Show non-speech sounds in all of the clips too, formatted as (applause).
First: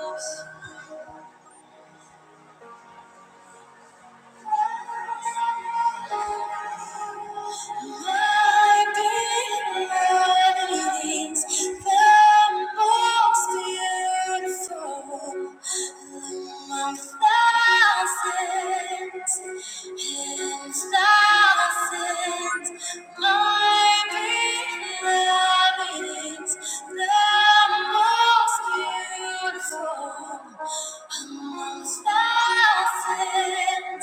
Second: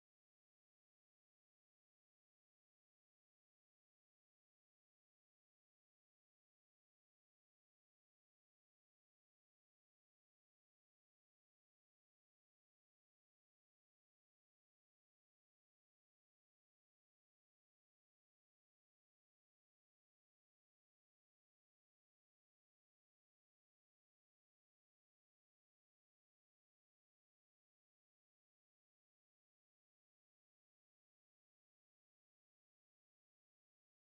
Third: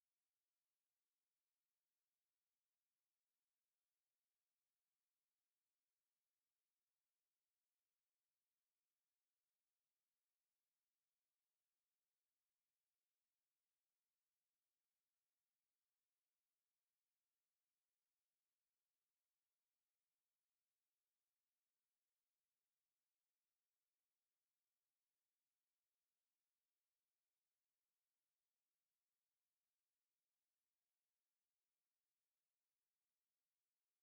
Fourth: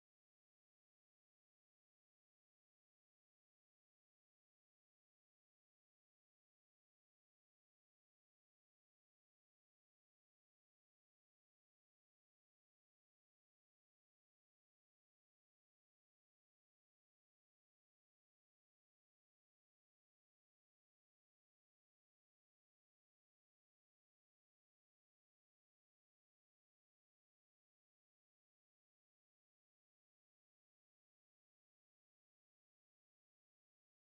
Oops. Beautiful amongst thousands. Beautiful.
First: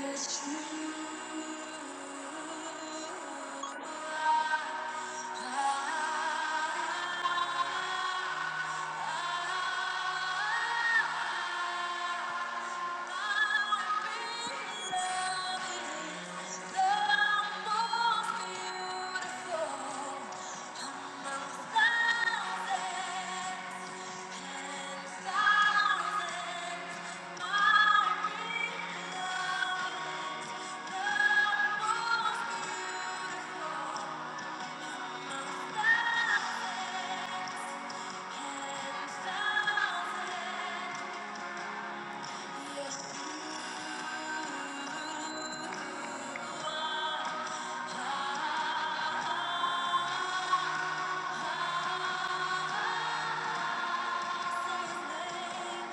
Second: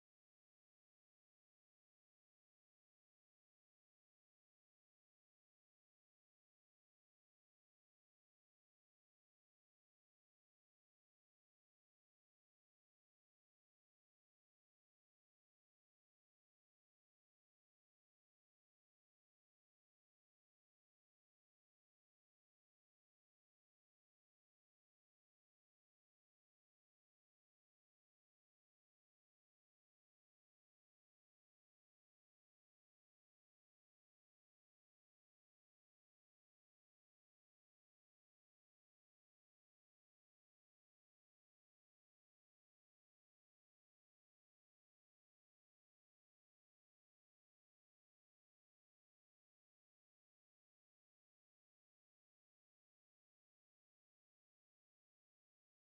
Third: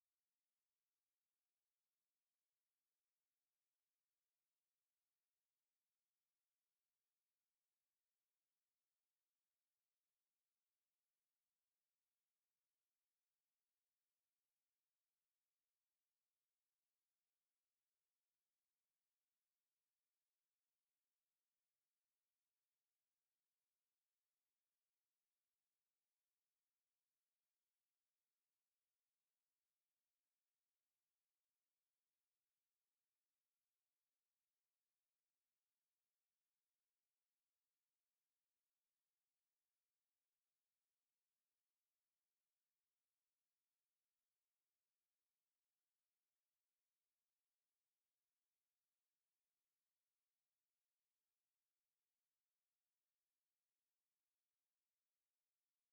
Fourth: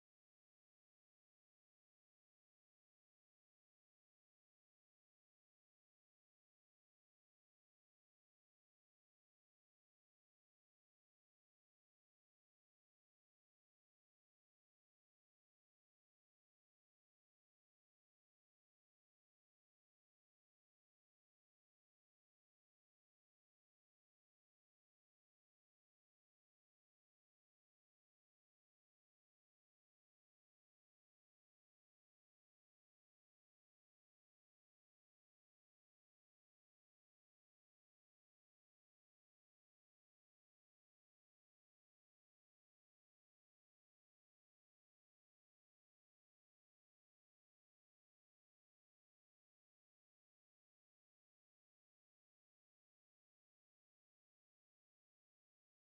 Yes, you. Yes, you are.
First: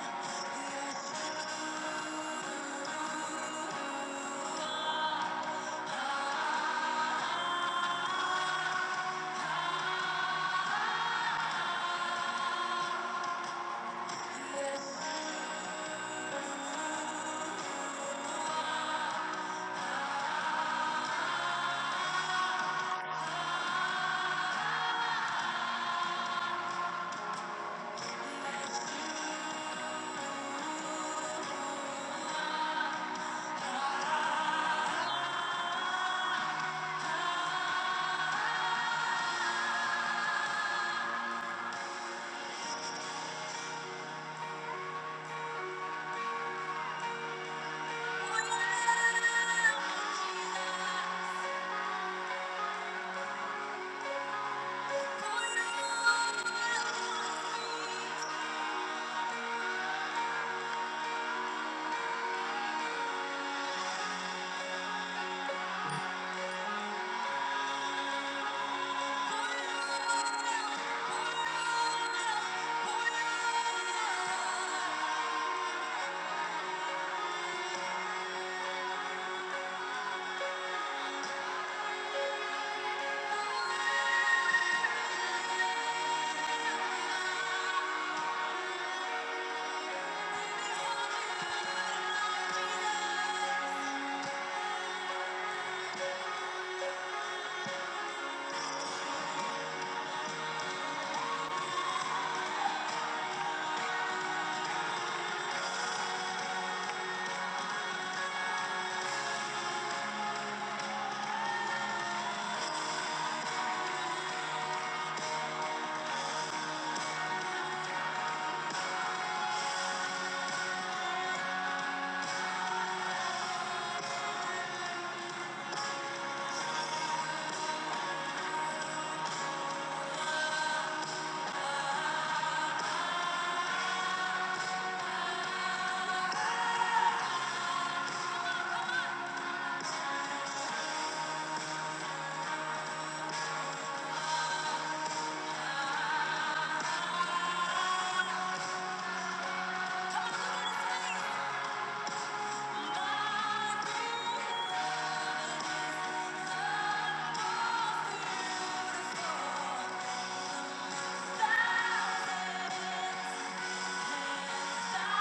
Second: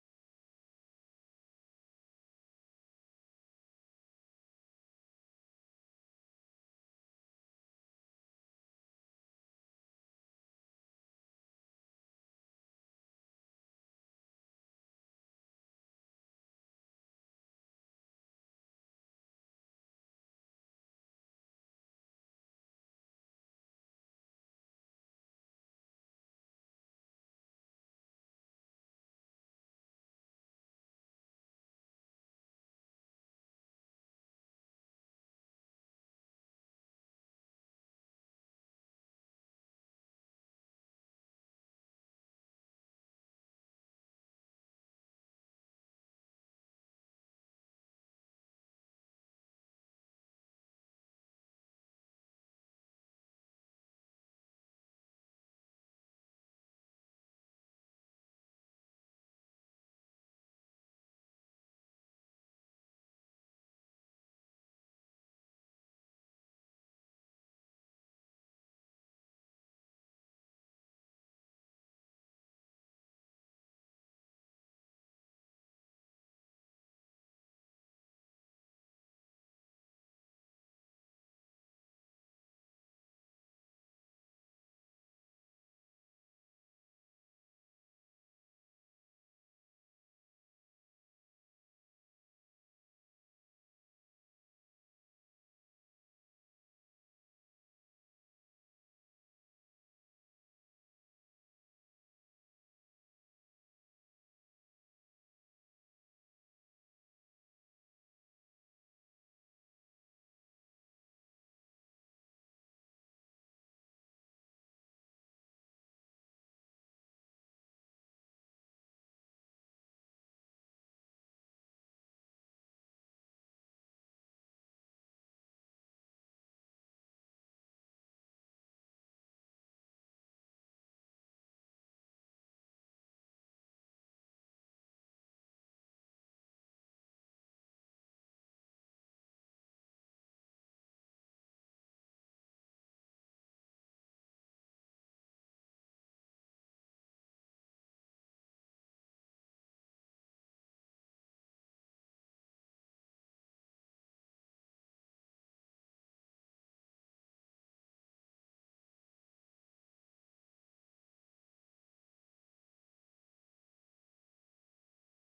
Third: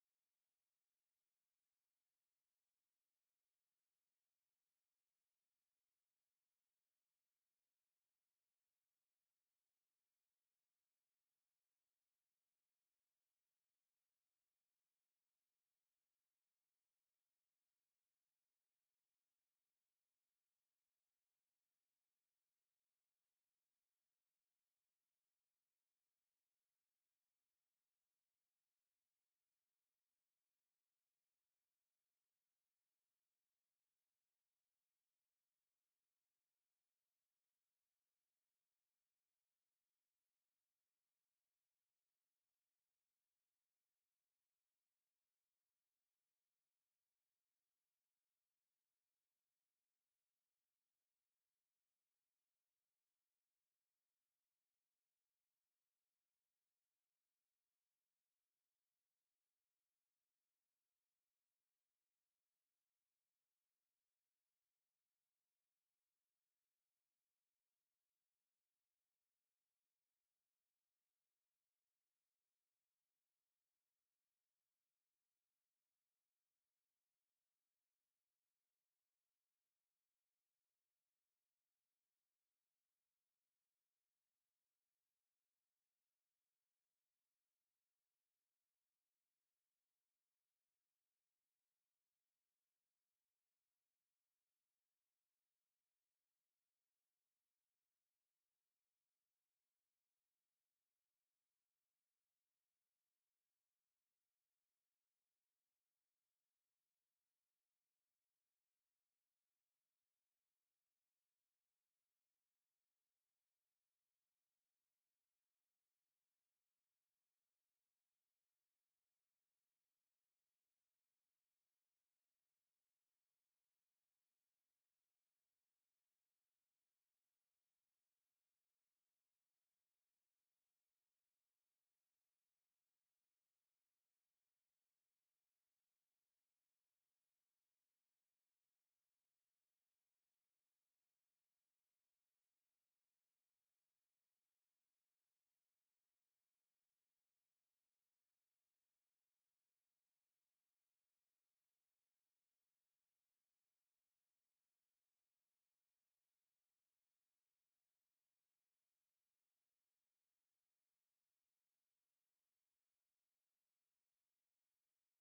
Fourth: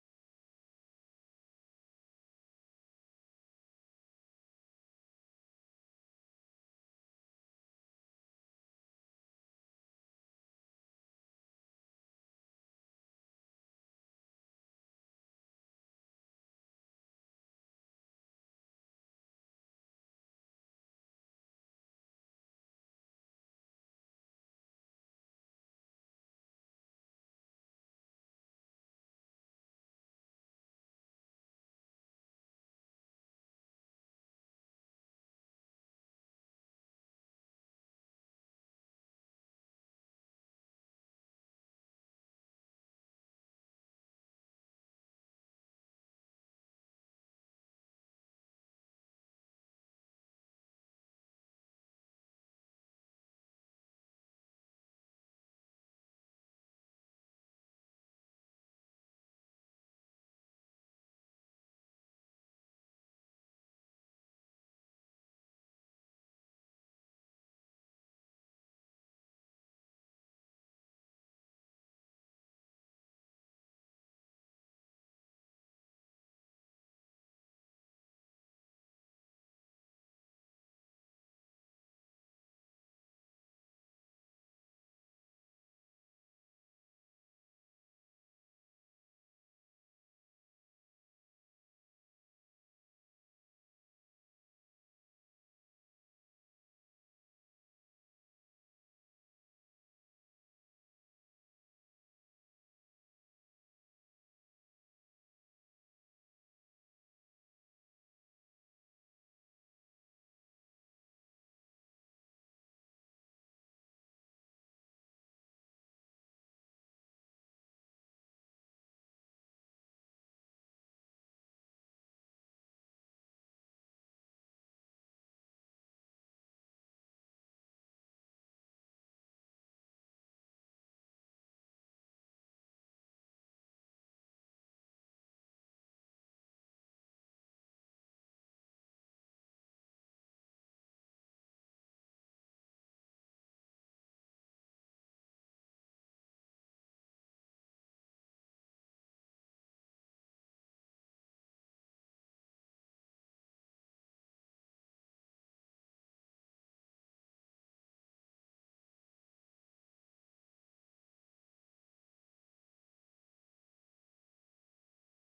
Thank you.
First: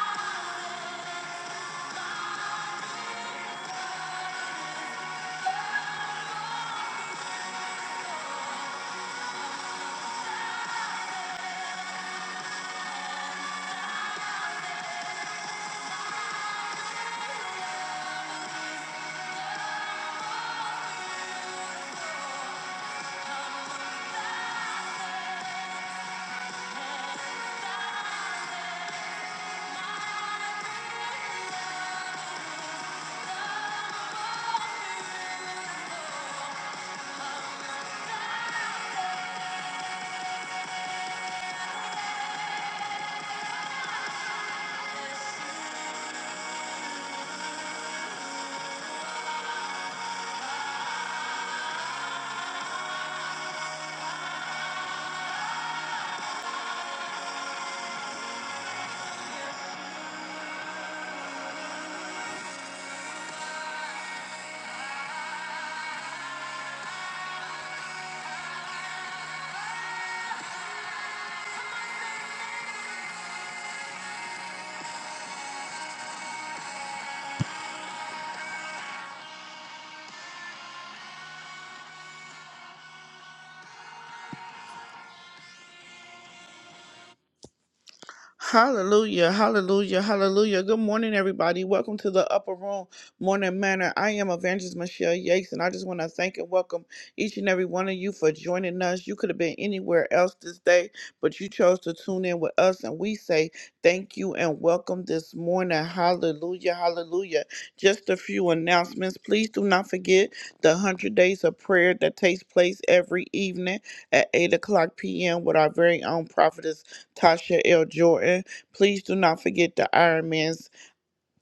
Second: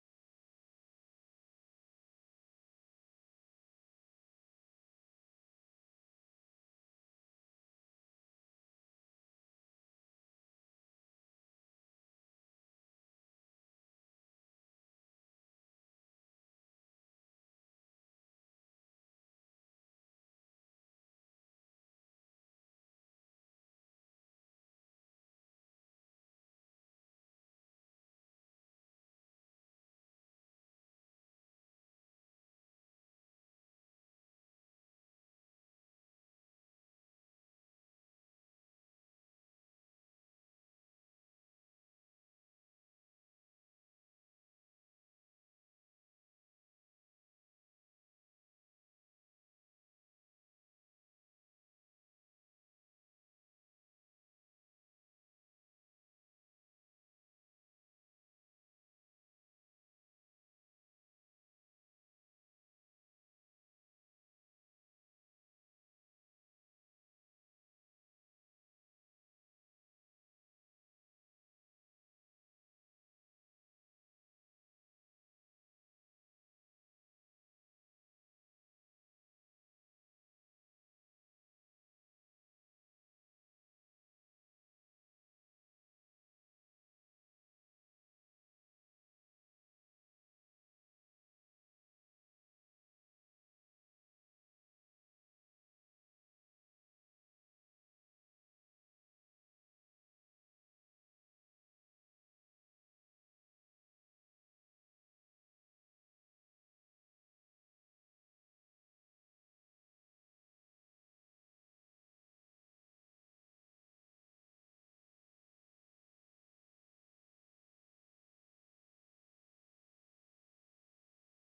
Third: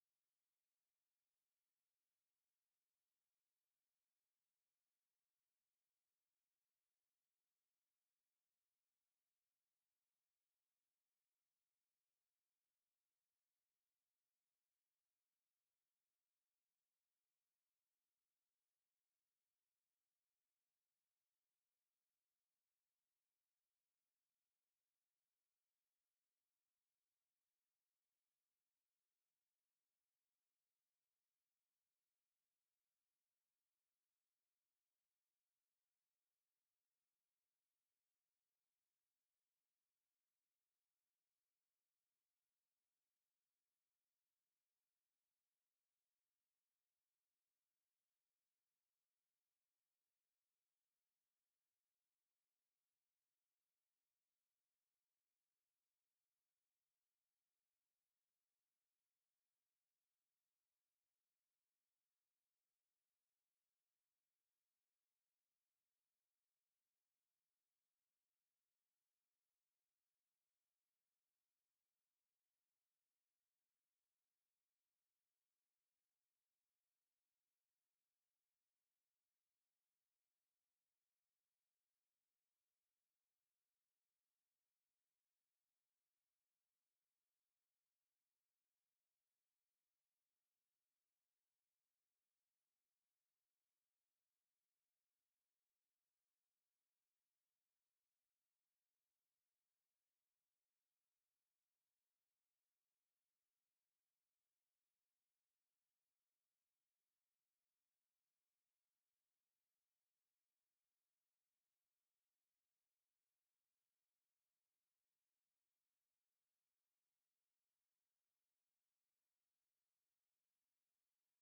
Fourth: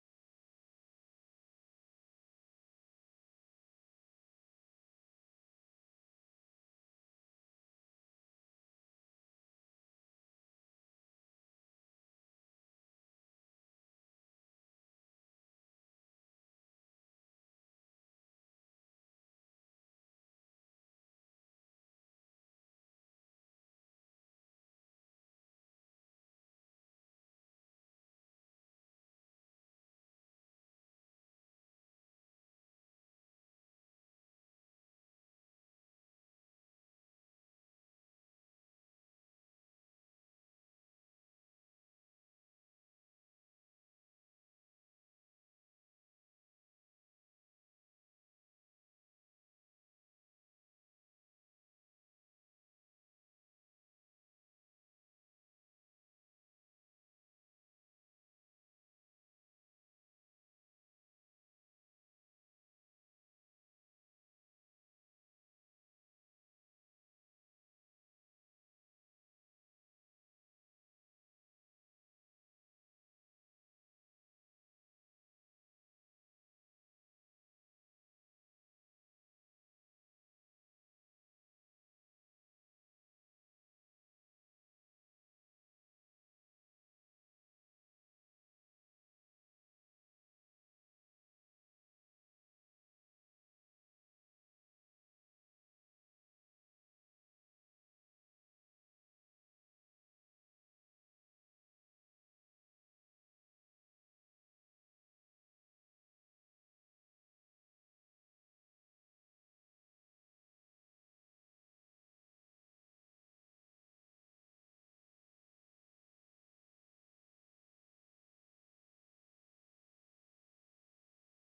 Hallelujah, hallelujah, hallelujah. Good morning, everybody. Welcome to the Upper Room Morning Manor. I am Evangelist Michelle Yates, and I just want to thank and welcome each and every one of you for joining us. You could have been anywhere else this day, but you chose to tune in with us, and we say thank you and welcome this morning. Hallelujah, hallelujah. Just a few announcements. Please do not forget the 100 Days of Prayer that takes place every evening at 8 o'clock p.m. with our very own prophetess. Tasha L. Jordan. Please do not forget the Iron Man's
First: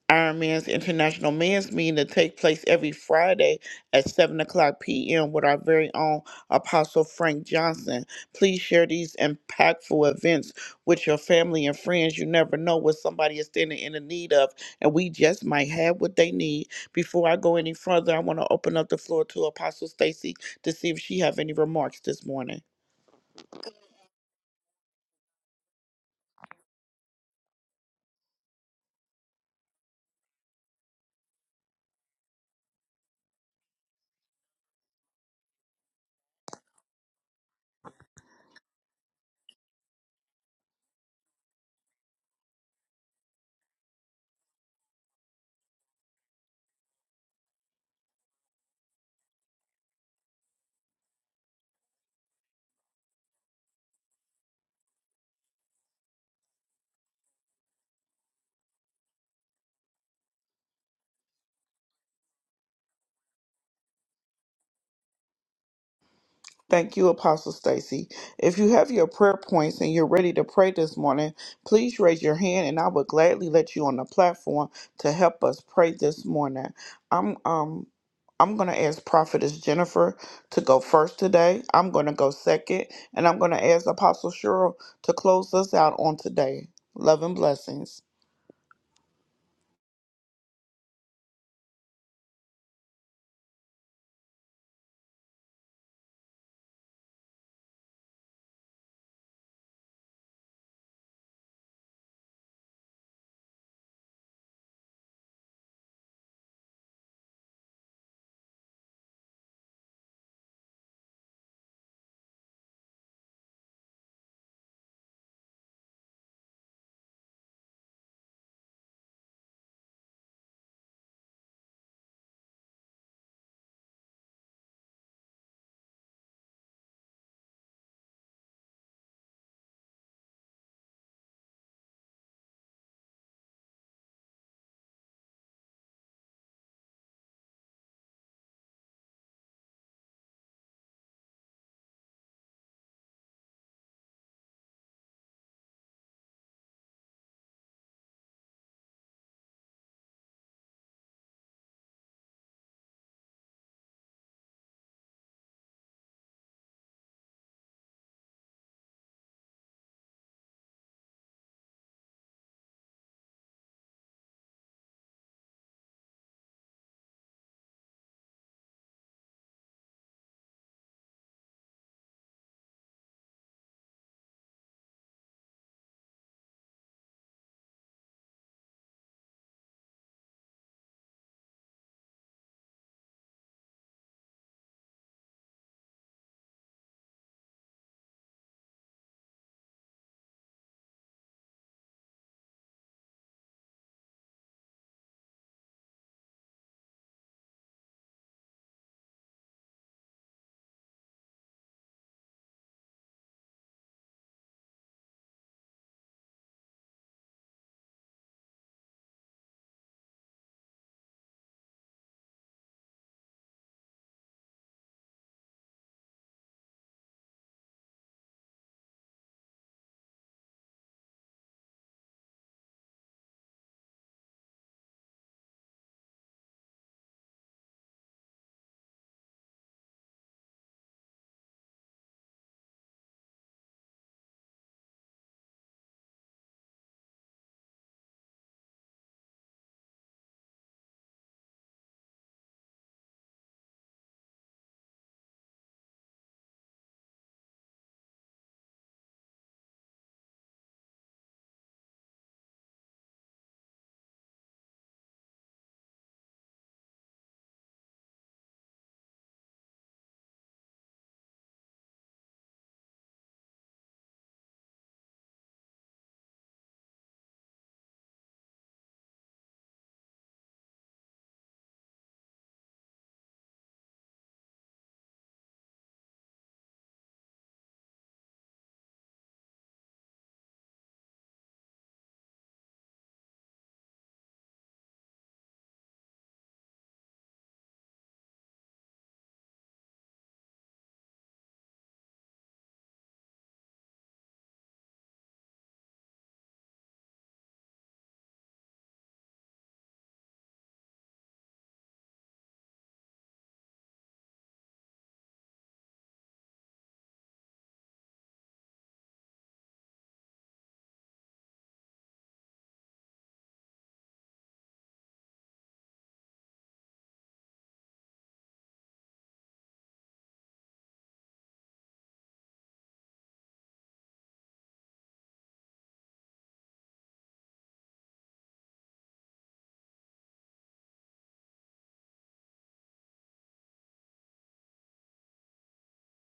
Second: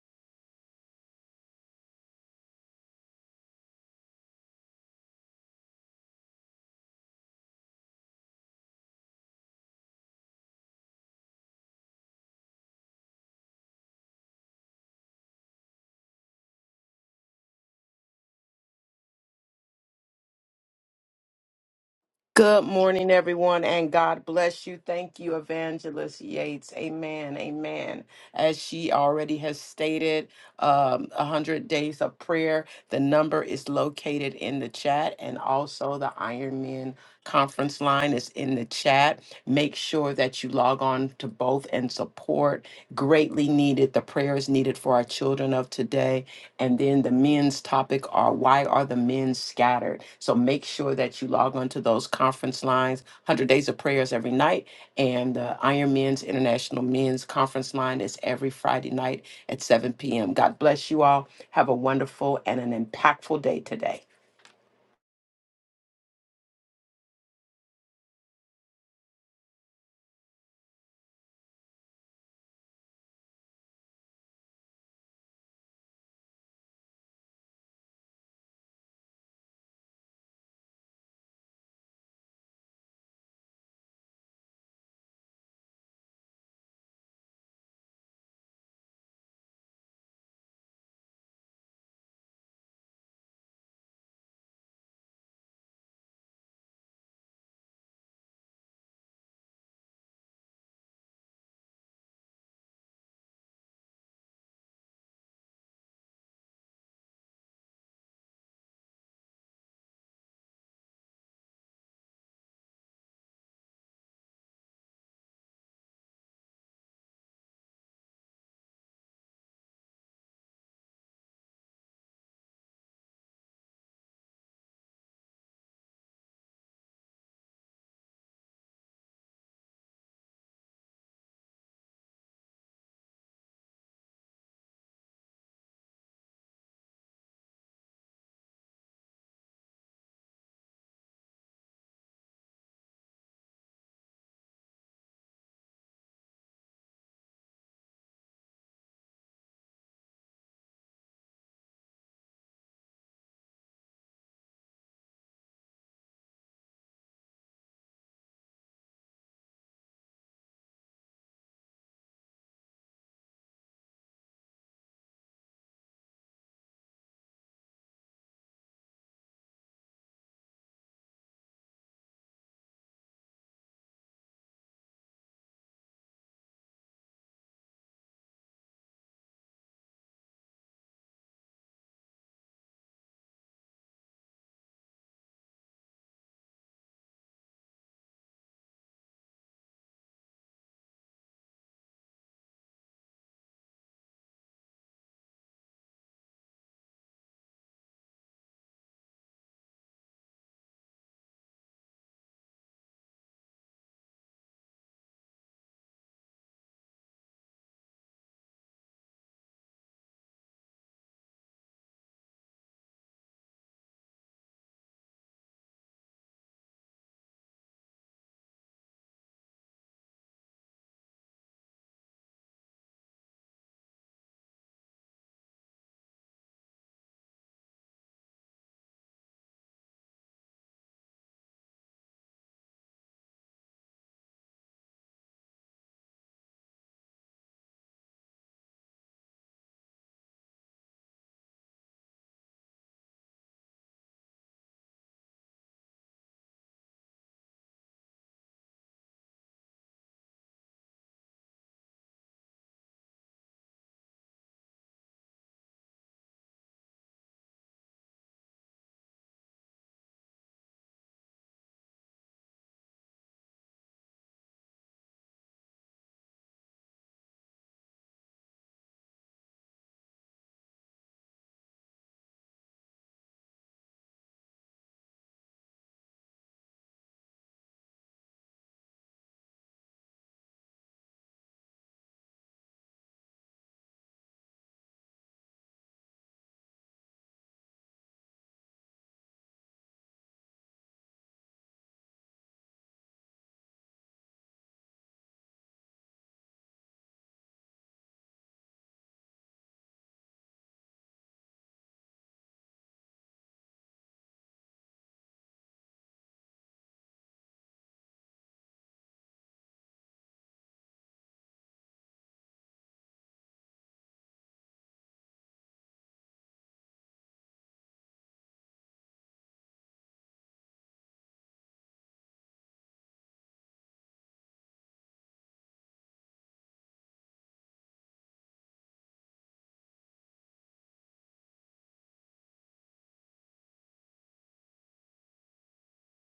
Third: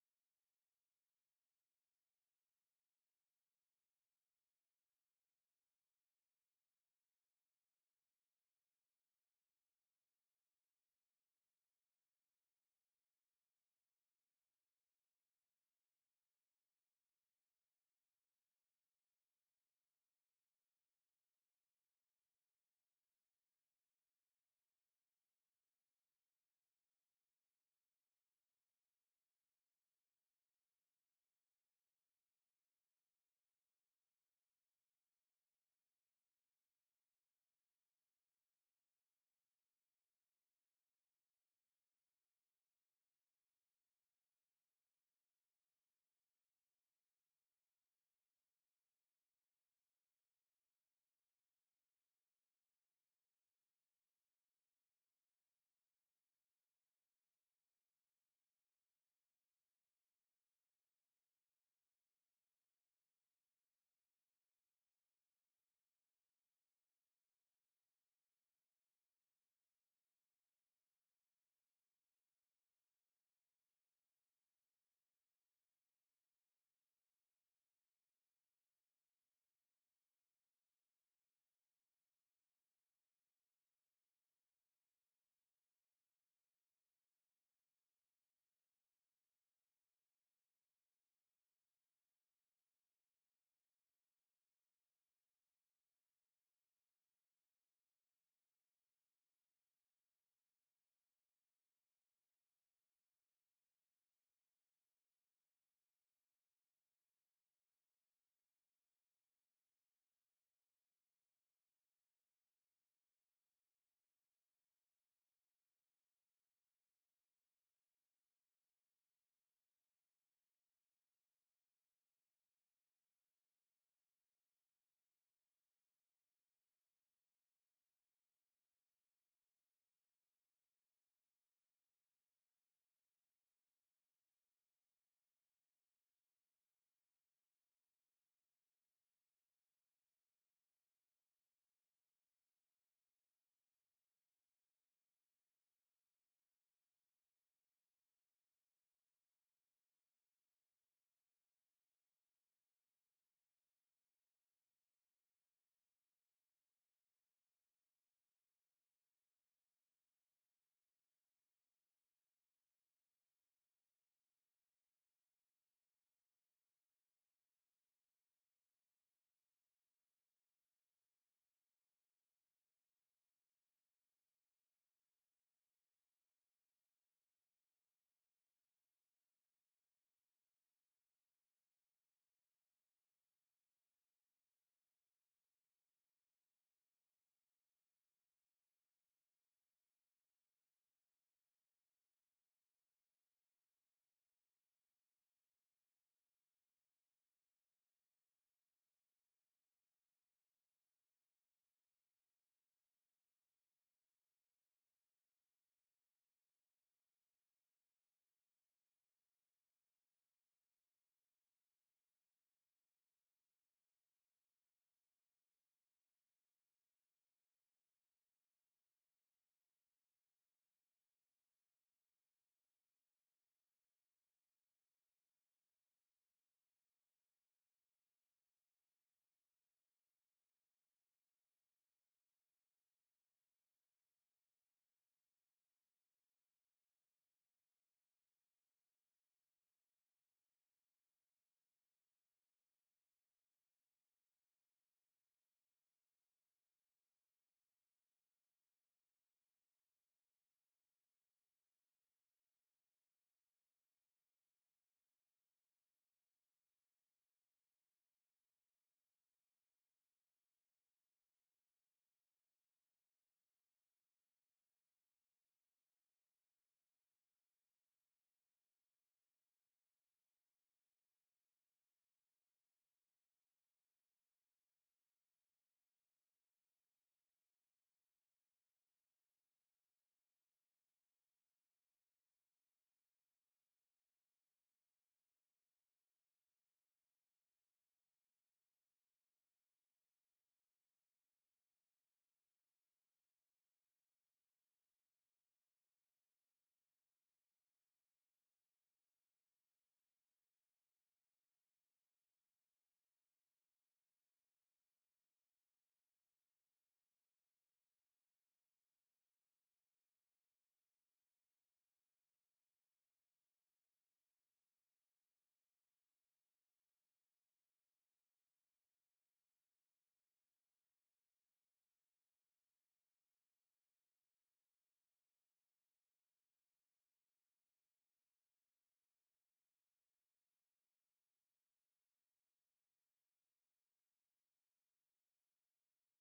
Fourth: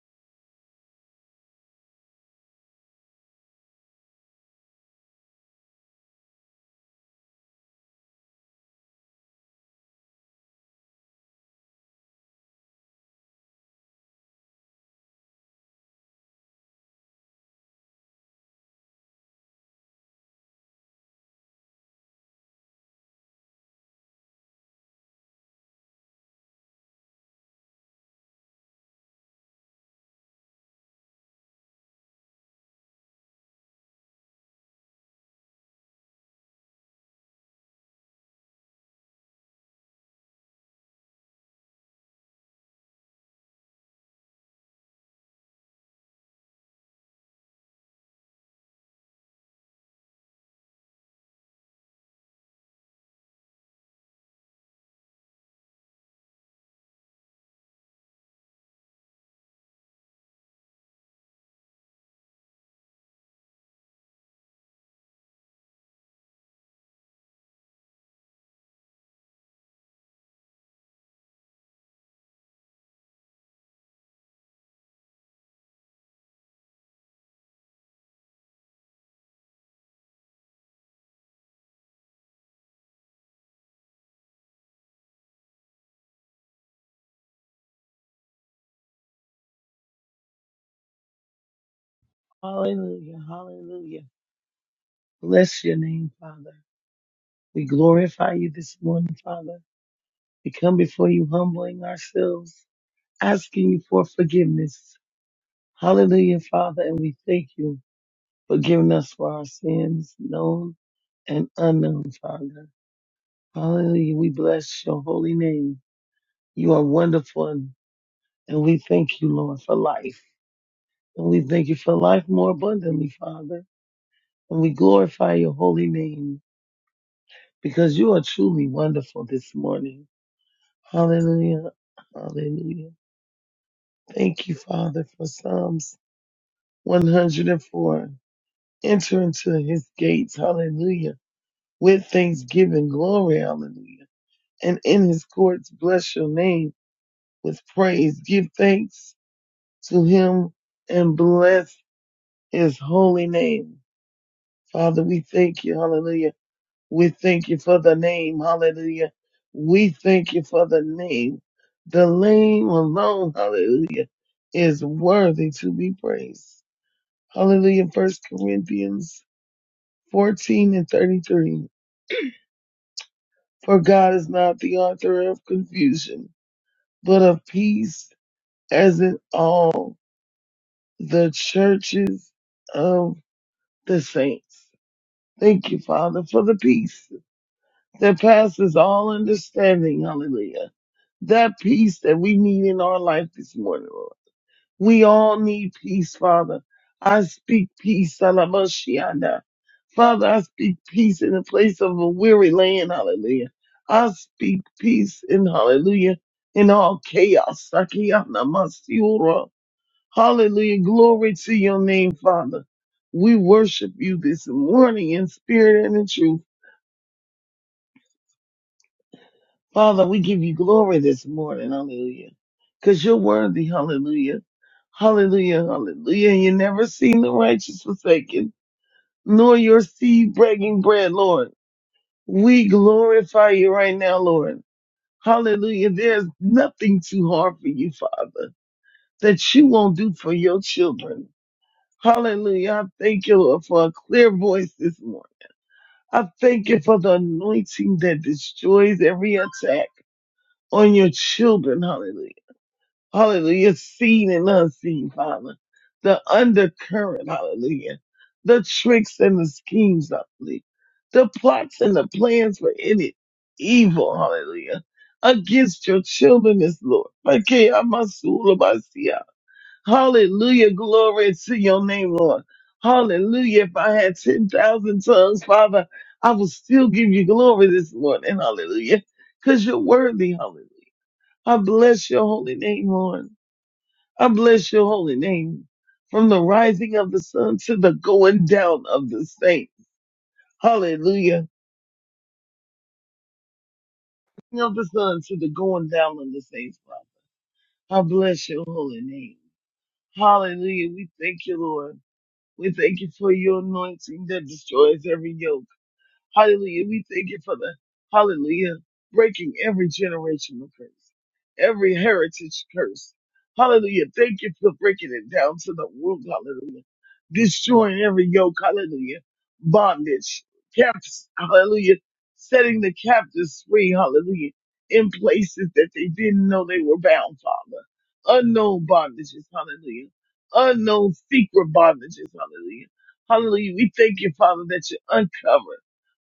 Iron Man's International Men's Meeting that take place every Friday at 7 o'clock p.m. with our very own Apostle Frank Johnson. Please share these impactful events with your family and friends. You never know what somebody is standing in the need of, and we just might have what they need. Before I go any further, I want to open up the floor to Apostle Stacy to see if she have any remarks this morning. Good morning, everyone, and God bless you. Thank you, Evangelist Yates. Amen. Amen. As she already has stated, um, 100 days of prayer. The number is located in the chat, and also the Ironman conference line is in the chat. Make sure that you log on to both and support. Greatly needed. The prayer is needed for our children of today and then the men's topic are why are the men scattered? So make sure that you log onto those conference lines, 100 Days of Prayers every night. And the Iron Men's International Men's Conference line is every Friday night at 7 p.m. God bless you all. Have a wonderful and an impactful day today. Thank you, Apostle Stacy. If you have your prayer points and you're ready to pray this morning, please raise your hand and I would gladly let you on the platform to help us pray this morning. I'm um I'm going to ask Prophetess Jennifer to go first today. I'm going to go second and I'm going to ask Apostle Cheryl to close us out on today. Love and blessings. Hallelujah. Hallelujah. Bless your name, Father. We glorify you this morning, Father. We come before you humbling ourselves, asking you for forgiveness. Hallelujah, Father. And we thank you for giving us for our sins, known and unknown, Father. Hallelujah. We bless your holy name. You are wonderful. And and we thank you, Lord, for life. And we thank you for life more abundantly, Father. And we glorify your holy name. because you are truly wonderful this morning. Hallelujah. Hallelujah. Thank you, Father, for Psalms 104. Enter into his gates. Hallelujah. With thanksgiving. Glory. Hallelujah. And in his courts, bless your name with praise. Give thanks to him and bless his holy name. Father, we thank you. Hallelujah We thank you for the name. Hallelujah. We thank you for the name. The name alone, hallelujah, is worthy to be praised. Hallelujah. First Corinthians 14 and 33. For God is not the author of confusion, but of peace, as in all the churches of the saints. Thank you, Father, for the peace. that passes all understanding. Hallelujah. That peace that we need in our life this morning, Lord. We all need peace, Father. I speak peace, Salamashianda. Father, I speak peace in the place of a weary land, hallelujah. I speak peace in hallelujah in all chaos. Sakiyana Masiura. Hallelujah. Glory to your name, Father. We worship you this morning in spirit and in truth. Father, we give you glory this morning. Hallelujah. Because you're worthy. Hallelujah. Hallelujah. Hallelujah. You never seen the righteous forsaken, nor your seed breaking bread, Lord. We glorify you right now, Lord. Hallelujah. There's nothing too hard for you, Father, that you won't do for your children. Hallelujah. I thank you, Lord, for a clear voice this morning. I thank you for the anointing that destroys every attack on your children. Hallelujah. hallelujah, seen and unseen, Father. The undercurrent, hallelujah. The tricks and the schemes, hallelujah. The plots and the plans for any evil, hallelujah. Against your children is Lord. Okay, I'm a my sea. Hallelujah, glory to your name, Lord. Hallelujah. If I had 10,000 tongues, Father, I will still give you glory this morning. Hallelujah. Because you're worthy. Hallelujah. I bless your holy name, Lord. I bless your holy name from the rising of the sun to the going down of the saints. Hallelujah. Of the sun to the going down of the saints, Father. I bless your holy name. Hallelujah. We thank you, Lord. We thank you for your anointing that destroys every yoke. Hallelujah. We thank you for the hallelujah breaking every generational curse, every heritage curse. Hallelujah. Thank you for breaking it down to the root. Hallelujah. Destroying every yoke. Hallelujah. Bondage. Caps. Hallelujah. Setting the captives free. Hallelujah. In places that they didn't know they were bound, Father. Unknown bondages. Hallelujah. Unknown secret bondages. Hallelujah. Hallelujah. We thank you, Father, that you uncover.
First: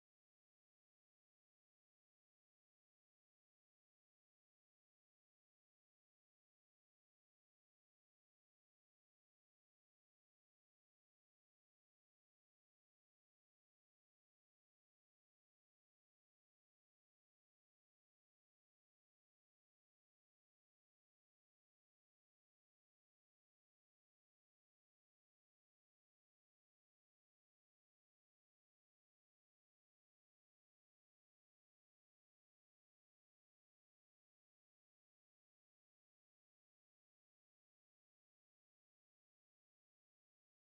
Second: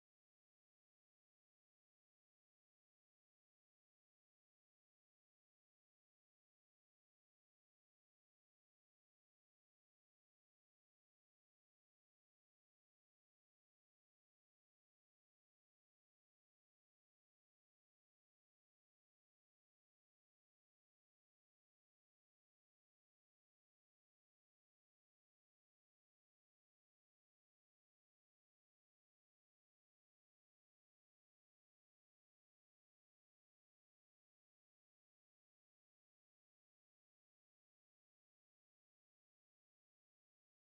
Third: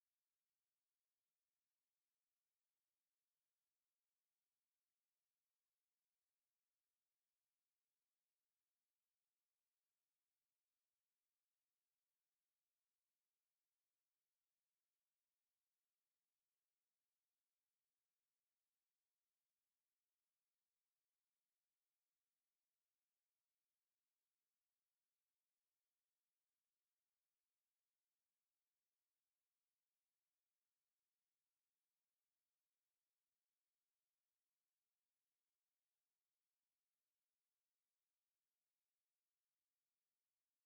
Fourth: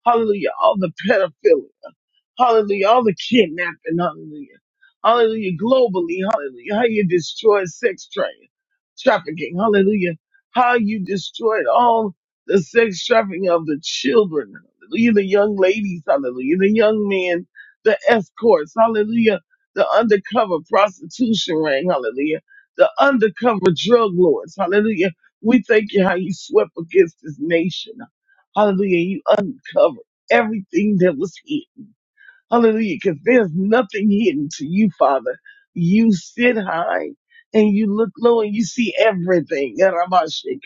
Hallelujah. All the pedophilia. Hallelujah. All the kidnapping. Hallelujah. Hallelujah. Globally. Hallelujah. How you destroyed sex trade, trafficking. Hallelujah. How you destroyed all the sex trafficking of the children. Hallelujah. The young ladies. Hallelujah. The young men. The escorts. Hallelujah. The undercover prostitution ring. Hallelujah. The undercover drug lords. Hallelujah. We thank you how you swept against this nation. Hallelujah. You uncover everything that was hidden. Hallelujah. Because there's nothing hidden to you, Father. You sit high and you look low and you see everything. Ramashik,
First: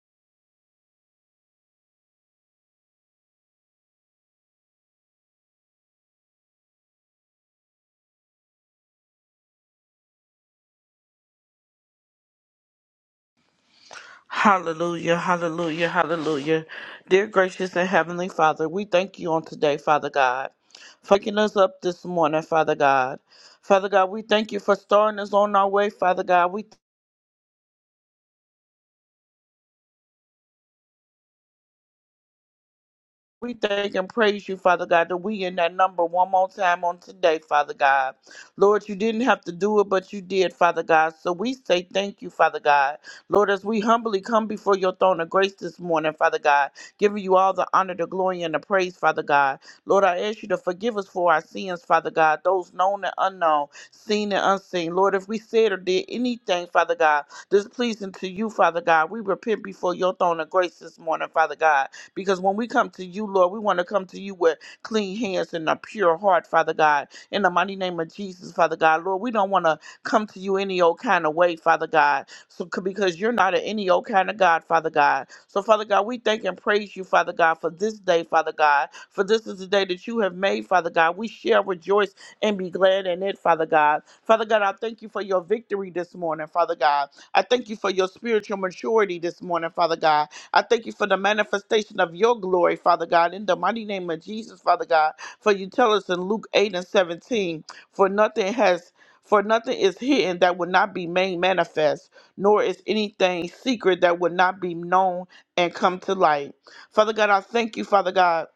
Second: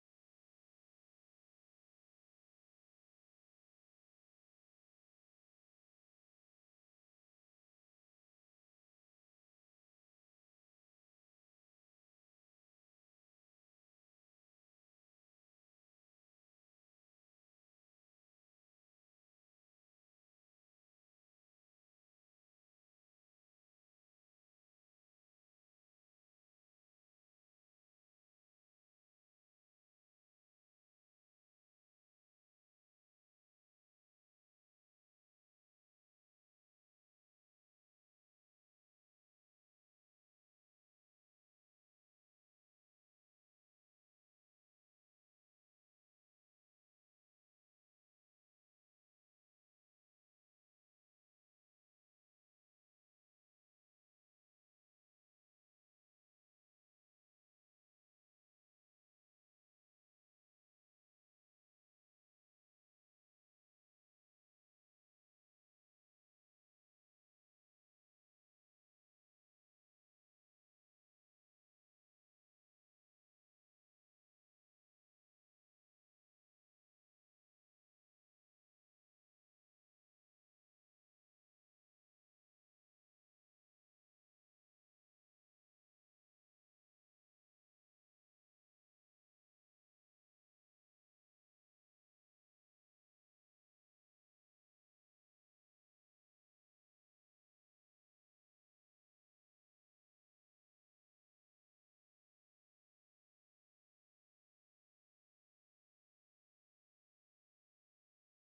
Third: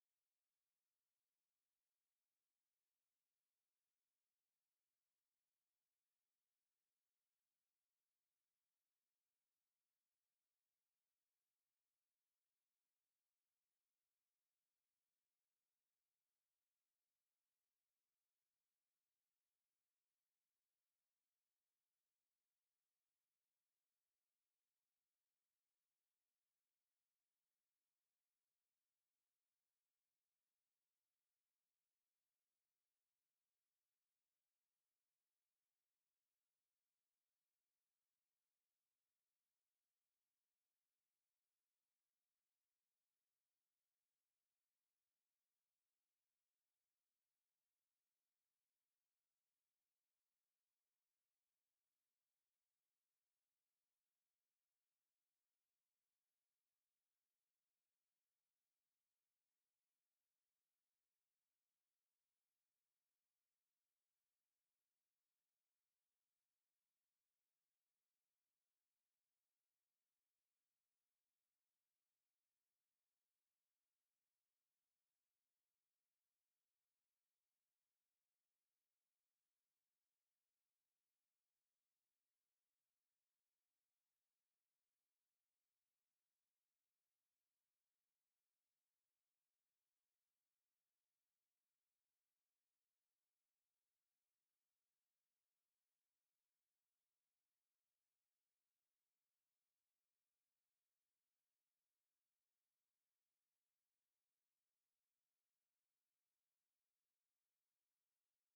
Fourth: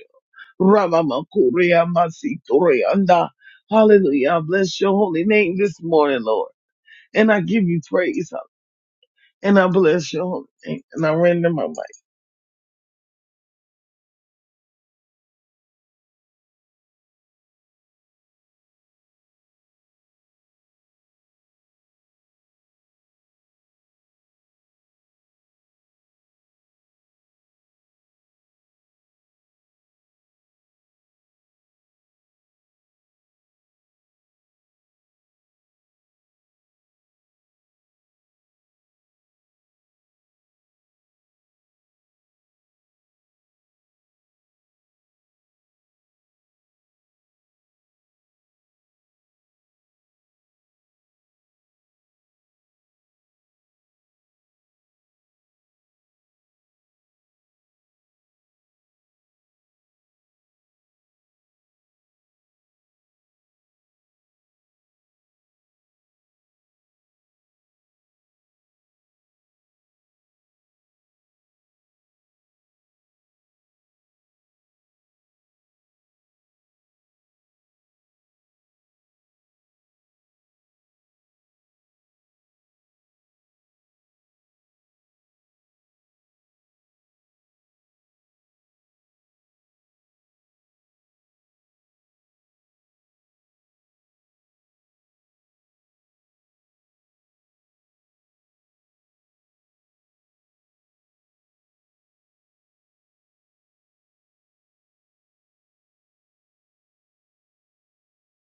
Ramamakuria, Masiturianda. Hallelujah. I bless your holy name this morning, Lord. And I give you praise. huh? And I bless your holy name. And I render my mic Hallelujah, hallelujah, hallelujah. Dear gracious and heavenly Father, we thank you on today, Father God, for waking us up this morning, Father God. Father God, we thank you for starting us on our way, Father God. We We thank and praise you, Father God, that we in that number one more time on today, Father God. Lord, you didn't have to do it, but you did, Father God. So we say thank you, Father God. Lord, as we humbly come before your throne of grace this morning, Father God, giving you all the honor, the glory, and the praise, Father God. Lord, I ask you to forgive us for our sins, Father God, those known and unknown, seen and unseen. Lord, if we said or did anything, Father God, displeasing to you, Father God, we repent before your throne of grace this morning, Father God. Because when we come to you, Lord, we want to come to you with clean hands and a pure heart, Father God. In the mighty name of Jesus, Father God, Lord, we don't want to come to you any old kind of way, Father God. So c- because you're not an any old kind of God, Father God. So Father God, we thank and praise you, Father God, for this day, Father God. For this is the day that you have made, Father God. We shall rejoice and be glad in it, Father God. Father God, I thank you for your victory this morning, Father God. I thank you for your spiritual maturity this morning, Father God. I thank you for the manifestation of your glory, Father God, in the mighty name of Jesus, Father God. For you tell us in Luke 8 and 17, for nothing has for nothing is hidden that will not be made manifest nor is anything secret that would not be known and come to light. Father God, I thank you, Father God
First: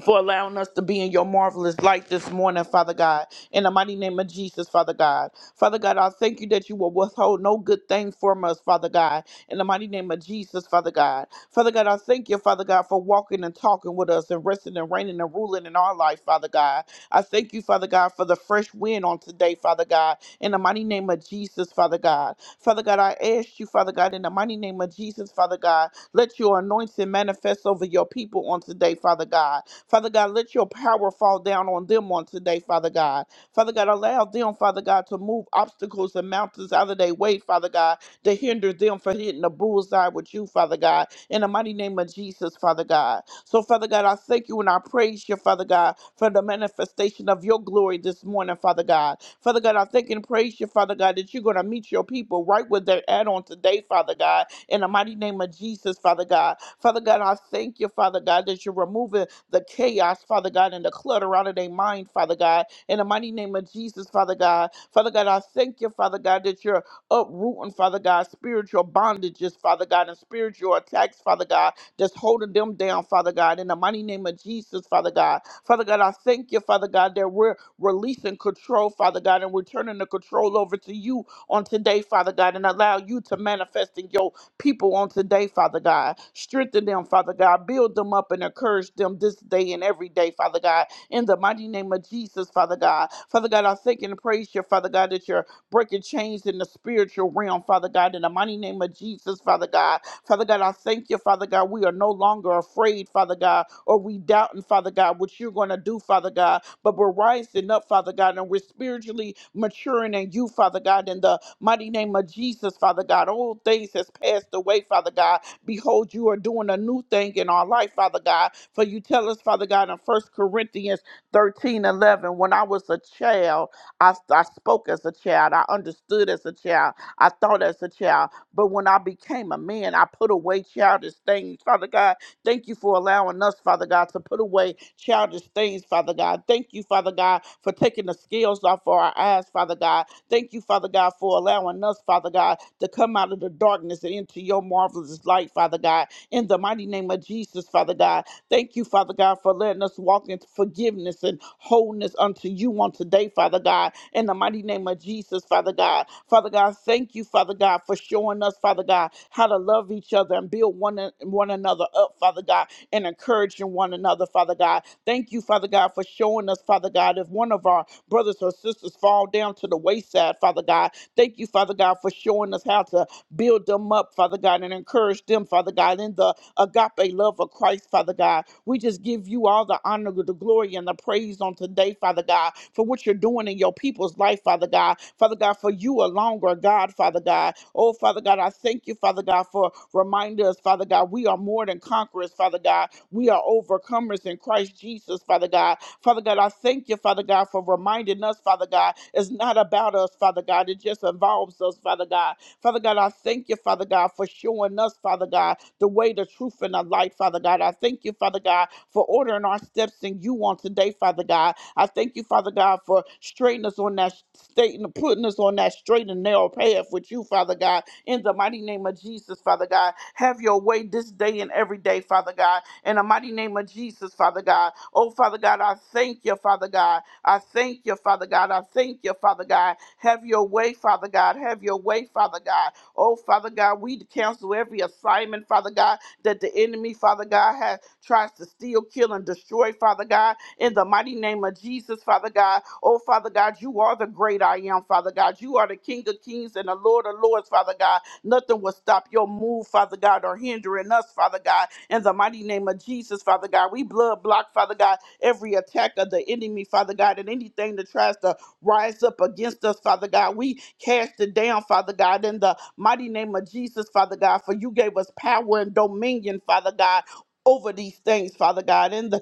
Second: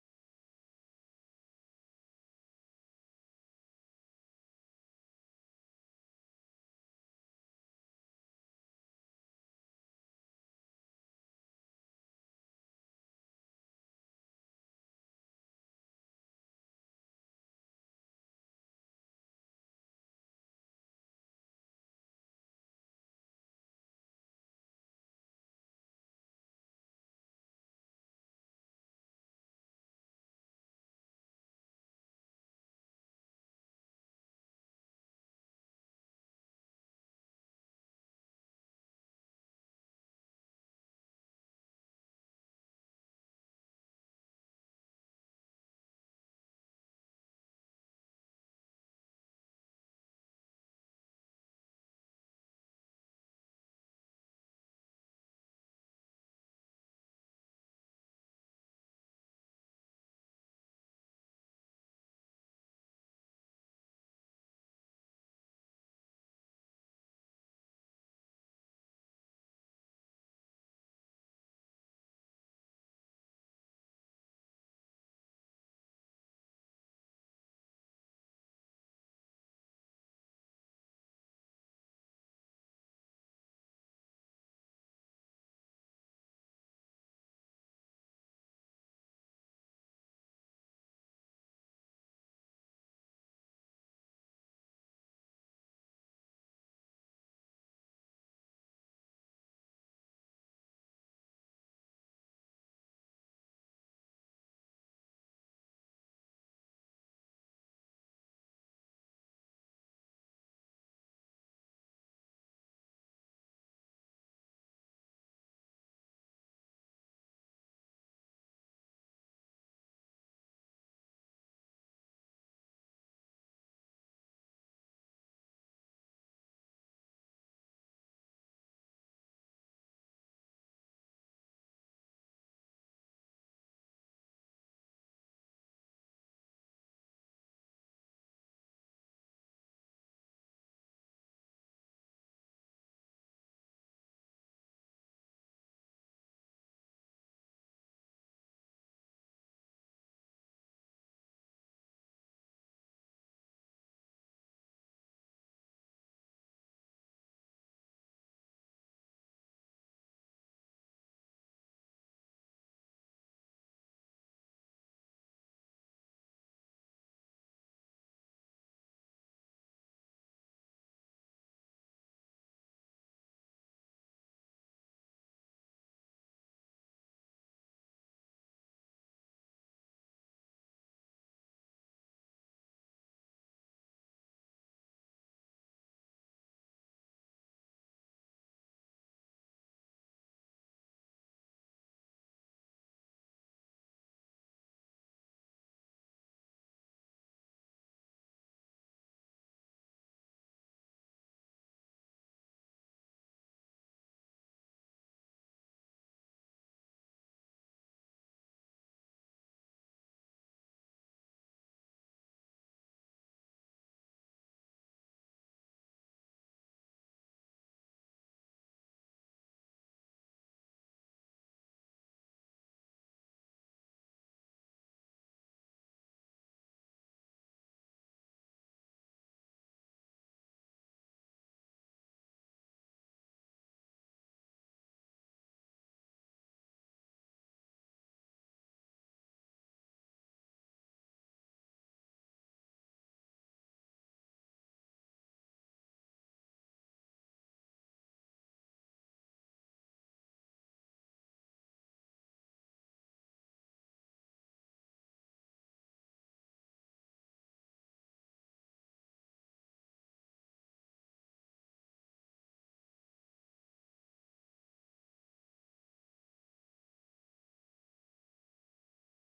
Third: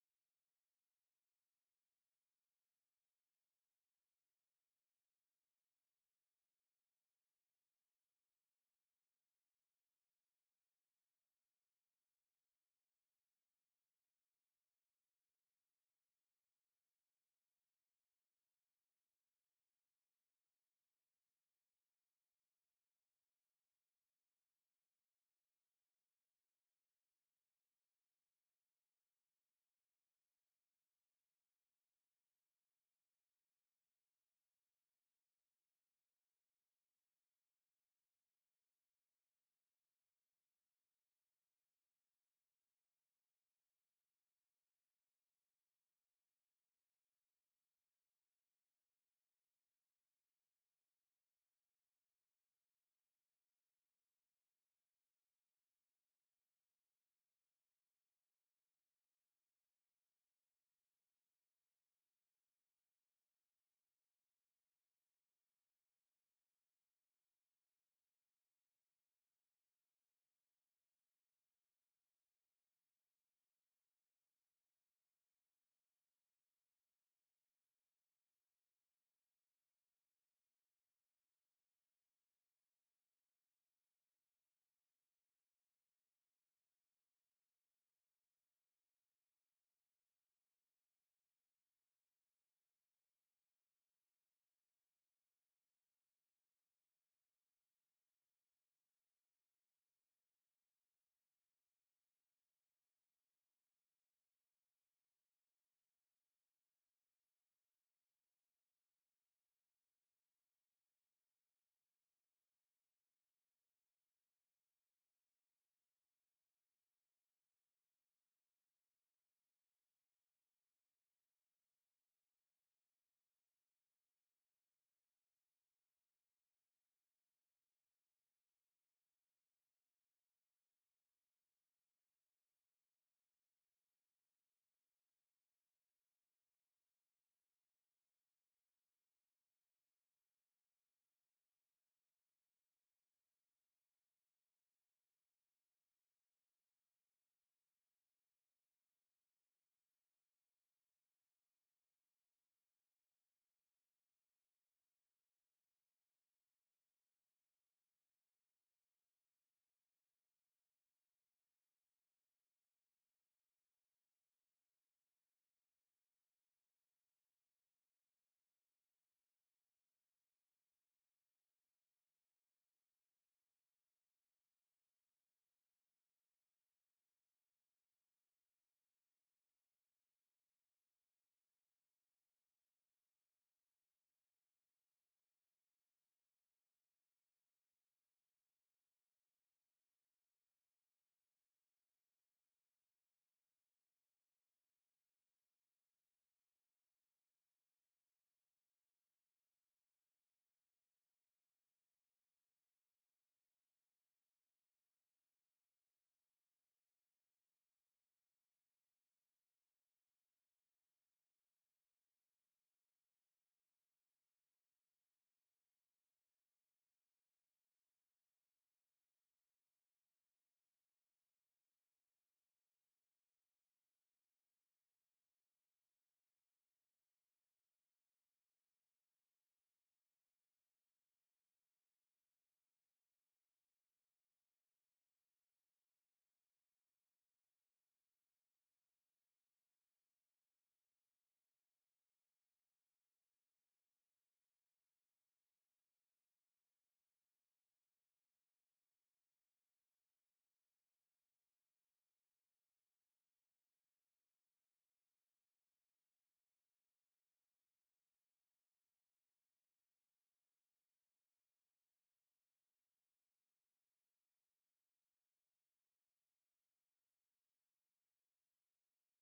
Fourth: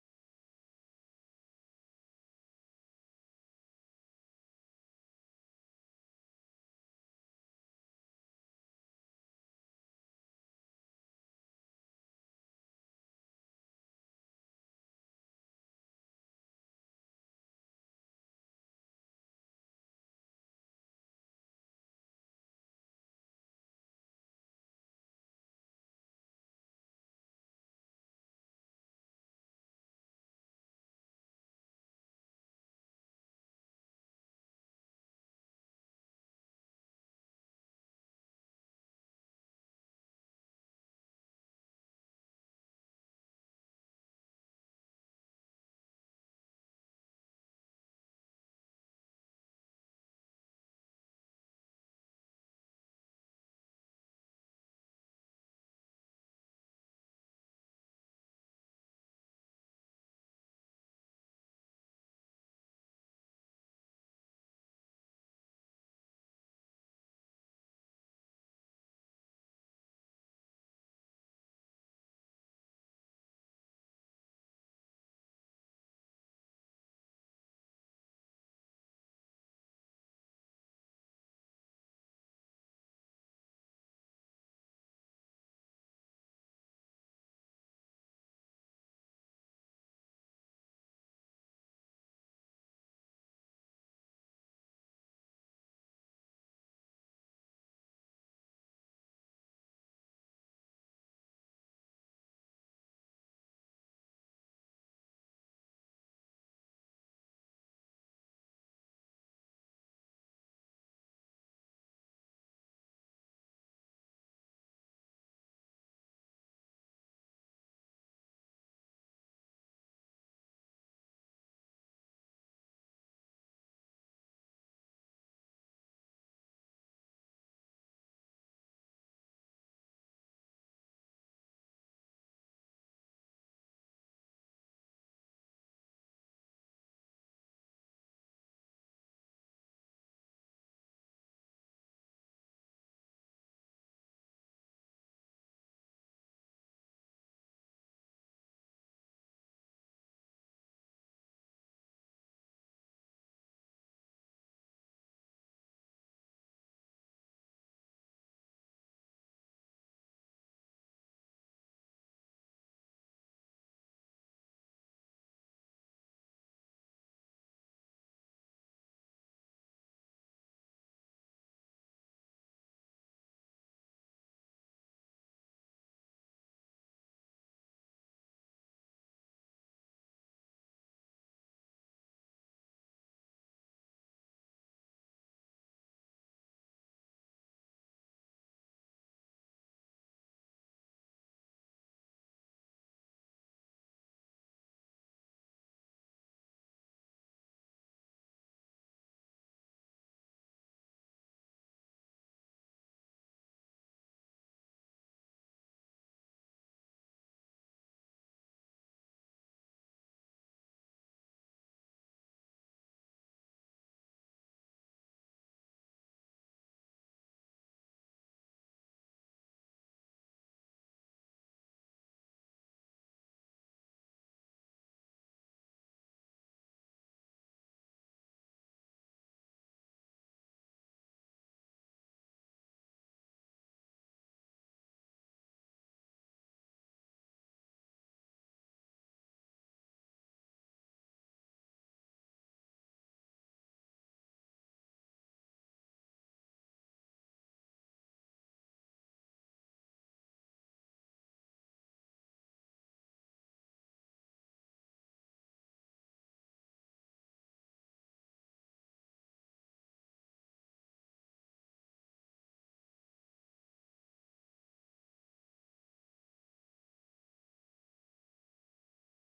for allowing us to be in your marvelous light this morning, Father God. In the mighty name of Jesus, Father God. Father God, I thank you that you will withhold no good thing from us, Father God. In the mighty name of Jesus, Father God. Father God, I thank you, Father God, for walking and talking with us and resting and reigning and ruling in our life, Father God. I thank you, Father God, for the fresh wind on today, Father God. In the mighty name of Jesus, Father God. Father God, I ask you, Father God, in the mighty name of Jesus, Father God, let your anointing manifest over your people on today, Father God. Father God, let your power fall down on them on today, Father God. Father God, allow them, Father God, to move obstacles and mountains out of their way, Father God, to hinder them from hitting the bullseye with you, Father God. In the mighty name of Jesus, Father God. So, Father God, I thank you and I praise you, Father God, for the manifestation of your glory this morning, Father God. Father God, I thank and praise you, Father God, that you're going to meet your people right where they're at on today, Father God. In the mighty name of Jesus, Father God. Father God, I thank you, Father God, that you're removing the chaos, Father God, and the clutter out of their mind, Father God. In the mighty name of Jesus, Father God. Father God, I thank you, Father God, that you're uprooting, Father God, spiritual bondages, Father God, and spiritual attacks, Father God, that's holding them down, Father God. In the mighty name of Jesus, Father God. Father God, I thank you, Father God, that we're releasing control, Father God, and we're turning the control over to you on today, Father God, and allow you to manifest in your people on today, Father God. Strengthen them, Father God. Build them up and encourage them this day and every day, Father God. In the mighty name of Jesus, Father God. Father God, I thank and praise you, Father God, that you're breaking chains in the spiritual realm, Father God. In the mighty name of Jesus, Father God. Father God, I thank you, Father God. We are no longer afraid, Father God, or we doubting, Father God, what you're going to do, Father God but we're rising up, Father God, and we're spiritually maturing in you, Father God, in the mighty name of Jesus, Father God. Old things has passed away, Father God. Behold, you are doing a new thing in our life, Father God. For you tell us, Father God, in First Corinthians 13 11. when I was a child, I, I spoke as a child, I understood as a child, I thought as a child, but when I became a man, I put away childish things, Father God. Thank you for allowing us, Father God, to put away childish things, Father God. Thank you, Father God, for taking the scales off of our eyes, Father God. Thank you, Father God, for allowing us, Father God, to come out of the darkness and into your marvelous light, Father God. In the mighty name of Jesus, Father God, Thank you, Father God, for letting us walk in forgiveness and wholeness unto you on today, Father God, in the mighty name of Jesus, Father God. Father God, thank you, Father God, for showing us, Father God, how to love each other and build one, one another up, Father God, and encouraging one another, Father God. Thank you, Father God, for showing us, Father God, if one of our brothers or sisters fall down to the wayside, Father God. Thank you, Father God, for showing us how to build them up, Father God, and encourage them them, Father God, in the agape love of Christ, Father God. We just give you all the honor, the glory, and the praise on today, Father God, for what you're doing in your people's life, Father God. Father God, for you alone are God, Father God. Oh, Father God, I thank you, Father God, for reminding us, Father God, we are more than conquerors, Father God. We are overcomers in Christ Jesus, Father God. Father God, I thank you, Father God, for reminding us, Father God, it's not about us, Father God. It just involves us, Father God. Father God, I thank you, Father God, for showing us, Father God, the way, the truth, and the light, Father God. I thank you, Father God, for ordering our steps in you on today, Father God. I thank you, Father God, for straightening us on that state and putting us on that straight and narrow path with you, Father God. In the mighty name of Jesus, Father God, have your way this day and every day, Father God. In the mighty name of Jesus, Father God. Oh, Father God, I thank you, Father God. I thank you, Father God. I thank you, Father God. Have your way, Father God. Have your way, Father God. Oh, Father God, we cancel every assignment, Father God, that the enemy, Father God, has tries to steal, kill, and destroy, Father God. In the mighty name of Jesus, Father God. Oh, Father God, you are the great I am, Father God. You are the King of Kings and the Lord of Lords, Father God. Nothing will stop your move, Father God, or hindering us, Father God. In the mighty name of Jesus, Father God, we blood block, Father God, every attack of the enemy, Father God, and anything that tries to rise up against us, Father God. We cast it down, Father God, in the mighty name of Jesus, Father God, for you gave us power and dominion, Father God. Over these things, Father God, in the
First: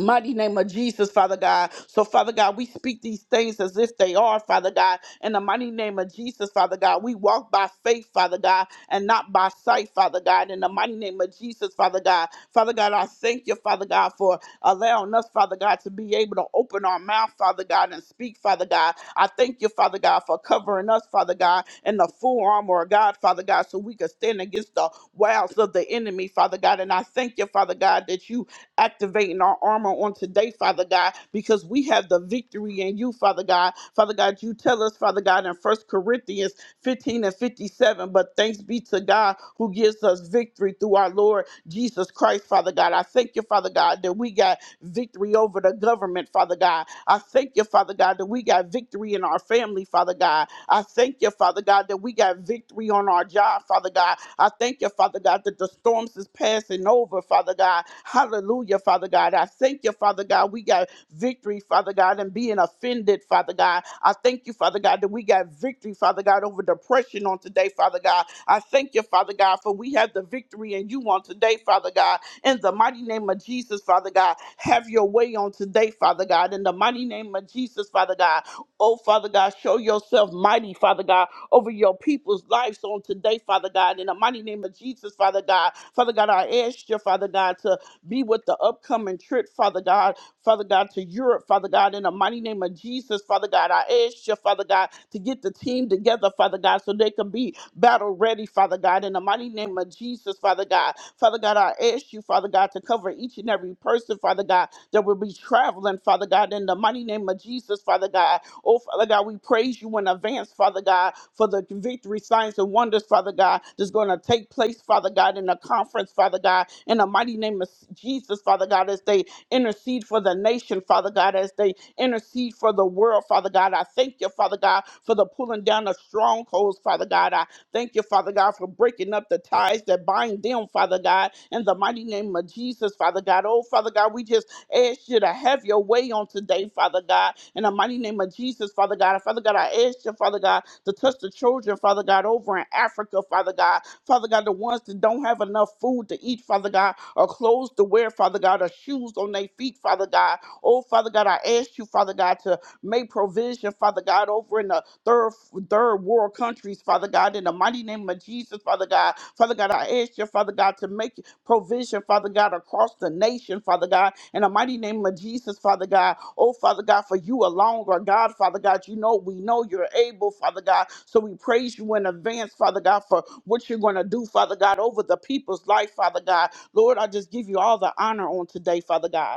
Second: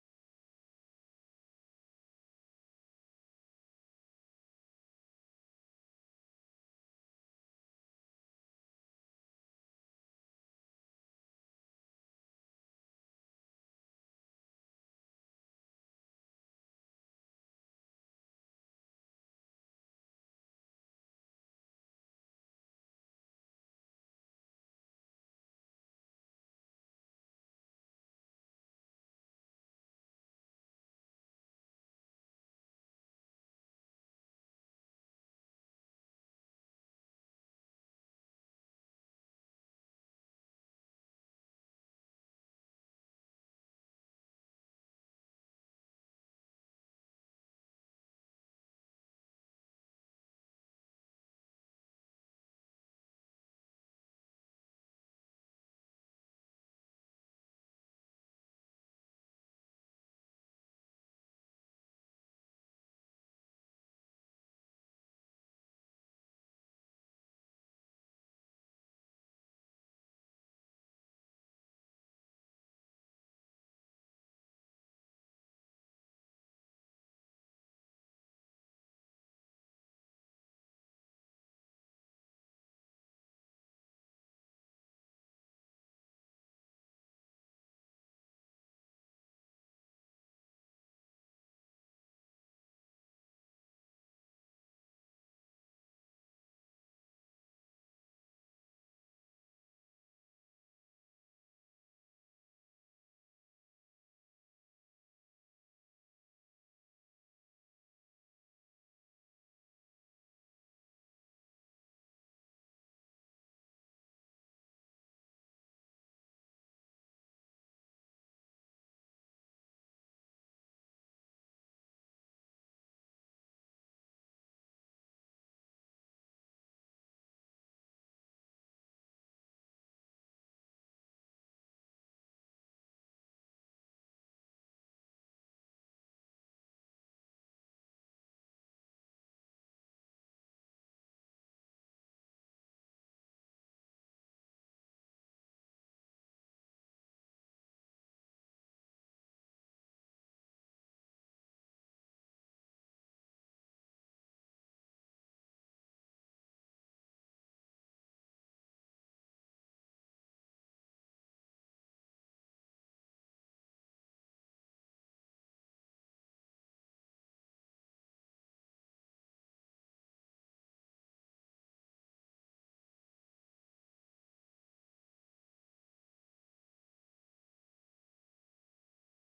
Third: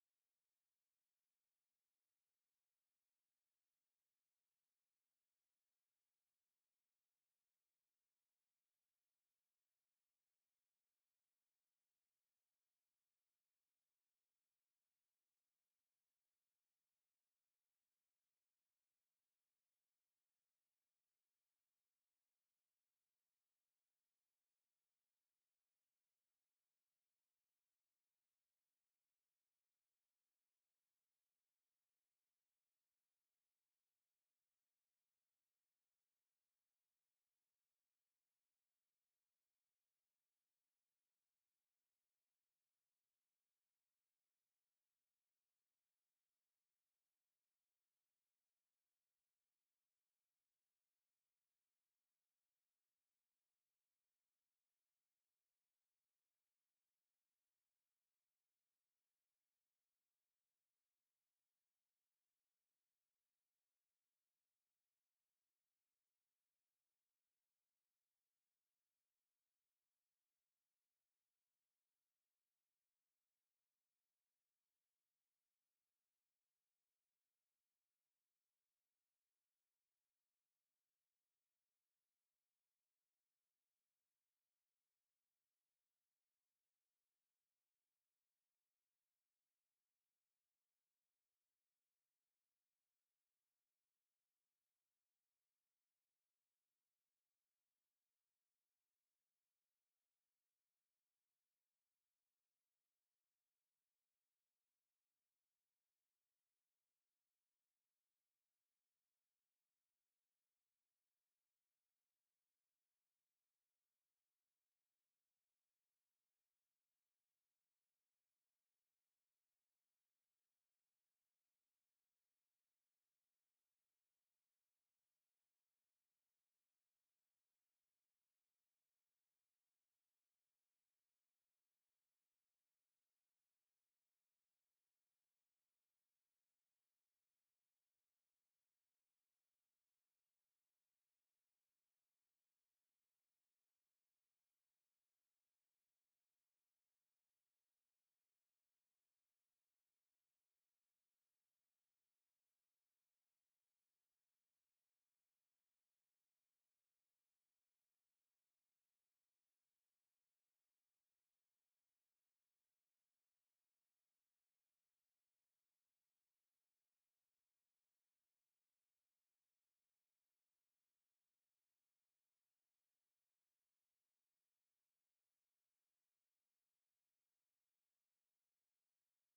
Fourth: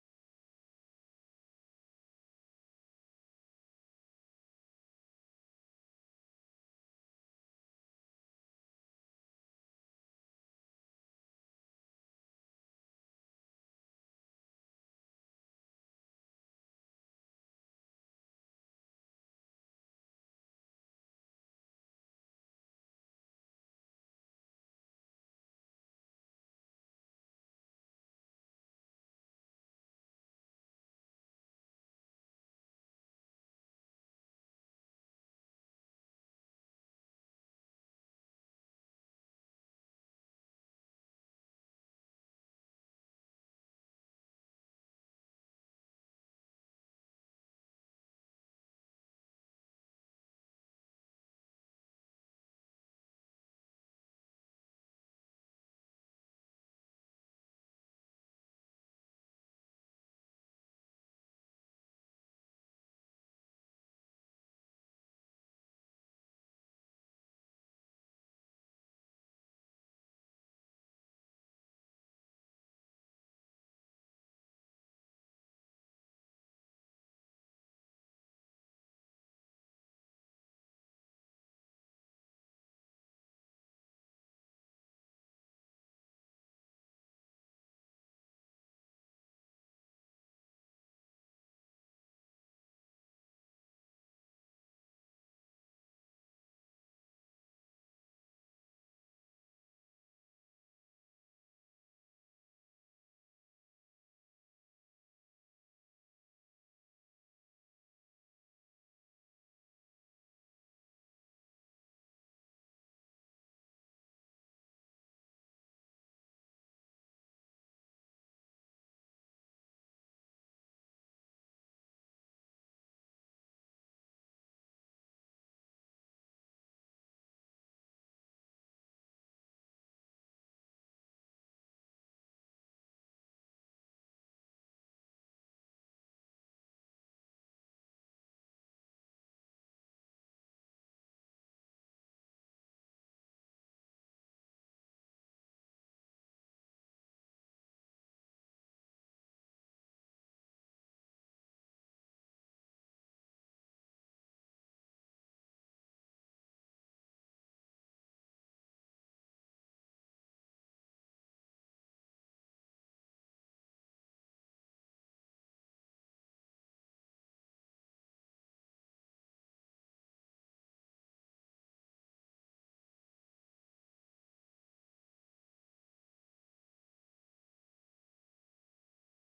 mighty name of Jesus, Father God. So, Father God, we speak these things as if they are, Father God. In the mighty name of Jesus, Father God, we walk by faith, Father God, and not by sight, Father God. In the mighty name of Jesus, Father God. Father God, I thank you, Father God, for allowing us, Father God, to be able to open our mouth, Father God, and speak, Father God. I thank you, Father God, for covering us, Father God, in the full armor of God, Father God, so we could stand against the wiles of the enemy, Father God. And I thank you, Father God, that you activating our armor on today, Father God, because we have the victory in you, Father God. Father God, you tell us, Father God, in First Corinthians 15 and 57, but thanks be to God who gives us victory through our Lord Jesus Christ, Father God. I thank you, Father God, that we got victory over the government, Father God. I thank you, Father God, that we got victory in our family, Father God. I thank you, Father God, that we got victory on our job, Father God. I thank you, Father God, that the storms is passing over, Father God. Hallelujah, Father God. I thank you, Father God, we got victory, Father God, and being offended, Father God. I thank you, Father God, that we got victory, Father God, over depression on today, Father God. I thank you, Father God, for we have the victory in you on today, Father God. In the mighty name of Jesus, Father God, have your way on today, Father God. In the mighty name of Jesus, Father God, oh, Father God, show yourself mighty, Father God, over your people's lives on today, Father God. In the mighty name of Jesus, Father God, Father God, I ask you, Father God, to be with the upcoming trip, Father God, Father God, to Europe, Father God, in the mighty name of Jesus, Father God. I ask you, Father God, to get the team together, Father God, so they can be battle ready, Father God, in the mighty name of Jesus, Father God. Father God, I ask you, Father God, to cover each and every every person, Father God, that will be traveling, Father God, in the mighty name of Jesus, Father God. Oh, Father God, we praise you in advance, Father God, for the victory, signs, and wonders, Father God, that's going to take place, Father God, in the conference, Father God, in the mighty name of Jesus, Father God, as they intercede for the nation, Father God, as they intercede for the world, Father God. I thank you, Father God, for the pulling down of strongholds, Father God. I Thank you, Father God, for breaking up the ties that bind them, Father God, in the mighty name of Jesus, Father God. Oh, Father God, we just ask you to have your way on today, Father God, in the mighty name of Jesus, Father God. Father God, I ask you, Father God, to touch the children, Father God, over in Africa, Father God. Father God, the ones that don't have enough food to eat, Father God, or clothes to wear, Father God, or shoes on their feet, Father God. Oh, Father God, I ask you, Father God, to Make provision, Father God, over in the third third world countries, Father God, in the mighty name of Jesus, Father God. Father God, I ask you, Father God, to make provision, Father God, across the nation, Father God, in the mighty name of Jesus, Father God. Oh, Father God, for you alone, or God, Father God, you know we know you're able, Father God. So we praise you in advance, Father God, for what you're going to do, Father God, over the people's life, Father God. Lord, I just give you all the honor on today, Father God.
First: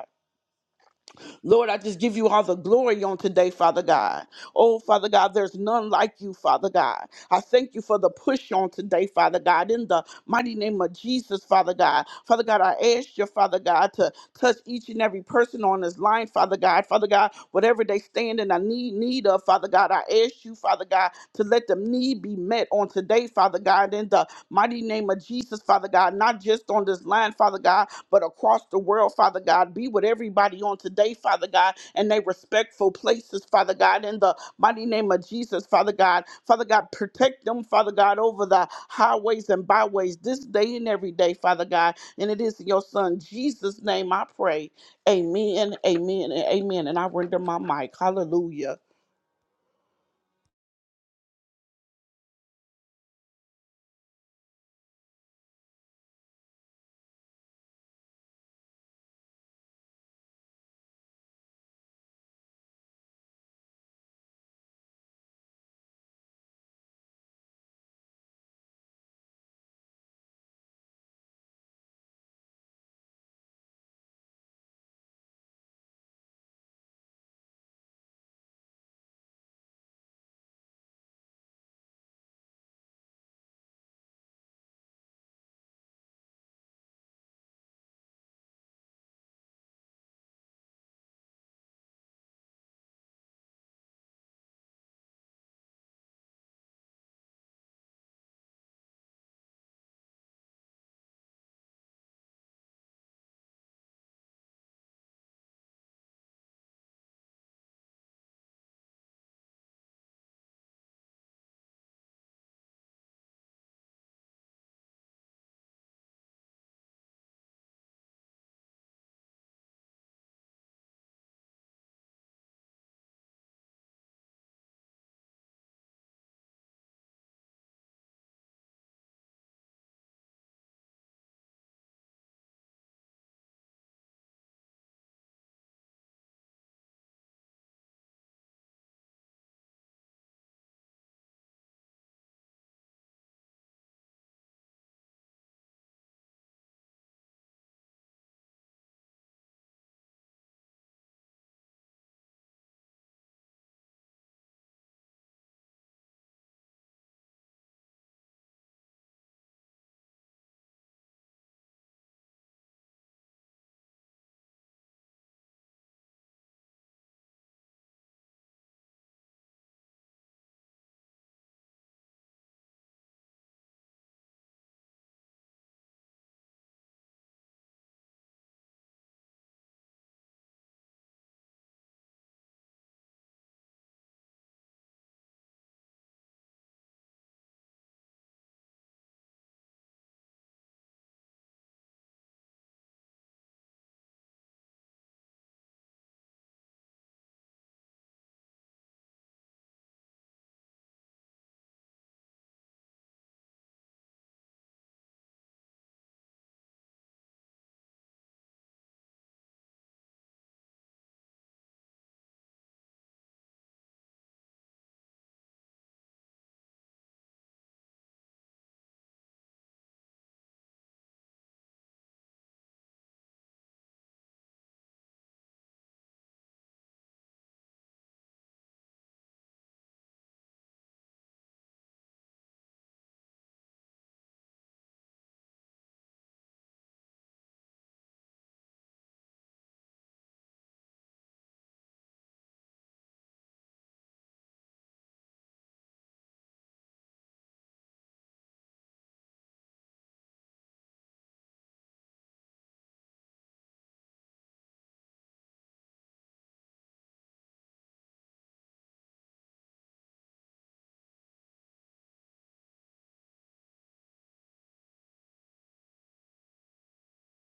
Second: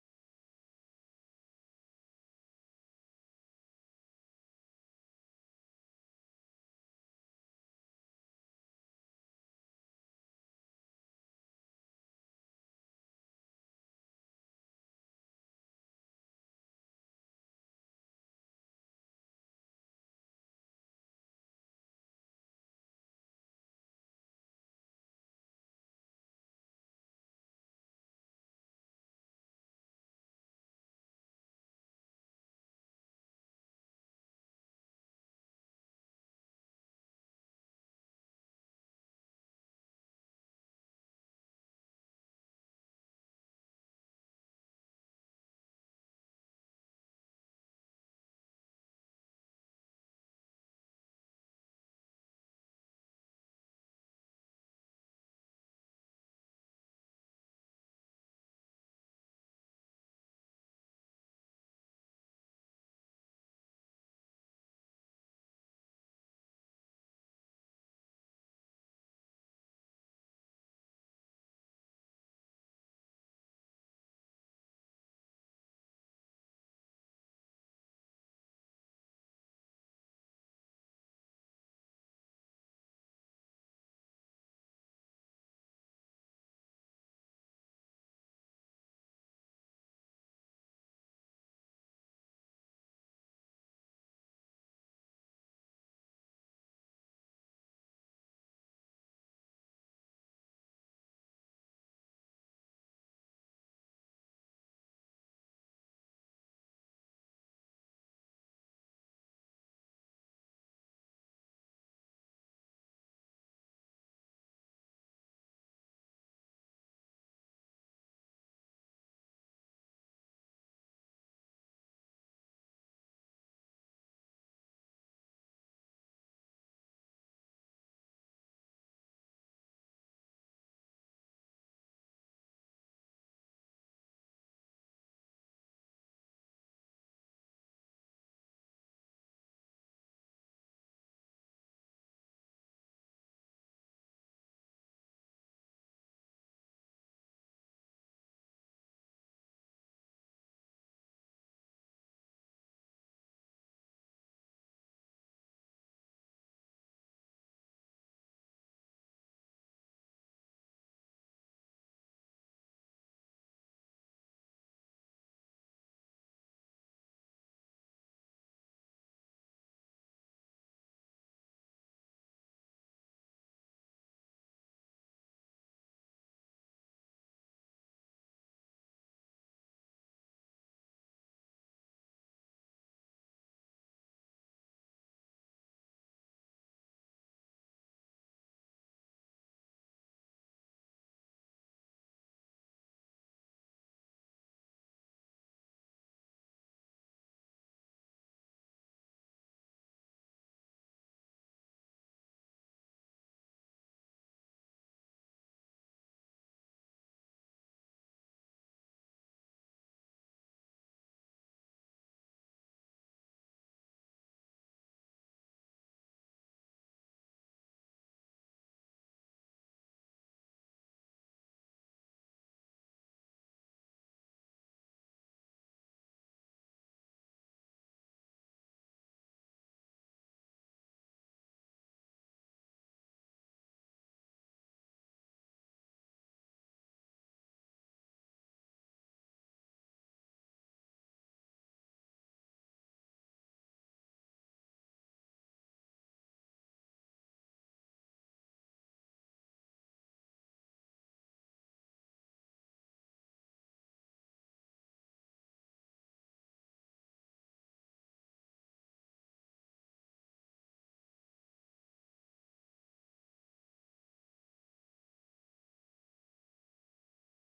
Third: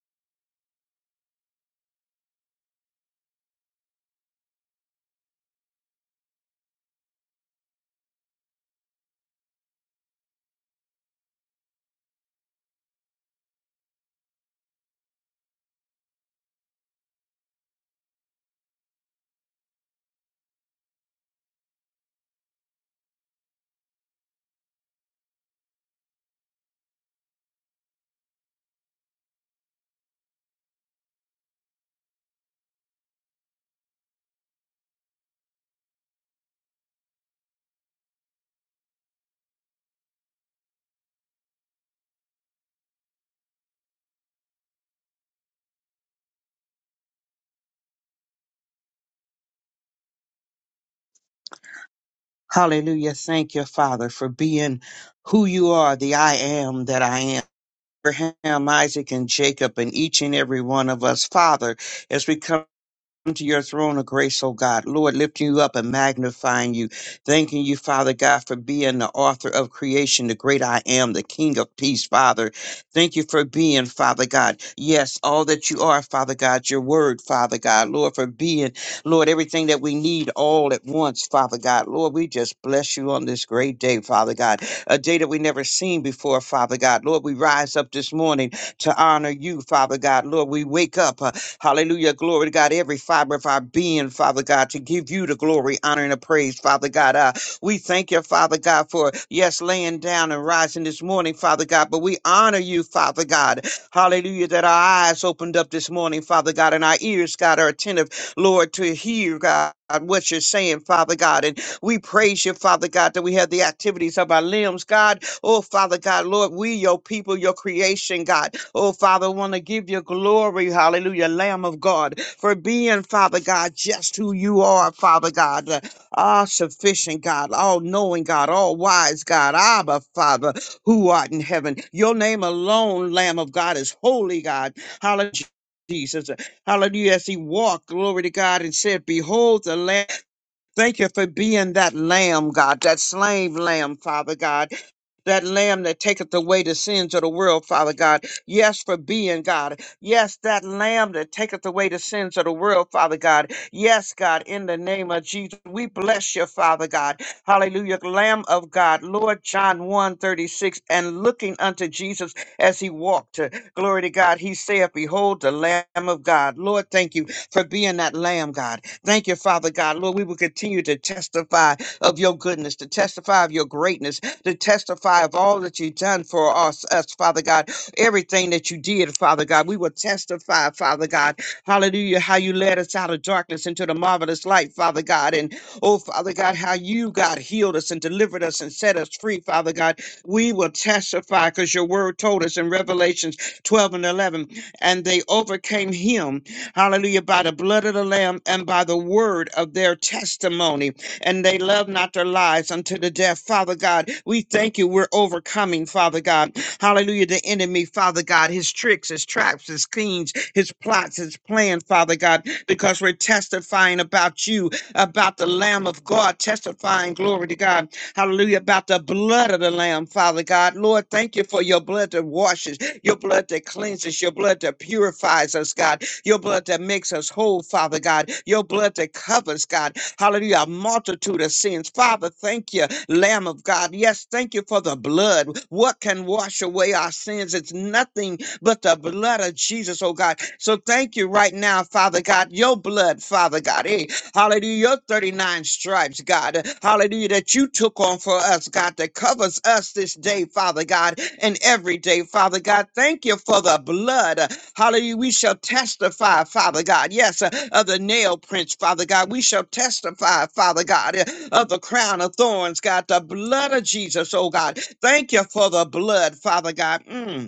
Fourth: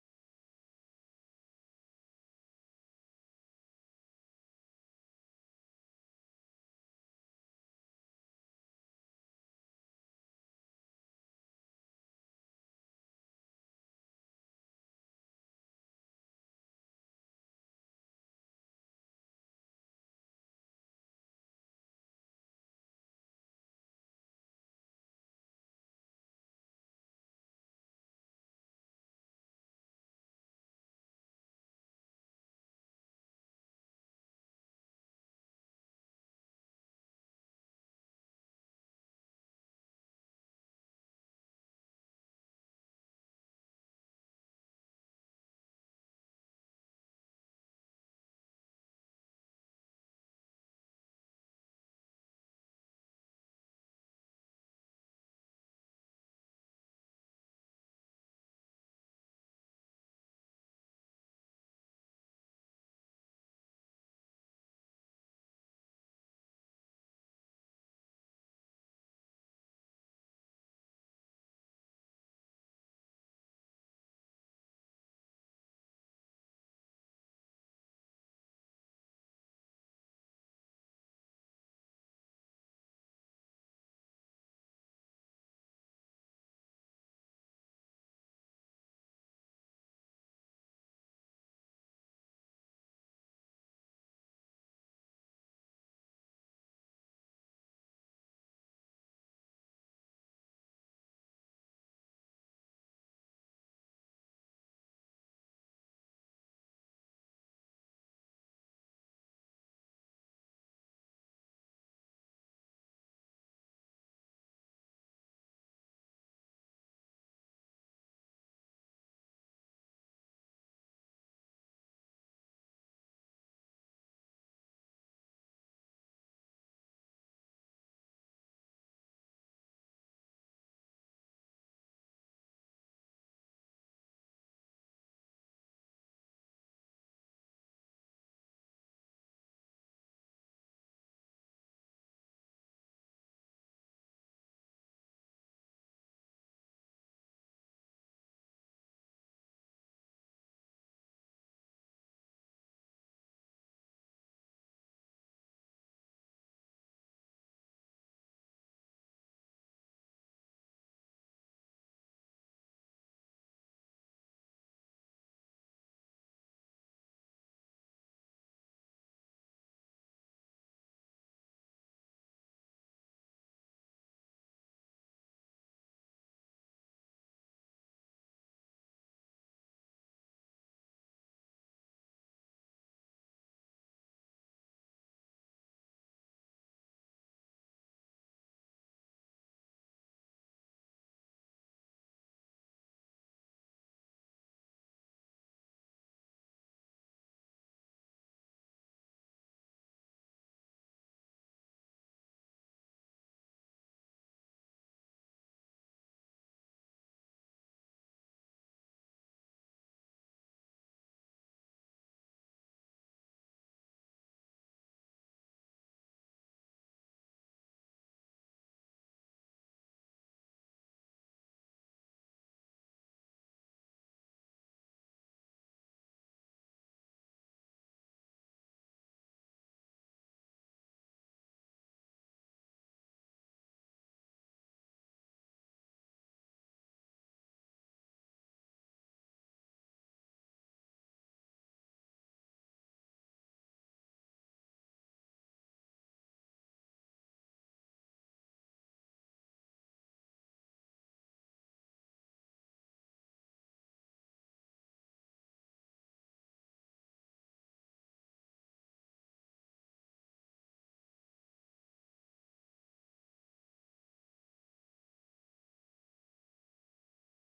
Lord, I just give you all the glory on today, Father God. Oh, Father God, there's none like you, Father God. I thank you for the push on today, Father God, in the mighty name of Jesus, Father God. Father God, I ask you, Father God, to touch each and every person on this line, Father God. Father God, whatever they stand in, I need need of, Father God. I ask you, Father God, to let them need be met on today, Father God, in the mighty name of Jesus, Father God. Not just on this line, Father God, but across the world, Father God. Be with everybody on today, Father God, and they respectful places, Father God, in the mighty name of Jesus, Father God. Father God, protect them, Father God, over the highways and byways this day and every day, Father God. And it is in your Son, Jesus' name, I pray. Amen, amen, and amen. And I render my mic. Hallelujah. Hallelujah. Thank you, Father, for being who you are, the I am that I am. Abraham, Isaac, and Jacob, and each and every one of us, Father, as we come to your throne of grace, oh God. Lord, lifting you up and magnifying you. Thanking you, Father God, for being the author of creation, the great I am, the King of peace, Father. Thank you for being, Father God. Yes, all that you are, Father God, your word, Father God. Lord, for being, Lord, everything that we need all at once, Father God. Lord, we just bless you on this great day, Father God. A day that we never seen before, Father God. Lord, we rise up this morning to honor you, Father God. Lord, we wake up. uh, Hallelujah. Glory to God. Every fiber of our being, Father God, to give you the glory, honor, and the praise, Father God. Uh, we thank you, Father God, for yes, laying down and rising this morning, Father God. But we honor you, Father God. Hallelujah. That our eyes opened up this morning, Father God, and our ears, God, are attentive, Lord, to hear, God. What you're saying, Father God. And we praise you, Father God, that we have the activities of our limbs, God Oh, Father God, Lord, we, your people, your creation, God. Oh, Father, want to give you glory, hallelujah, Lamb of God, for being, Father God, just who you are, Father God. Uh, All sufficient God, all knowing God, all wise God, Abba, Father, who art in heaven. Your name alone, Lamb of God, is holy, God. Hallelujah. Jesus. Hallelujah. As he walked, glory to God, and said, Behold the Lamb. Thank you for being that Lamb, God, that slain Lamb, Father God that lamb that taketh away the sins of the world, Father God. Yes, for being God. Yes, that lamb that taketh away the sins of the world, Father God. Yes, God, in the name of Jesus, we bless you, Father God. Hallelujah. Lamb of God, Lord John one 36. and looking unto Jesus as he walked. Glory to God. He saith, Behold, the Lamb of God. Lord, thank you for being that Lamb, God. Thank you, Father God. Lord, we will continue to testify of your goodness, to testify of your greatness to testify of all that you've done for us, us, Father God. Everything that you did, Father God, we will testify, Father God. Hallelujah, how you led us out of darkness into the marvelous light, Father God. And oh, Father God, how you, God, healed us and delivered us and set us free, Father God. We will testify because your word told us in Revelations 12 and 11, and they overcame him, hallelujah, by the blood of the Lamb and by the word of their testimony and they love not their lives unto the death. Father God, we thank you. We're overcoming, Father God. Hallelujah. The enemy, Father God, his tricks, his traps, his schemes, his plots, his plan, Father God, because we're testifying about you, about the Lamb of God, testifying, glory to God. Hallelujah. About the blood of the Lamb, Father God. Lord, thank you for your blood that washes, your blood that cleanses, your blood that purifies us, God. Your blood that makes us whole, Father God. Your blood that covers, God. Hallelujah. A multitude of sins. Father, thank you, Lamb of God. Yes, thank you for the blood. What can wash away our sins? It's nothing but the blood of Jesus, oh God. So thank you right now, Father God. Your blood, Father God. Hey, hallelujah. Your 39 stripes, God. Hallelujah. That you took on for us, God, that covers us this day, Father God, and every day, Father God. Thank you for the blood. Hallelujah. We shall testify, Father God. Yes, uh, of the nail prints, Father God. We shall testify, Father God, uh, of the crown of thorns, God, the blood of Jesus, oh God. Thank you for the blood, Father God. Mm.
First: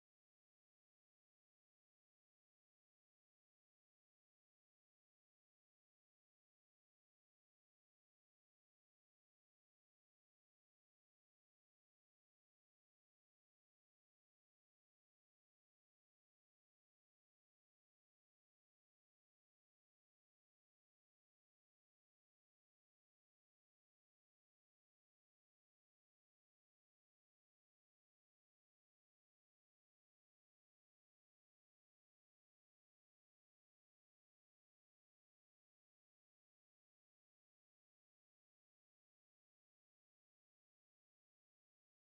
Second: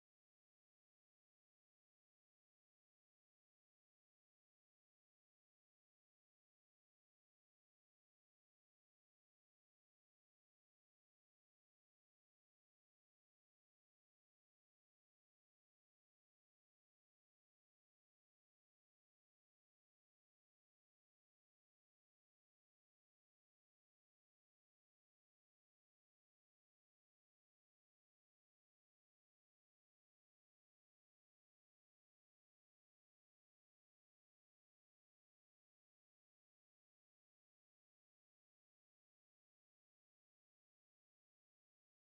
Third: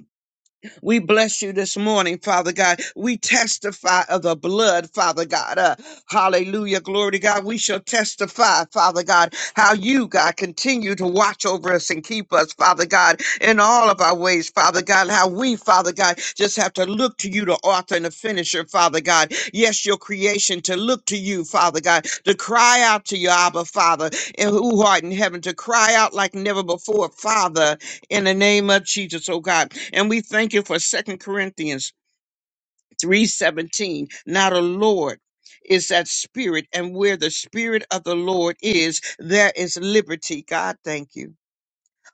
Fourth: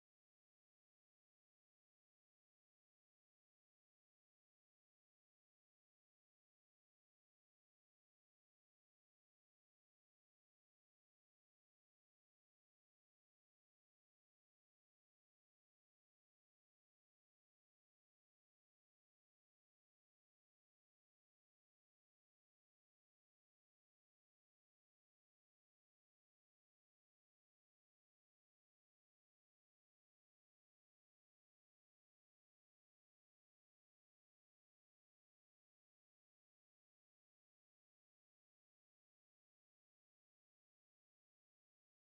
We bless you this morning, Father God. We testify of the blood, Father God. Uh, hallelujah. Glory to God. We shall testify, Father God, how you, God, continue to watch over us and keep us, Father God, in all of our ways, Father God. How we, Father God, just have to look to you, the author and the finisher, Father God. Yes, your creation, to look to you, Father God, to cry out to you, Abba, Father, and who art in heaven, to cry out like never before, Father in the name of Jesus, oh God. And we thank you for Second Corinthians 3:17. Now the Lord is that spirit, and where the spirit of the Lord is, there is liberty. God, thank you.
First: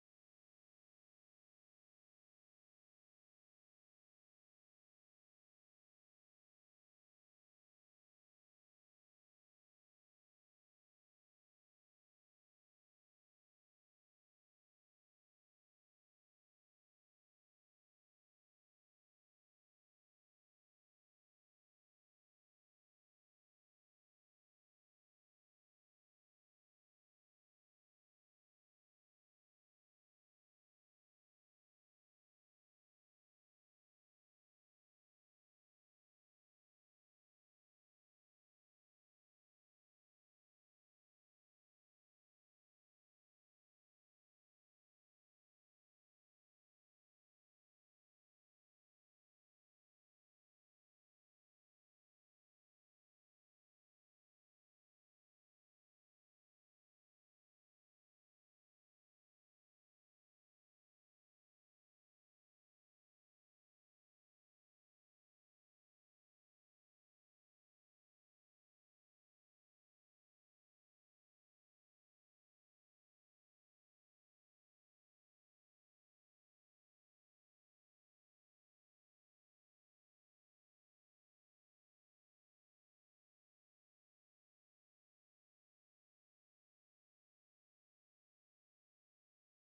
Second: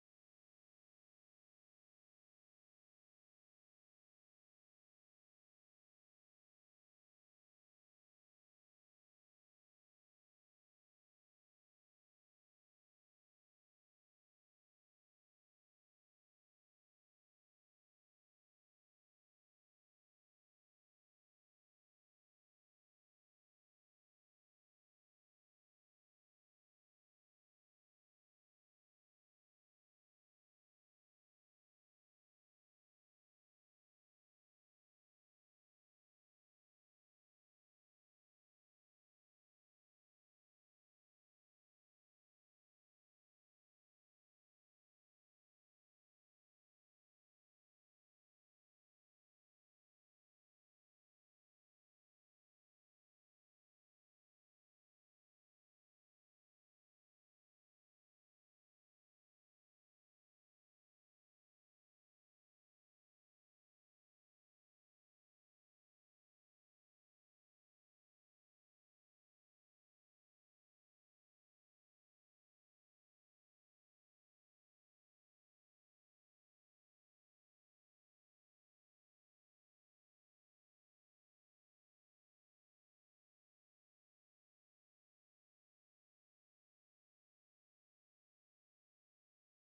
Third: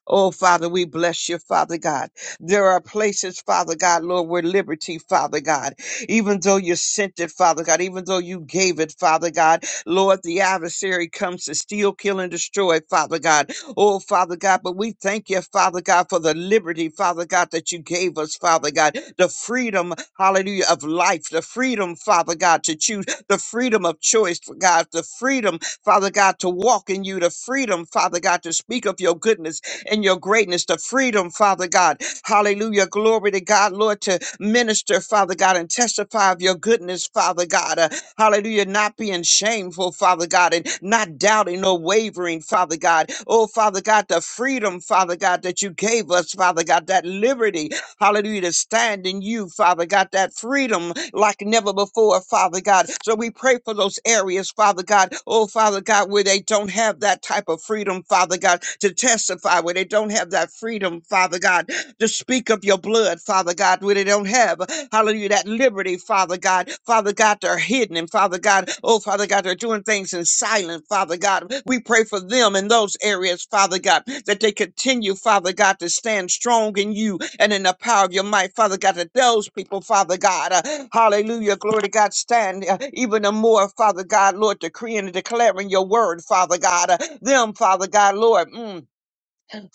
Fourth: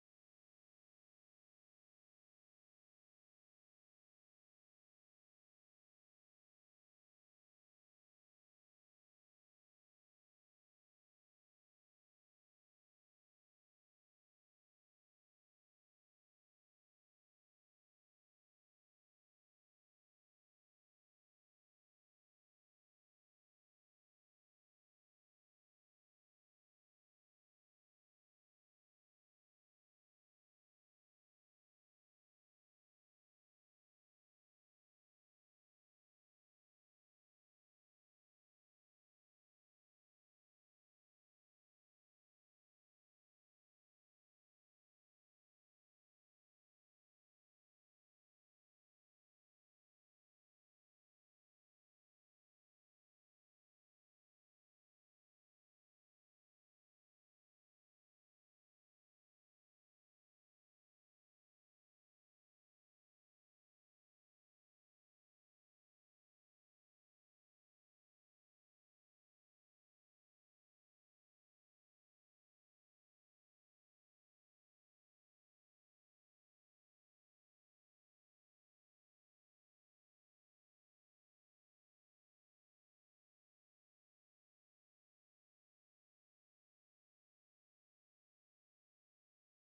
Oh, Father, we bless you, Father God. There are places, Father God, Lord, where liberty, Father God, even though you sent it, Father God, even though you gave it, Father God, Lord, the adversary comes to steal, kill, and destroy, Father God. Oh, Father God, but we thank you, Father God, for the liberty, Father God, that you gave us, Father God, the freedom, hallelujah, of life, the freedom, Father God, to choose, the freedom of choice, God, the freedom, Father God, to walk in you, the freedom, Father God, to speak of your goodness, and your greatness, the freedom, Father God. Hallelujah. Glory to God, Lord, to minister, Father God, and testify of your goodness, Father God. Uh, hallelujah. Not being shameful, Father God, and not doubting or wavering, Father God. Oh, Father God, the freedom, Father God, that you gave us, Father God, that liberty, hallelujah, to stand in you, Father God, that freedom like never before, Father God. So we pray for those areas, Father God, oh, Father God, where they don't have that type of freedom, Father God, to testify, where they don't have that freedom, Father God, to speak of your blood, Father God, where they don't have, hallelujah, that liberty, Father God. Father God, they're hidden, and Father God, oh, Father God, they're doing things in silence, Father God. We pray for them in those areas, Father God, that they continue, Father God, to stand strong in you and in the power of your might, Father God, that those people, Father God, uh, hallelujah, glory to God, stand uh, even the more, Father God, Lord, decreeing and declaring your word, Father God, uh, them, Father God, Lord, mm,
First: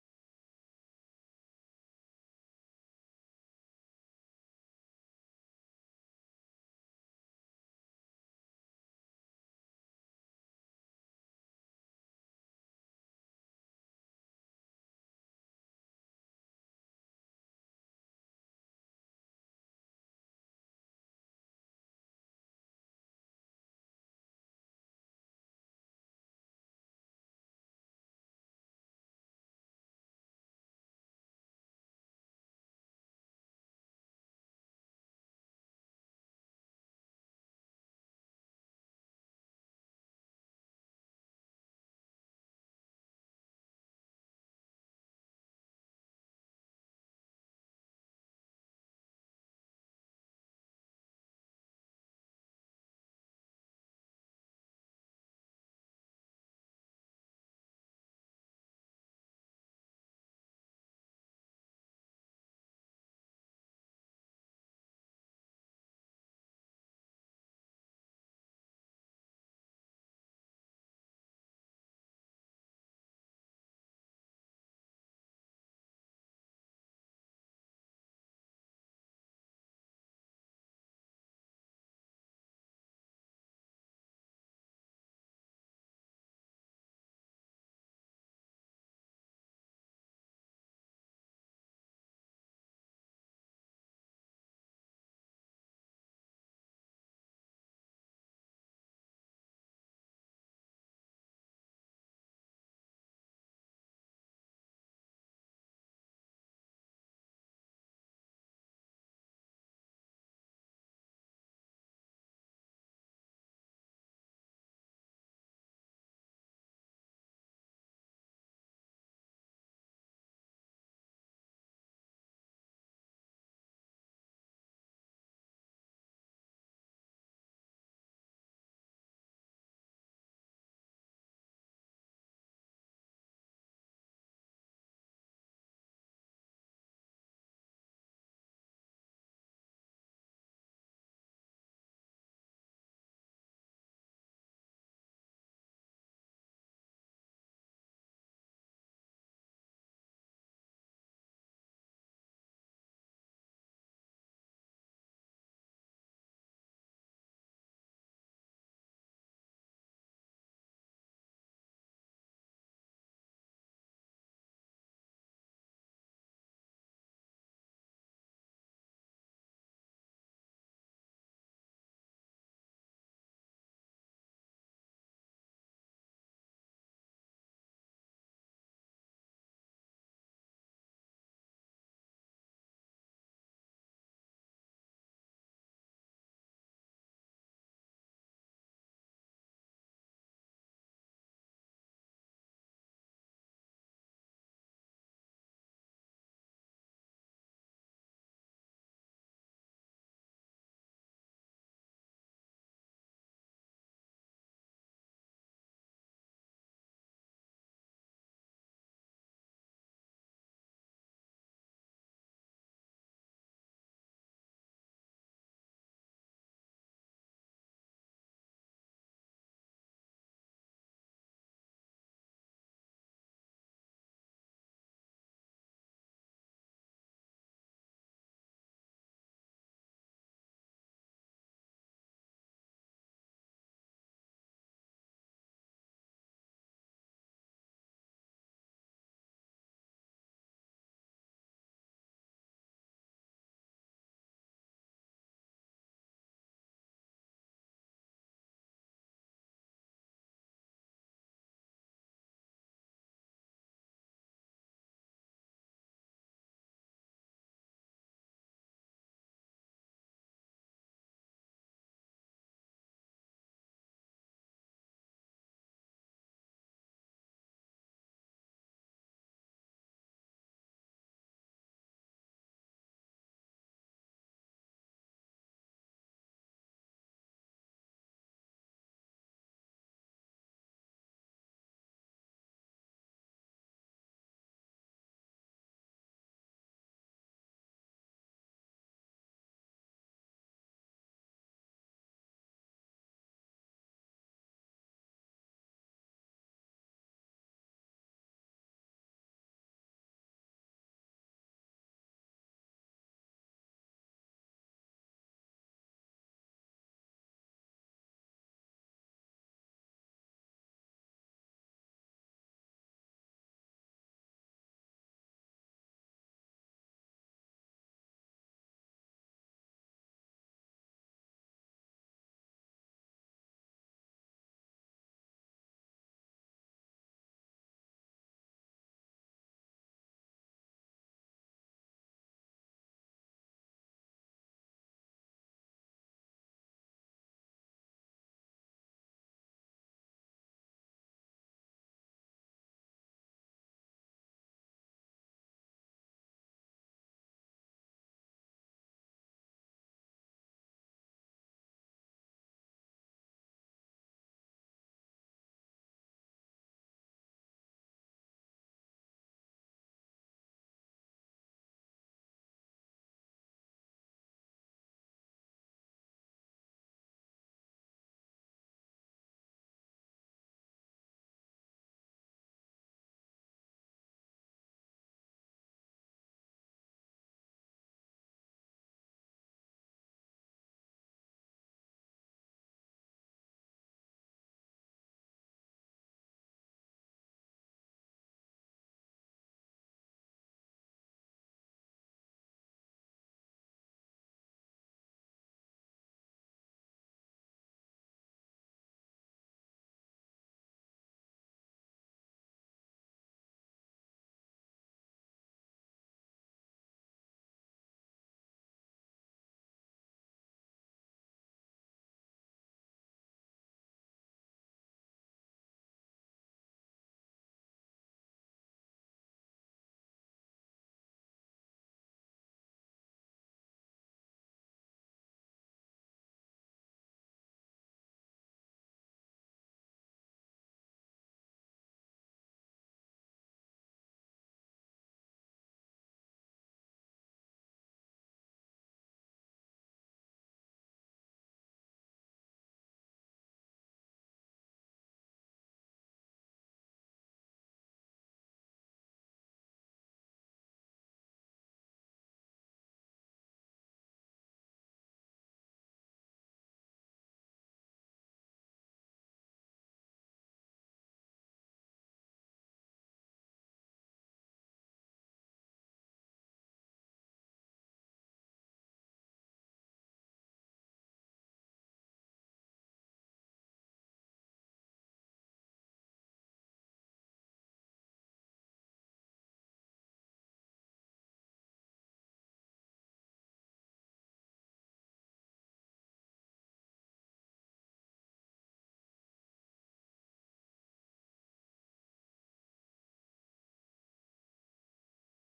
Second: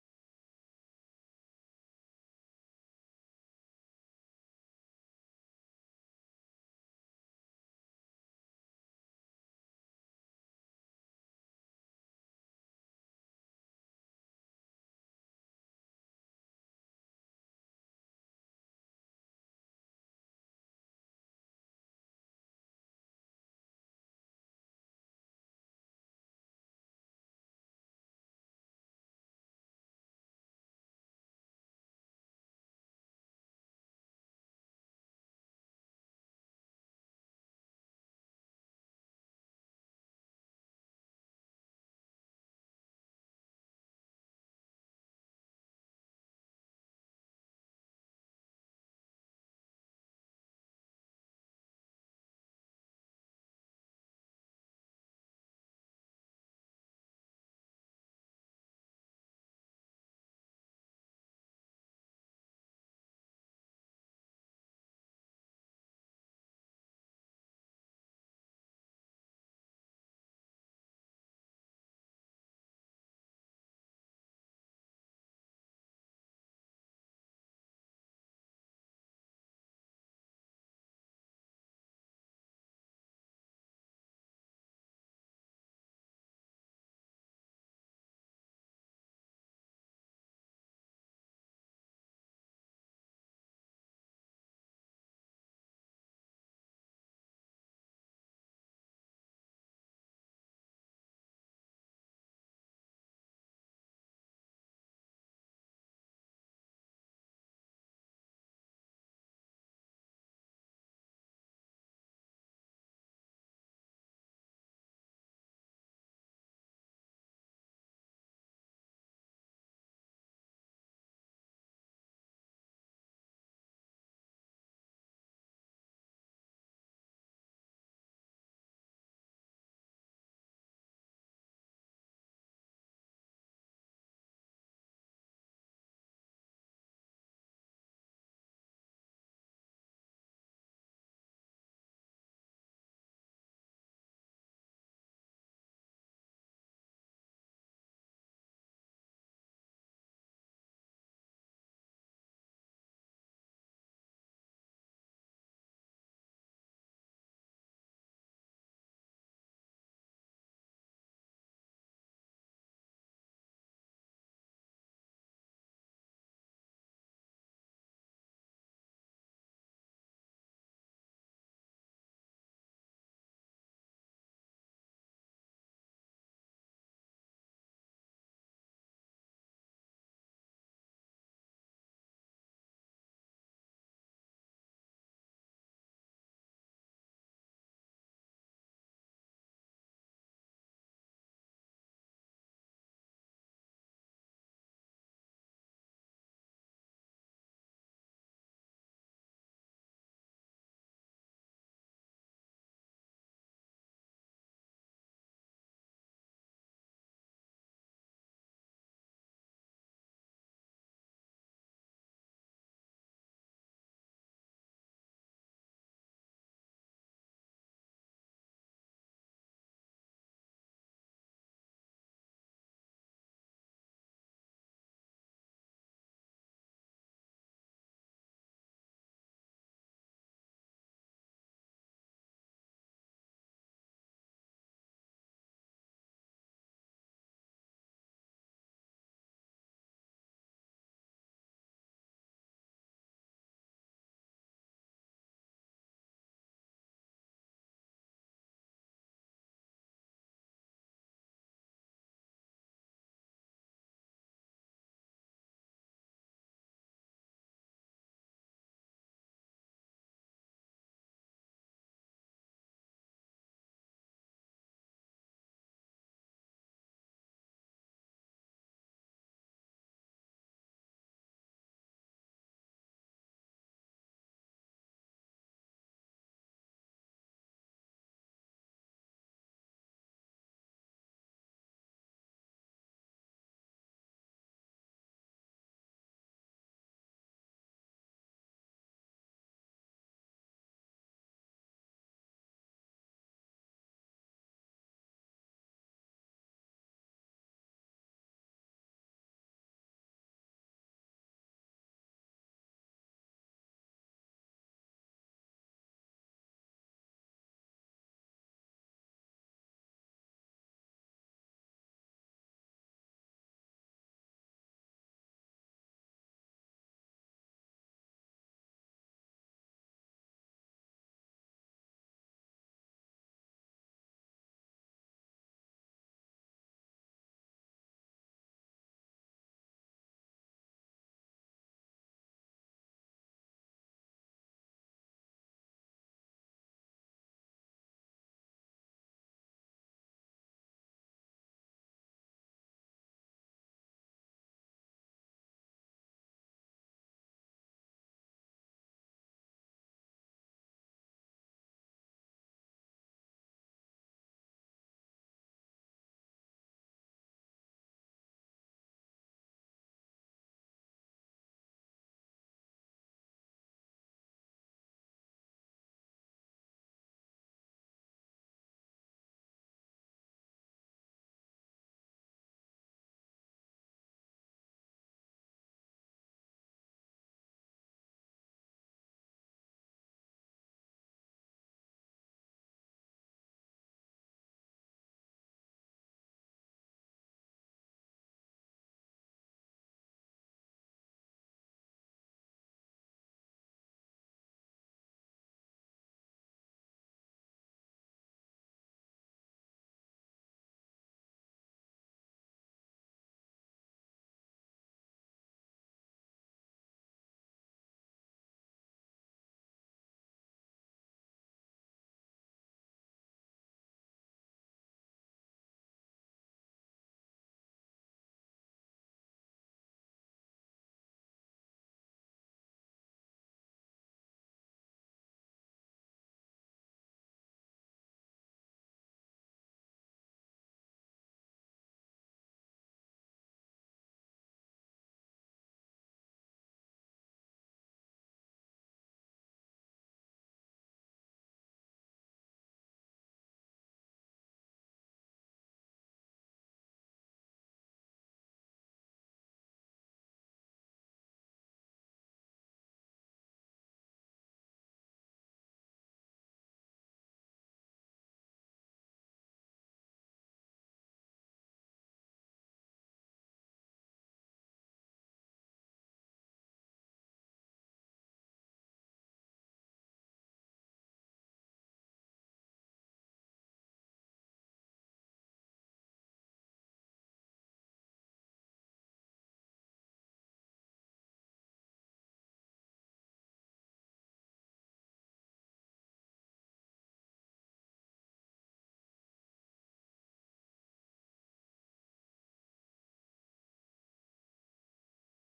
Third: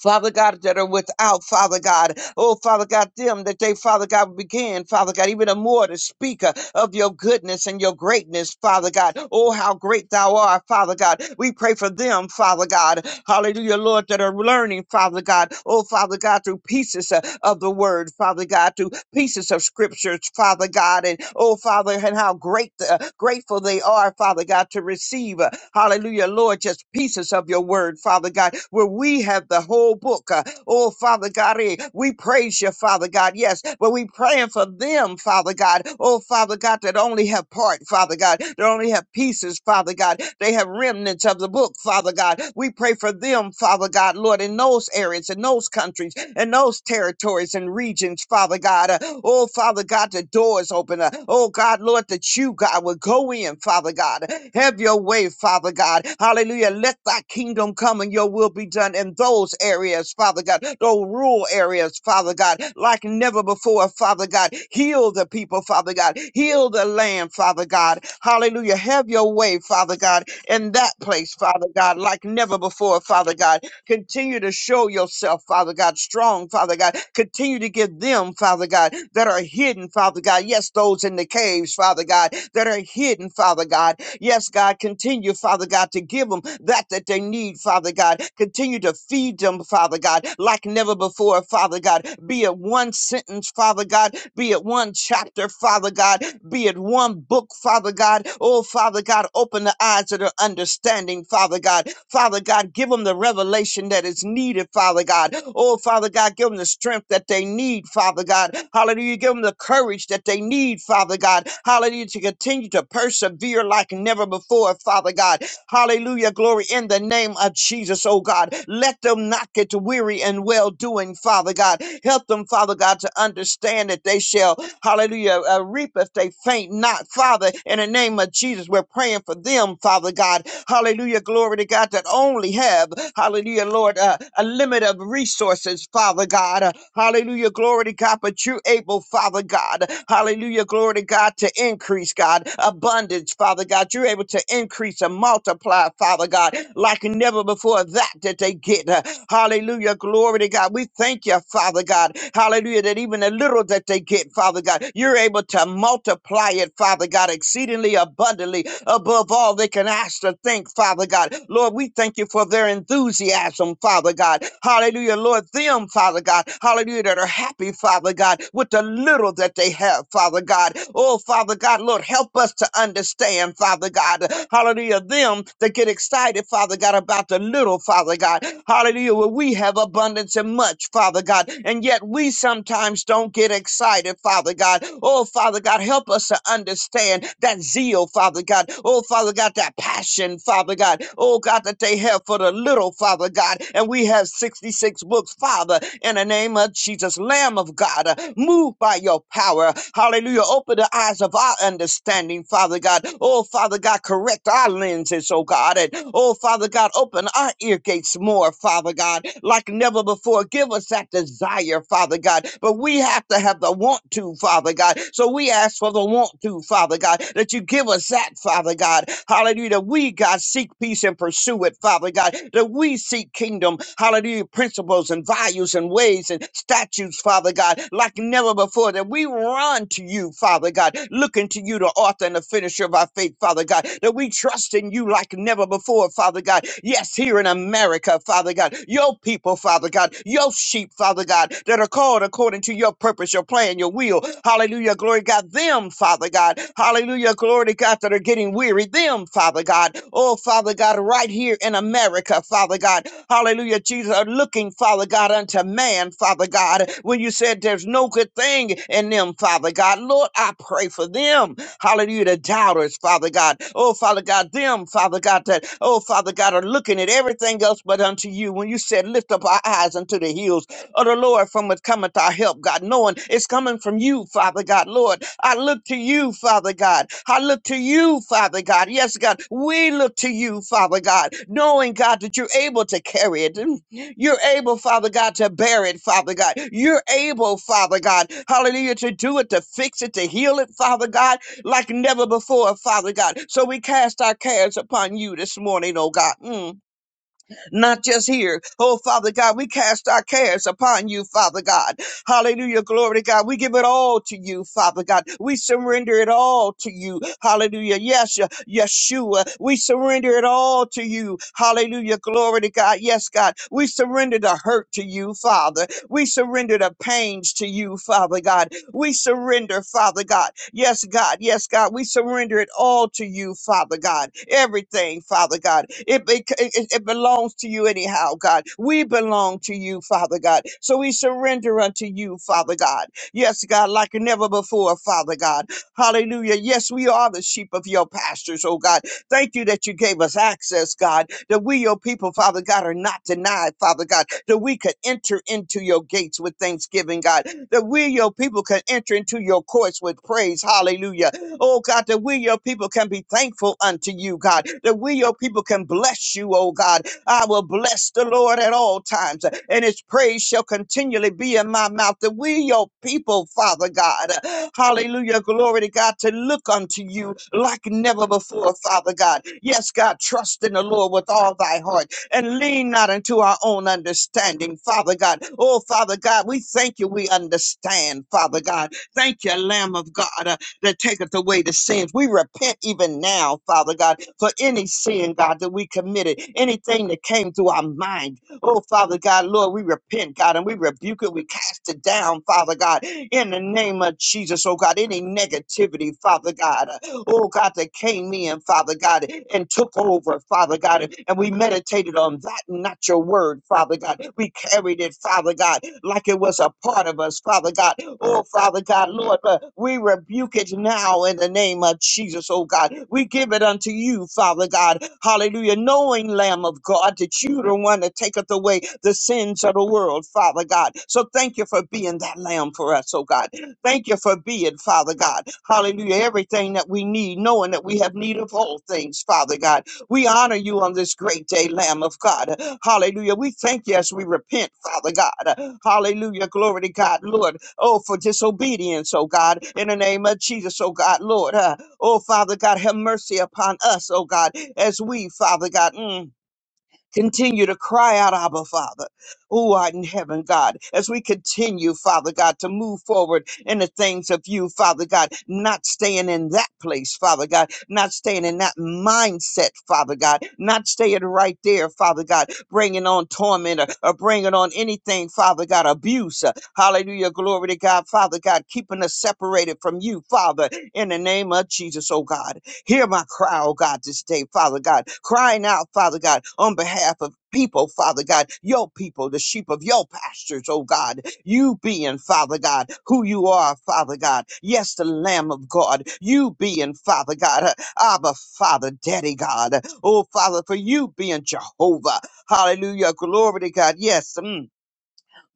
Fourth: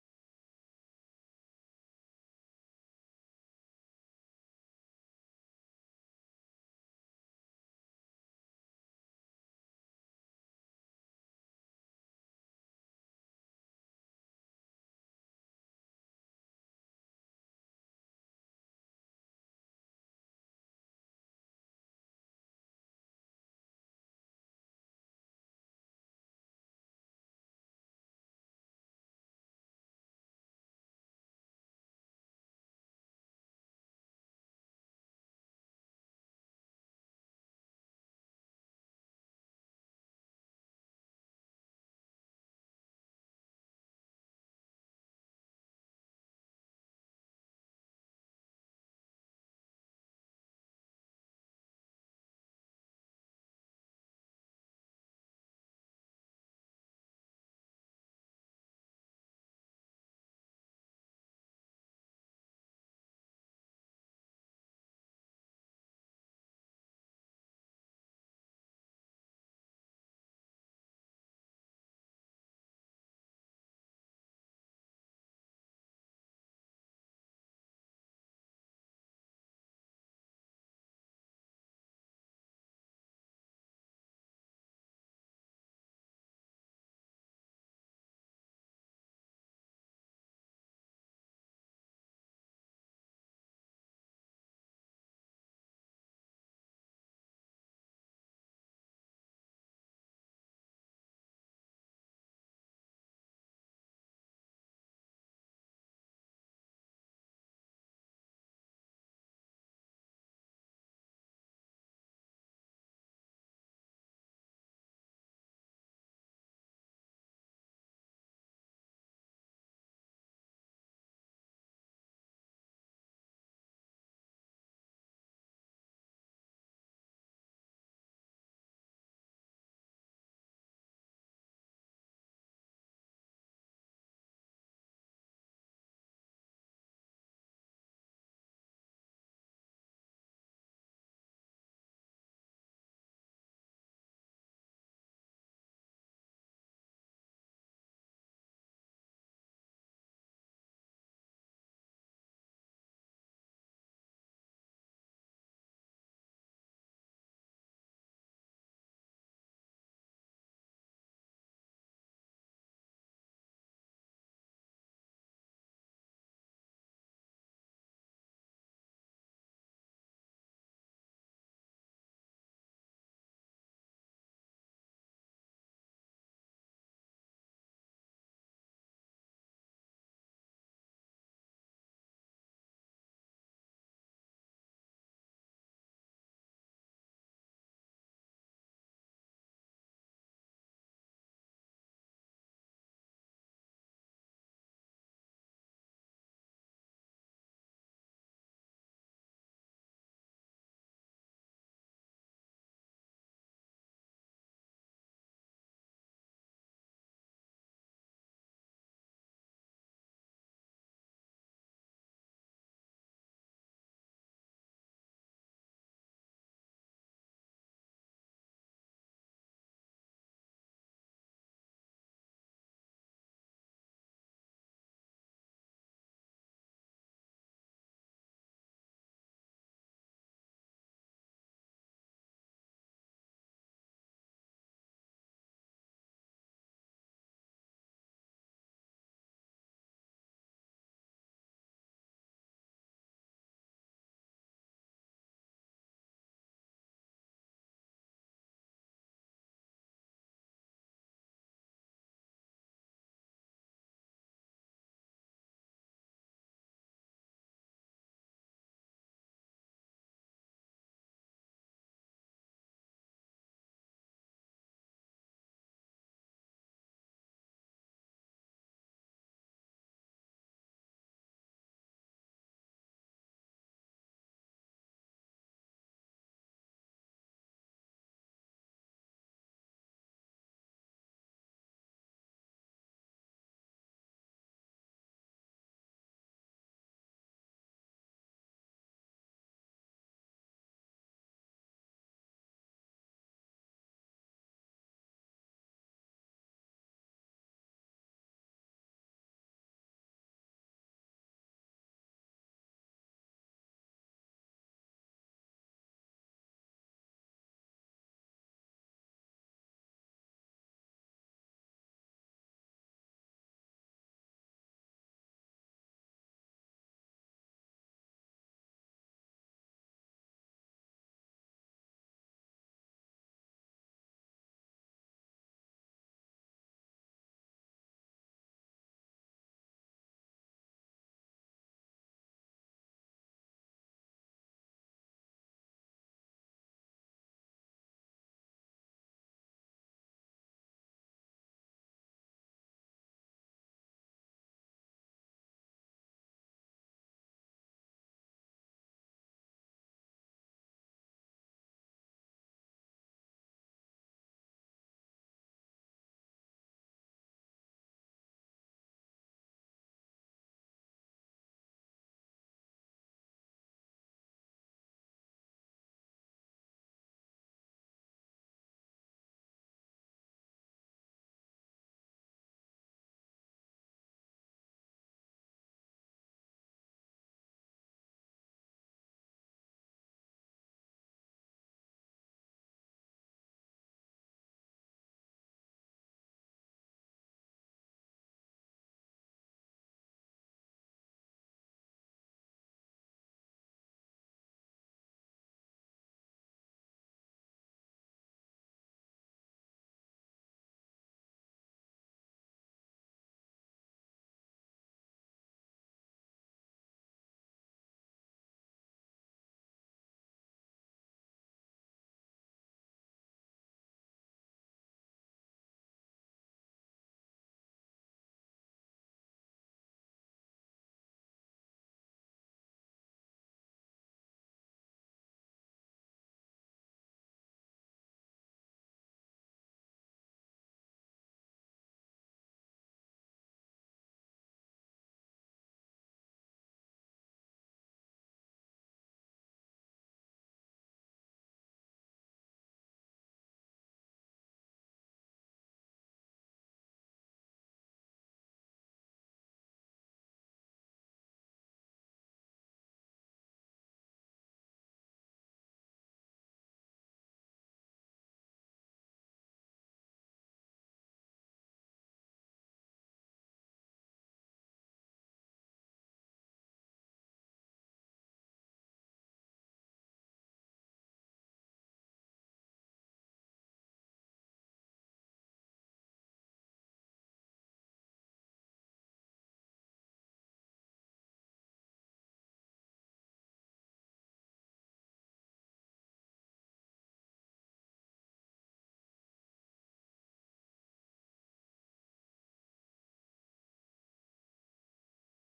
Father God, that are without, Father God. Oh, Father God, them that they, Father God, began, Father God, even the more to speak uh, of your goodness and your greatness, Father God. Oh, how great thou art, Father God. We pray for them, Father God. Hallelujah, Lord, that are learning, Father God. Oh, Father God, through pieces uh, of the word, Father God, through pieces of scriptures, Father God. And oh, Father, and how great the, uh, great grateful they are, Father God, to receive, uh, hallelujah, Lord, just pieces of your word, Father God, where we have the whole book. uh, Oh, Father God, eh, we praise you, Father God, yes, but we praying for them, Father God. Oh, Father God, that only have part, Father God, that only have pieces, Father God. They have remnants of the book, Father God. We pray for them, Father God, Lord, in those areas, in those countries, in those those territories and regions, Father God. Uh, Oh, Father God, the doors open. Uh, Oh, God, Lord, that you, God, will go in, Father God. Have your way, Father God. Hallelujah. Let thy kingdom come and your will be done in those areas, Father God, those rural areas, Father God, like never before, Father God. Heal the people, Father God. Heal the land, Father God. Hallelujah. Have your way, Father God, in that place, Father God, like never before, Father God. Continue to show yourself, Father God, strong, Father God. Continue to give them, Father God, that are hidden, Father God. Yes, those in the caves, Father God, that are hidden, Father God. Yes, God, continue, Father God, to give them that that they need, Father God. Continue to feed them, Father God, like never before, Father God. Be it one sentence, Father God, be it one chapter, Father God, be it one book, Father God. Oh, Father God, open the the eyes of their understanding, Father God. Father God, give them the revelation that is needed, Father God. Oh, Father God, give them the strength that they need, Father God. Hallelujah. Give them the courage that they need, Father God. Hallelujah. To continue to persevere like never before, Father God. Hallelujah. Glory in the name of Jesus, oh God. Let them not get weary and well doing, Father God. Help them, Father God, to understand that they shall Hallelujah. Uh, reap if they faint not, Father. In the name of Jesus, we're praying for them, Father God. Hallelujah. Glory to God that only have, hallelujah, Lord, uh, a limit of resources, Father God. Uh, hallelujah. Glory to God, but you're able, Father God. Hallelujah. Glory to God to increase, God. Abundance, Father God. You're able to increase and multiply, Father God, like never before that that they get. Uh, hallelujah. Glory to God. We thank you, Father God. God. Hallelujah. That even the little that they get, Father God, you're able to multiply it, Father God, exceedingly abundantly above all they can ask to think, Father God. Lord, we thank you for their enthusiasm, Father God. Hallelujah. Lord, them, Father God. Hallelujah. That are happy, Father God, with the little that they have, Father God. Oh, Father God, Lord, help us to understand, Father God. Hallelujah. Them that get excited, Father God, about the little, Father God. Hallelujah. Well, we we have abundance and much, Father God, and yet we sometimes don't get excited, Father God. Oh, Father God, help us to understand that zeal, Father God. Oh, Father God, that passion, Father God. Oh, God, that they have for the little, Father God. And we have 66 books, Father, in the name of Jesus, Lamb of God. uh, Move by your power. Hallelujah. Open the eyes of our understanding, Father God. Oh, Father God, correct our lenses, oh God. And oh, Father God, God, open our ear gates more, Father God, like never before. Give us that desire, Father God. But we have to have the want to, Father God. So we ask for the want to, Father God, that you give us that, Father God. Hallelujah. That we, God, seek peace and pursue it, Father God. That we seek kingdom, hallelujah, principles and values and ways and statutes, Father God, like never before. That we run to you, Father God, looking to you, the author and the finisher of our faith, Father God. That we Father, we trust in you like never before, Father God. Yes, here in America, Father God, your people, Father God, your sheep, Father God, that are called according to your purpose, your plan, your will. Hallelujah, glory to God, them, Father God. Hallelujah, glory to God, that are getting weary, them, Father God. Oh, Father God, right here in America, Father God. Hallelujah, Jesus, are looking, Father God, unto man, Father God, when you said there's no good thing in them, Father God. Lord, I pray for them. Hallelujah. The doubters, Father God. Oh, Father God, them, Father God, that, oh, Father God, are looking at everything else but unto you. When you said, lift up our eyes unto the hills of the Lord from which cometh our help, God, knowing it's coming from you, Father God. Lord, I look to you, Father God. I look to you, Father God. Yes, God, we look to you, Father God, knowing, God, that you're able to carry it. (laughs) You're able, Father God, to bear it, Father God. You're able, Father God, hallelujah, to do it, to fix it, to heal it, Father God like never before, Father God. So we cast our cares upon you this morning, oh God. Mm. Not just here. Oh, Father God, we cast our cares upon you, Father God. Hallelujah. Glory to God. We give it all to you, Father God. We surrender it all to you. Hallelujah. Yes, Ye- Yeshua. We surrender it all to you. Hallelujah. Glory to God. Yes, God. We surrender the hurt to you, Father. We surrender the pains to you, Father God. We surrender, Father God. Yes, God. Yes, God. We surrender it all to you, Father God. Everything, Father God. It, be- it, it belongs to you anyhow, God. We belong to you, Father God. So we surrender unto you, Father God. Yes, God, like never before, Father God. Hallelujah. Yes, we are the sheep of your pastures, oh God. Thank you that you gave us access, God that we, your people, Father God, are not denied, Father God, that we could enter into your gates with thanksgiving, God, that we, your people, can enter into your courts with praise. Hallelujah. Oh God, that we, your people, can be thankful unto you, God, that we, your people, can bless you, oh God, I will bless the Lord at all times, and his praise shall continually be in my mouth. That we, your people, Father God, hallelujah, glory to God, to look unto you like never before, Father God. Yes, God, trust in the Lord with all thy heart and lean not into our own understanding, Father God. Oh, Father God, we thank you, we understand, Father God. Thank you, Lamb of God that taketh away the sins. We repent even now, Father God, for any sin, God, that we committed, anything that came to our mind. Oh, Father God, Lord, we repent, God, and we rebuke it. We cast it down, Father God, in the name of Jesus, oh God, any negativity, Father God, uh, oh God, that came in, Father God, and took over, Father God, and we meditated on that, not your word, Father God. We carried it, Father God, like it was a part of us, Father God. Oh, Father God, Lord, but we rebuke it now in the name of Jesus, oh God. We give it unto you, Father God. Hallelujah. Knowing, Lamb of God, that you the one that taketh away the sins of the world, Father God. So thank you for being that Lamb for us, oh God. Thank you for being, Father God. Hallelujah. Everything that we need, knowing that we have need of all things, Father God we honor you on this great day, Lamb of God. Hallelujah. We thank you as we repent, Father God. Hallelujah. Glory to God, Lord. Oh, for disobedience, oh God, in the name of Jesus, oh God, Lord. Uh, oh, Father God, have mercy upon us, oh God, as we, Father God. mm, Continue to cry out, Abba, Father, who art in heaven, God, as we continue, Father God, to move forward in the things of you, Father God, not staying in that place, Father God, not staying in that mindset, Father God, not staying right there, Father God, bringing on torment or, or bringing on anything, Father God, abuse. uh, Hallelujah. Glory to God, Father God, keeping us separated from you, Father, in the name of Jesus, oh God. Hear my cry, oh God, this day, Father God, crying out, Father God, on behalf of people, Father God, your people, the sheep of your pastures, oh God, you being, Father God, who you are, Father God. Yes, the Lamb of God, you being, Father God, uh, Abba, Father, Daddy God. Oh, Father, for you being Jehovah. Hallelujah. Glory to God. Yes. mm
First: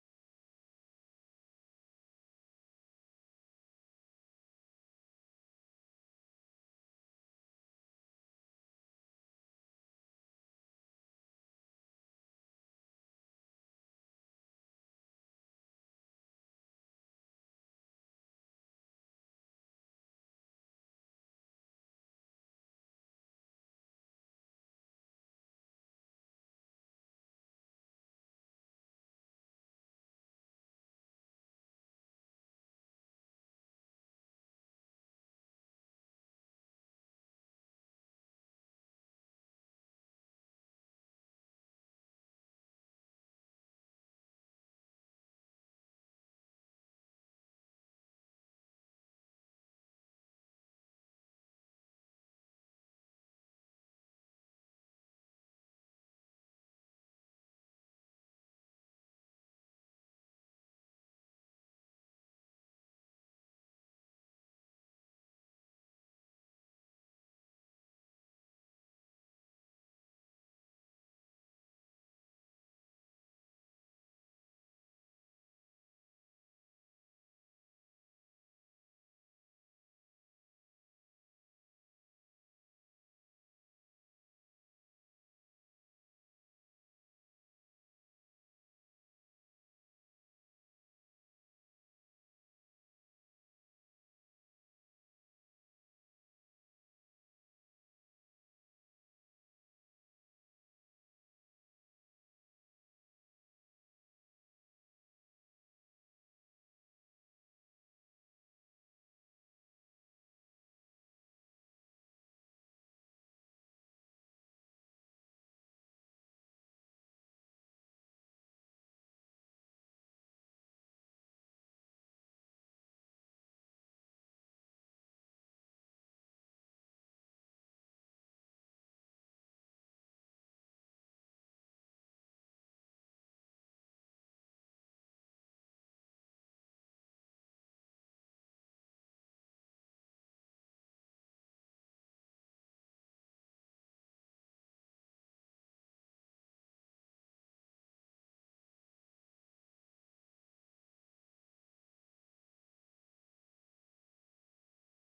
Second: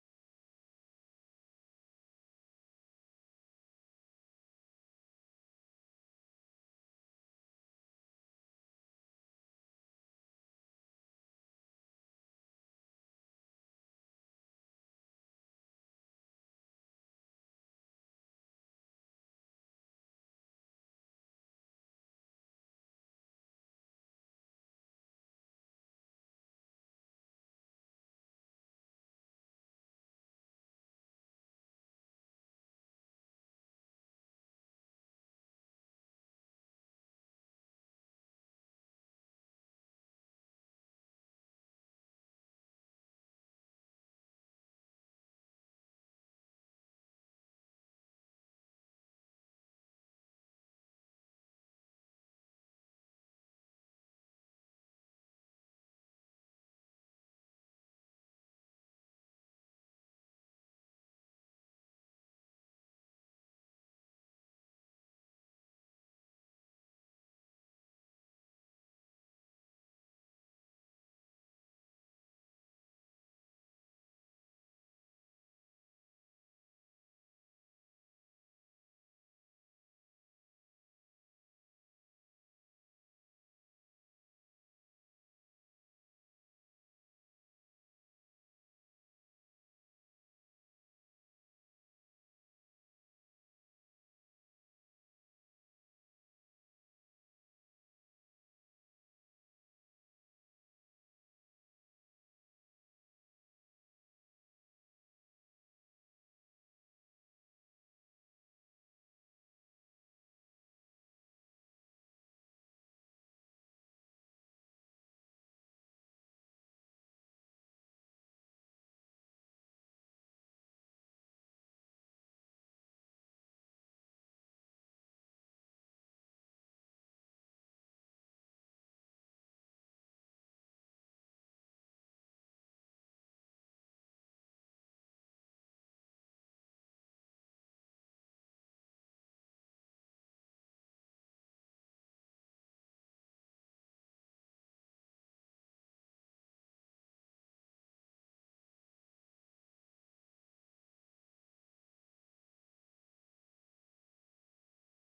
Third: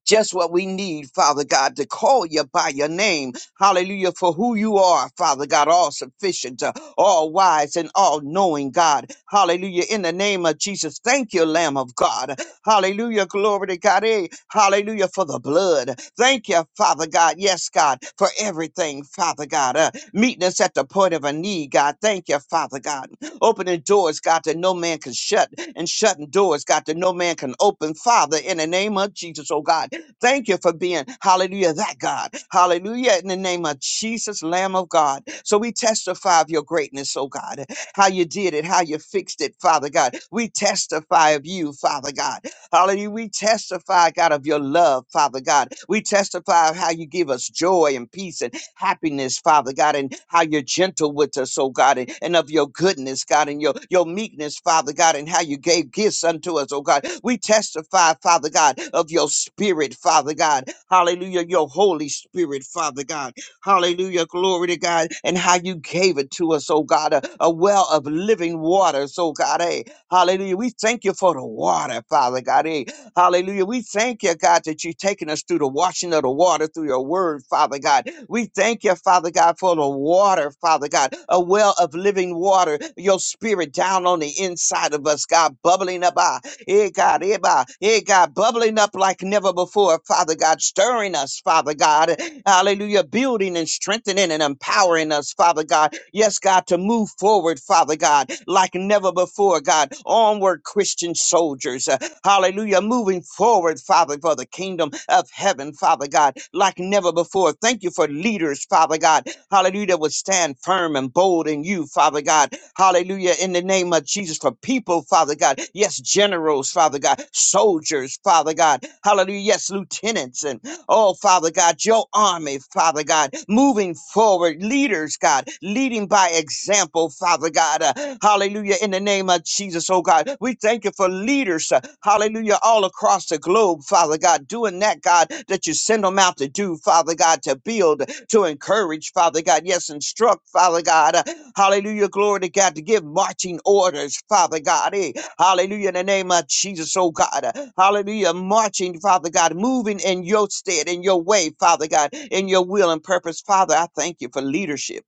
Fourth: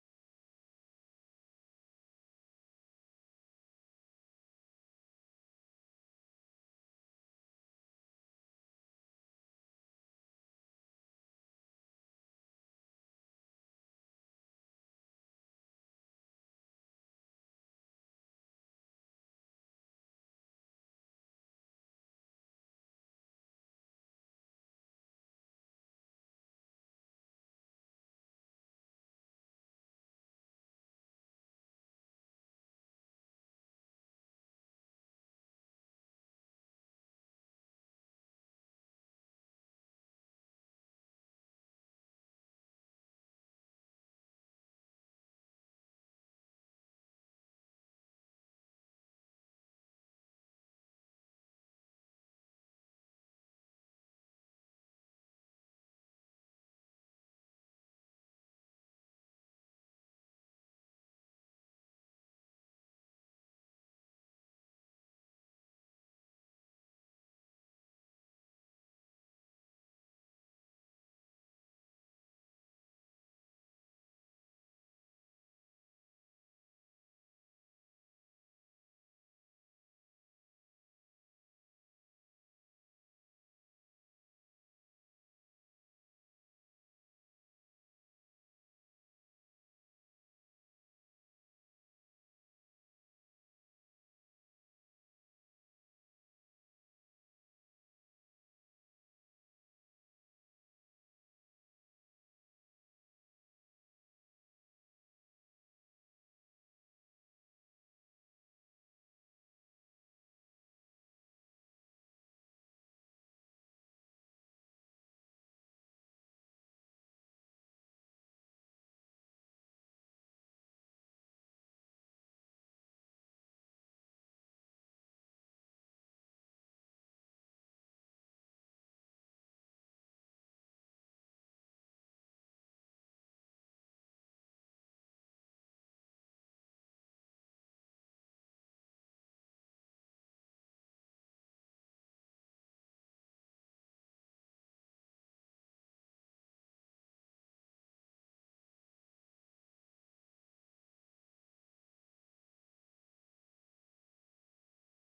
just what we need, Father God, to call you by your name. Hallelujah. For who you are, Father God, all sufficient, uh, all wise, and all knowing, God. Hallelujah. In the name of Jesus, thank you, Lamb of God. Hallelujah. Glory to God. Eh, Hallelujah for the blood. Thank you, Father God. Yes, God, for everything, Father God. Uh, meeting us at the point of a need, God. Thank you, Father God. Opening doors, God, that no man can shut, and shutting doors, God, that no man can open. Father, in the name of Jesus, oh God. Thank you for being, hallelujah, that God. Hallelujah, in the name of Jesus, Lamb of God. So we testify of your greatness, oh God, how you did it, how you fixed it, Father God. We testify of you, Father God. Hallelujah. We testify, God, of your love, Father God. We testify of how you give us joy and peace and happiness, Father God, and how you're gentle with us, oh God, and, and of your goodness, God, and your, your meekness, Father God, and how you gave gifts unto us, oh God. We testify, Father God, of your spirit, Father God. Hallelujah, your Holy Spirit, Father God. Hallelujah. Glory to God. And how you gave it to us, oh God, a, a well of living waters, oh God. eh. Hallelujah. We thank you for the water, Father God. eh. Hallelujah. We thank you, God, that you've taken us through the washing of the water through your word, Father God. We thank you, Father God, for the water, Father God, a well of living water, your spirit down on the inside of us, God, bubbling up. Ah, eh, God, eh, bah, eh, God, bubbling up like never before, Father God, stirring us, Father God. Hallelujah, building and strengthening and empowering us, Father God. Yes, God, to move forward, Father God, like never before, God. Onward, Christian soldiers. Hallelujah. Moving forward, Father, for the kingdom of heaven, Father God, like never before. Thank you for leaders, Father God. Hallelujah. That would stand firm and bold in you, Father God. Hallelujah. In the name of Jesus, for people, Father God. Yes, generals, Father God. Soldiers, Father God. Hallelujah. Yes, lieutenants. and. Oh, Father God, your army, Father God, moving forward, leaders, God, leading by example, Father God. Uh, hallelujah. In the name of Jesus, oh God, we thank you for leaders, uh, hallelujah, all across the globe, Father God, doing that, God, that you send them out to do, Father God, to build, to encourage, Father God, yes, instruct, Father God. Uh, hallelujah. Glory to God, to give marching orders, Father God. Eh? Hallelujah. In the name of Jesus, oh God. Hallelujah. Marching, Father God, moving in your stead, in your way, Father God, in your will and purpose. Father, I thank you for leadership.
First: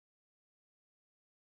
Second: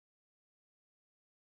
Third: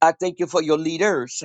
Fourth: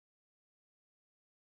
I thank you for your leaders.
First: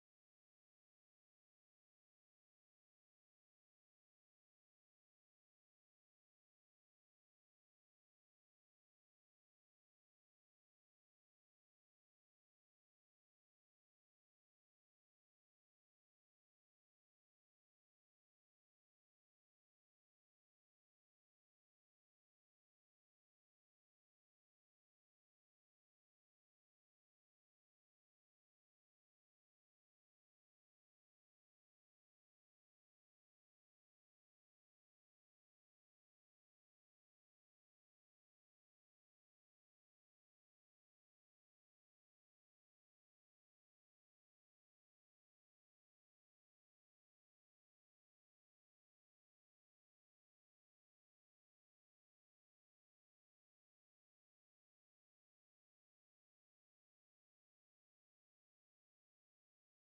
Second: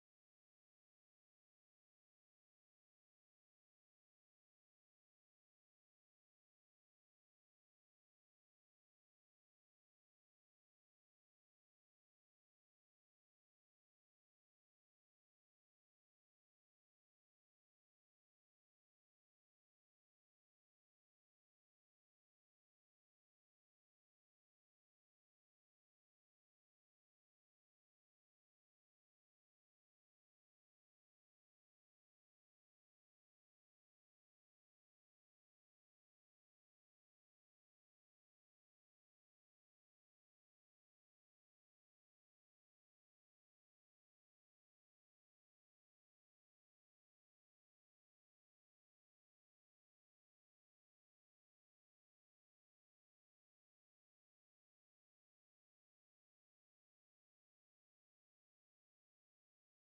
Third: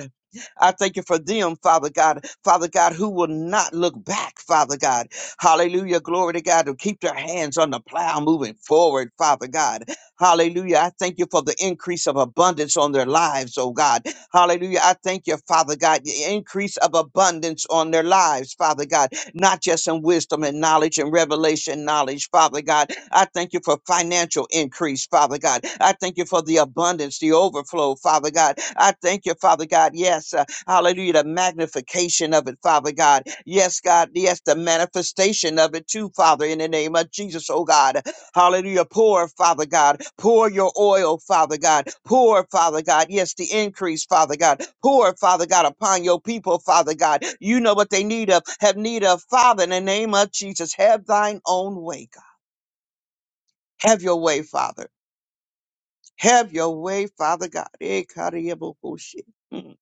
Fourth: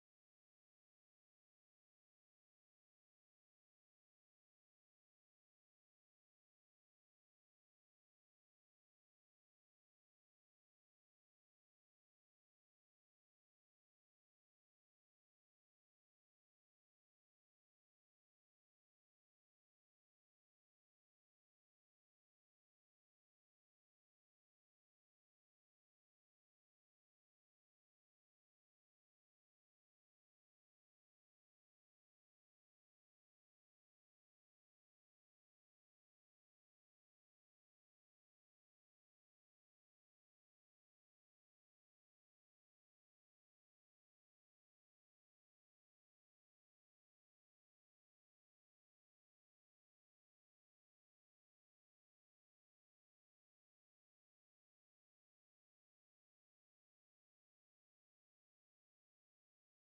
I thank you for them, Father God. Father God, who will not look back, Father God. Hallelujah. Glory to God to keep their hands on the plow moving forward, Father God. Hallelujah. I thank you for the increase of abundance on their lives, oh God. Hallelujah. I thank you, Father God, the increase of abundance on their lives, Father God, not just in wisdom and knowledge and revelation knowledge, Father God. I thank you for financial increase, Father God. I thank you for the abundance, the overflow, Father God. I thank you, Father God. Yes. Hallelujah. The magnification of it, Father God. Yes, God. Yes, the manifestation of it too, Father, in the name of Jesus, oh God. Hallelujah. Pour, Father God. Pour your oil, Father God. Pour, Father God. Yes, the increase, Father God. Pour, Father God, upon your people, Father God. You know what they need of, have need of, Father, in the name of Jesus. Have thine own way, God. Have your way, Father. Have your way, Father God. Eh, kariyabu kushi. Mm.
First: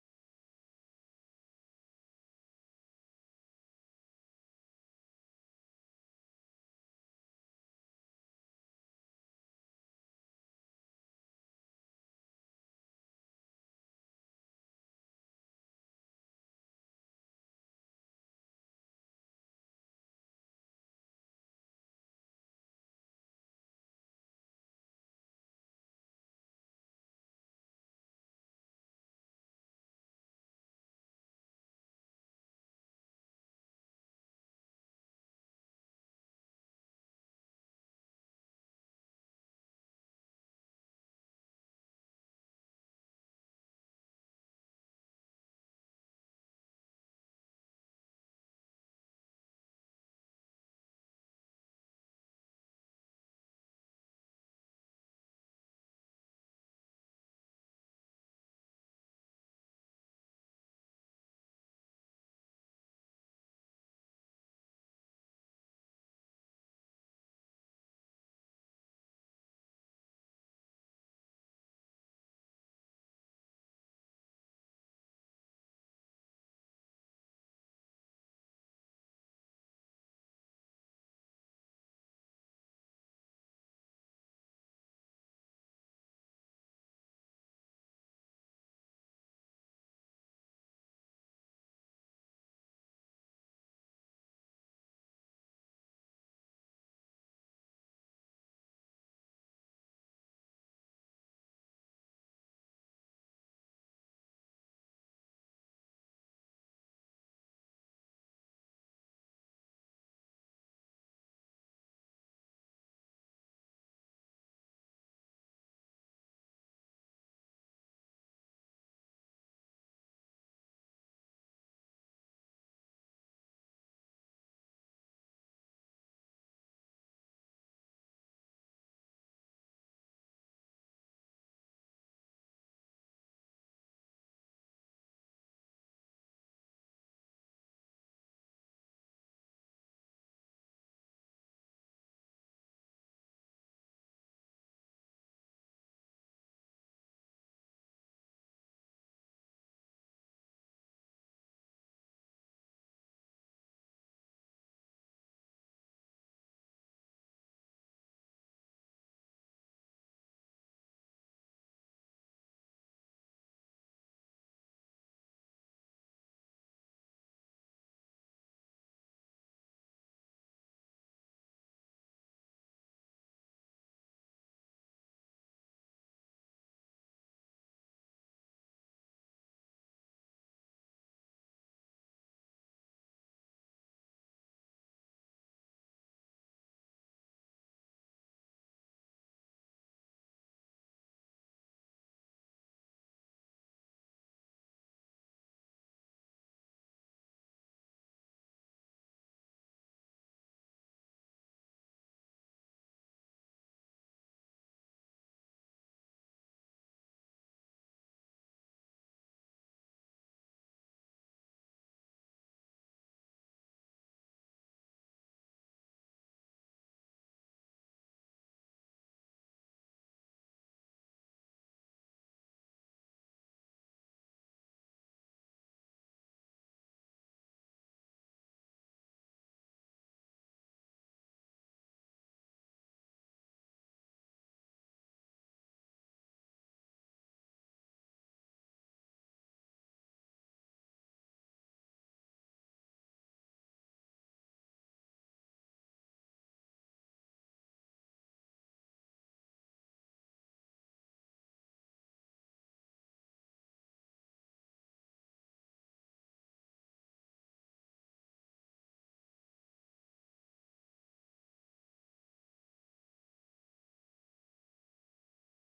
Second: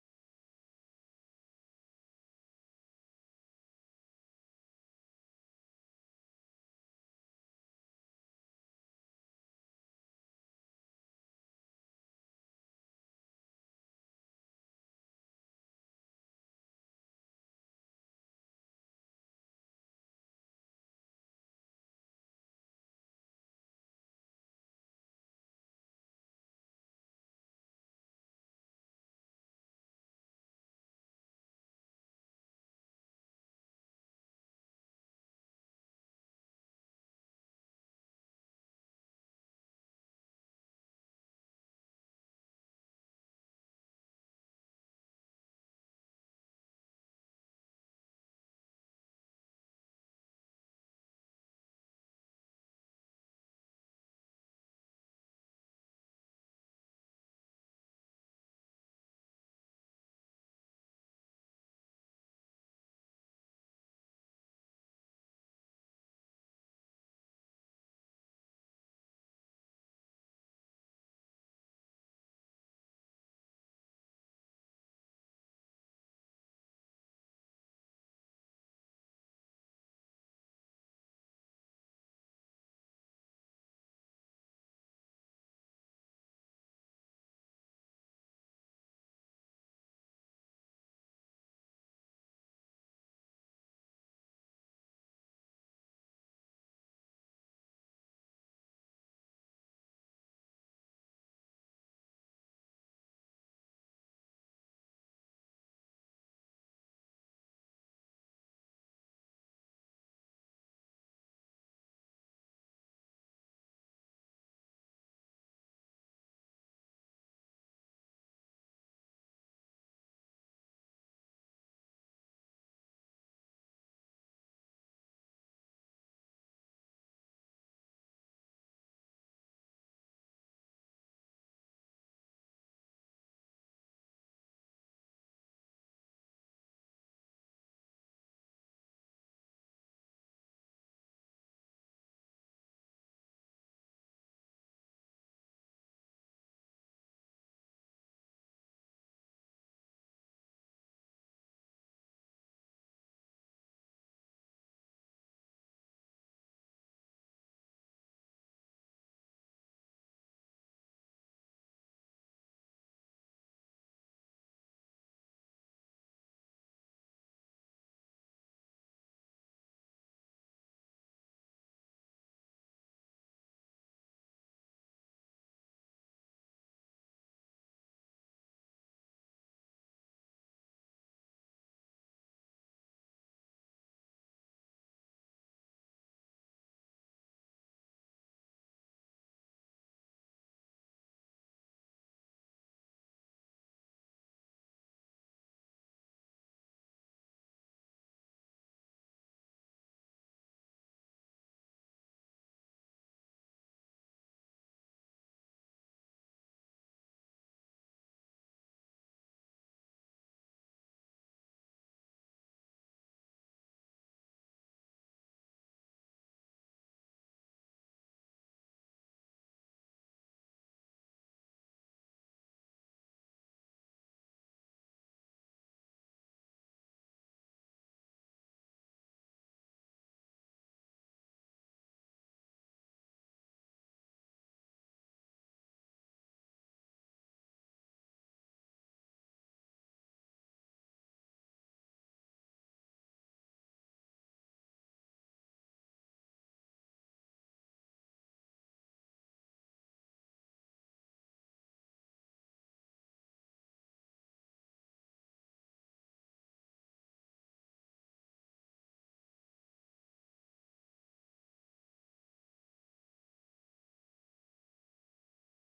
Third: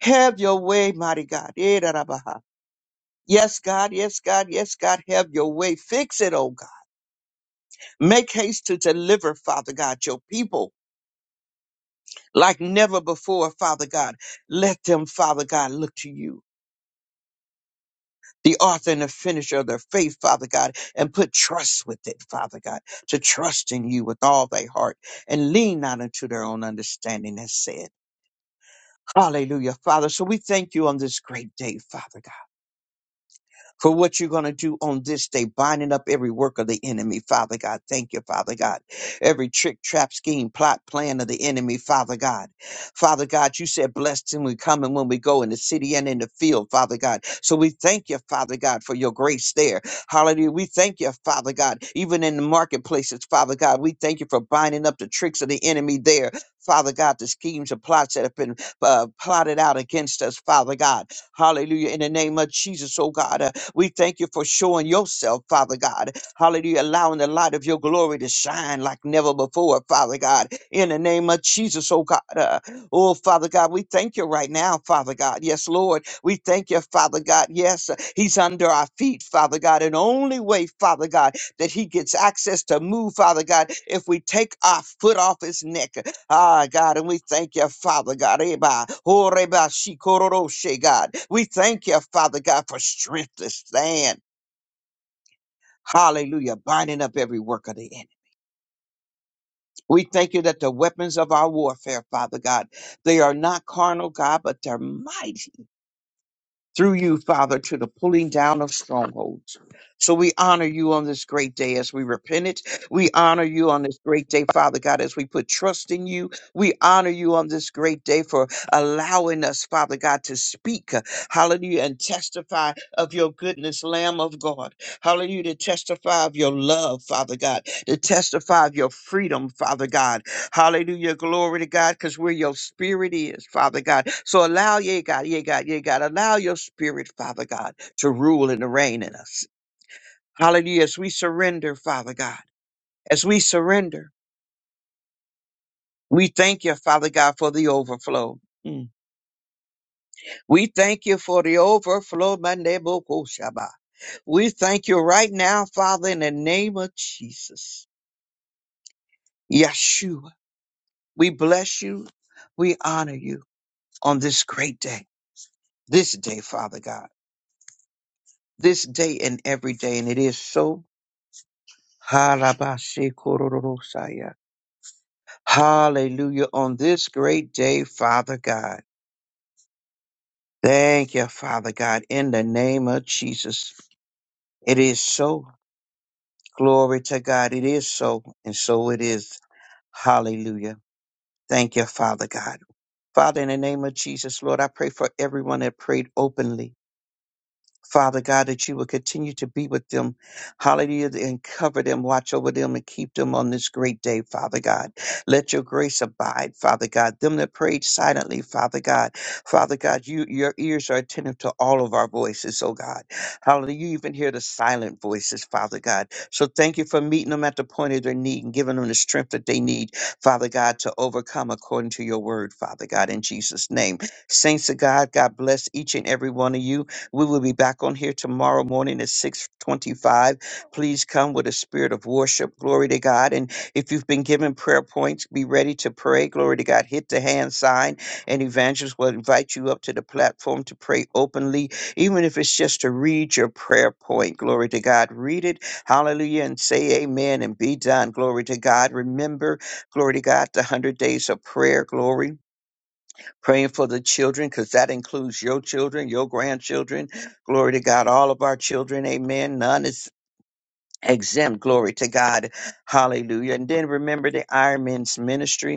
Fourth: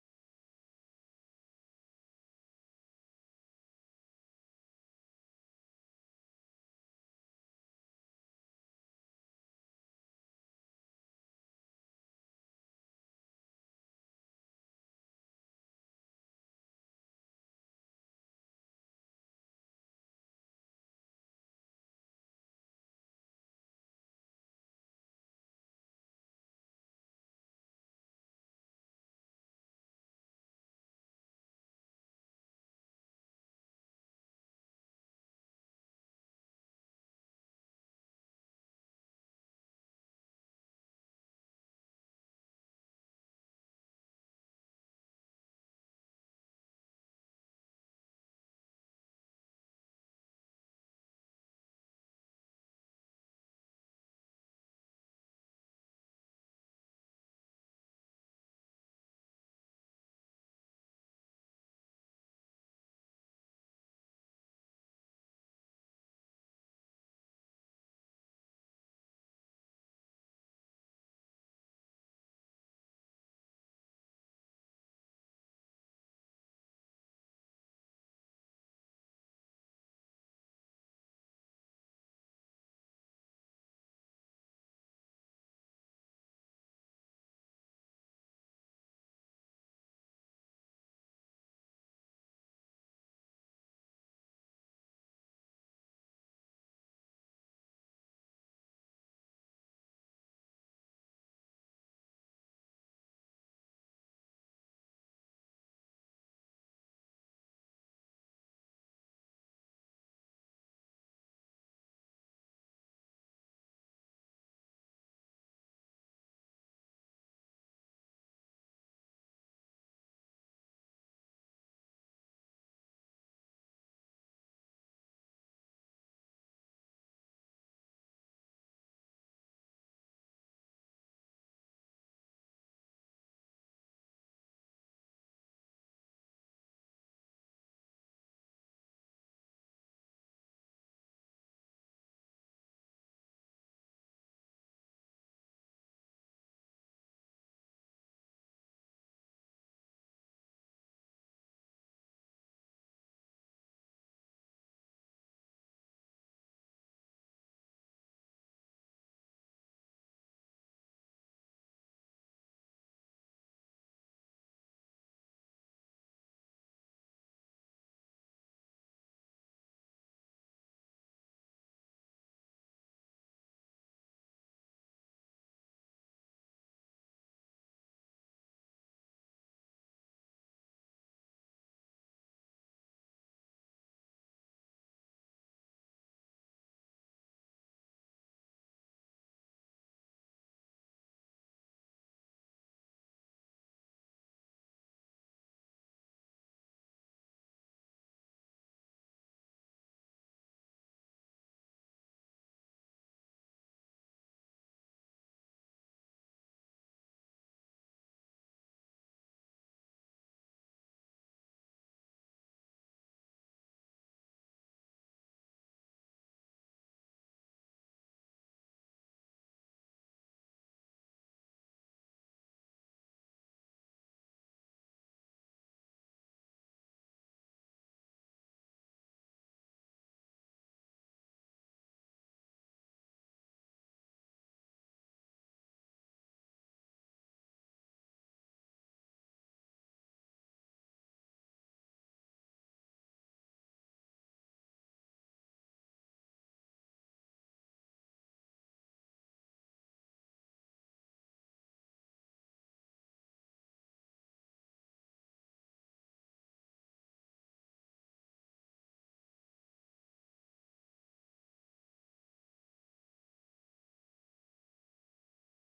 Have your way, mighty God. Eh, da, da, ba, ha. Yes, God, yes, God, yes, God, have your way. Fix it, oh God. Make haste to deliver, Father God, your people like never before, Father God. Let them, Father God, look to you, the author and the finisher of their faith, Father God, and put trust with it, Father God, to trust in you with all their heart and lean not unto their own understanding, as said. Hallelujah, Father. So we thank you on this great day, Father God. for what you're going to do on this day, binding up every work of the enemy, Father God. Thank you, Father God. Every trick, trap, scheme, plot, plan of the enemy, Father God. Father God, you said, blessed when we come and when we go in the city and in the field, Father God. So we thank you, Father God, for your grace there. Hallelujah. We thank you, Father God, even in the marketplaces, Father God. We thank you for binding up the tricks of the enemy there. Father God, the schemes and plots that have been uh, plotted out against us, Father God. Hallelujah. In the name of Jesus, oh God. uh, we thank you for showing yourself, Father God. Hallelujah. Allowing the light of your glory to shine like never before, Father God. In the name of Jesus, oh God. Uh, oh, Father God, we thank you right now, Father God. Yes, Lord. We thank you, Father God. Yes, uh, He's under our feet, Father God. And only way, Father God, that He gets access to move, Father God, if we take our foot off His neck. Ah, God, and we thank you, Father God. Eba, oreba, she God. We thank you, Father God, for strength to stand. Hallelujah. Binding up every work of the enemy. We thank you that the weapons of our warfare, Father God, they are not carnal, God, but they're mighty. through you, Father, to the pulling down of strongholds. So we honor you on this great day as we repent it. We honor you on this great day, Father God, as we put trust in you. We honor you on this great day for allowing us, Father God, to speak, uh, hallelujah, and testify of your goodness, Lamb of God. Hallelujah, to testify of your love, Father God, to testify of your freedom, Father God. Hallelujah. Glory to God, because where your spirit is, Father God. So allow, yeah, God, yeah, God, yeah, God, allow your spirit, Father God, to rule and to reign in us. Hallelujah. As we surrender, Father God, as we surrender, we thank you, Father God, for the overflow. Mm. We thank you for the overflow, Mandebokoshaba. We thank you right now, Father, in the name of Jesus. Yeshua, we bless you. We honor you on this great day, this day, Father God. this day and every day, and it is so. Harabashikororosaya. Hallelujah. On this great day, Father God. Thank you, Father God, in the name of Jesus. It is so. Glory to God. It is so, and so it is. Hallelujah. Thank you, Father God. Father, in the name of Jesus, Lord, I pray for everyone that prayed openly. Father God, that you will continue to be with them, hallelujah, and cover them, watch over them, and keep them on this great day, Father God. Let your grace abide, Father God. Them that prayed silently, Father God. Father God, you your ears are attentive to all of our voices, oh God. Hallelujah. You even hear the silent voices, Father God. So thank you for meeting them at the point of their need and giving them the strength that they need, Father God, to overcome according to your word, Father God, in Jesus' name. Saints of God, God bless each and every one of you. We will be back on here tomorrow morning at 625. Please come with a spirit of worship. Glory to God. And if you've been given prayer points, be ready to pray. Glory to God. Hit the hand sign and evangelists will invite you up to the platform to pray openly, even if it's just to read your prayer point. Glory to God. Read it. Hallelujah. And say amen and be done. Glory to God. Remember, glory to God, the 100 days of prayer. Glory praying for the children because that includes your children, your grandchildren. Glory to God, all of our children. Amen. None is exempt. Glory to God. Hallelujah. And then remember the Iron Men's ministry.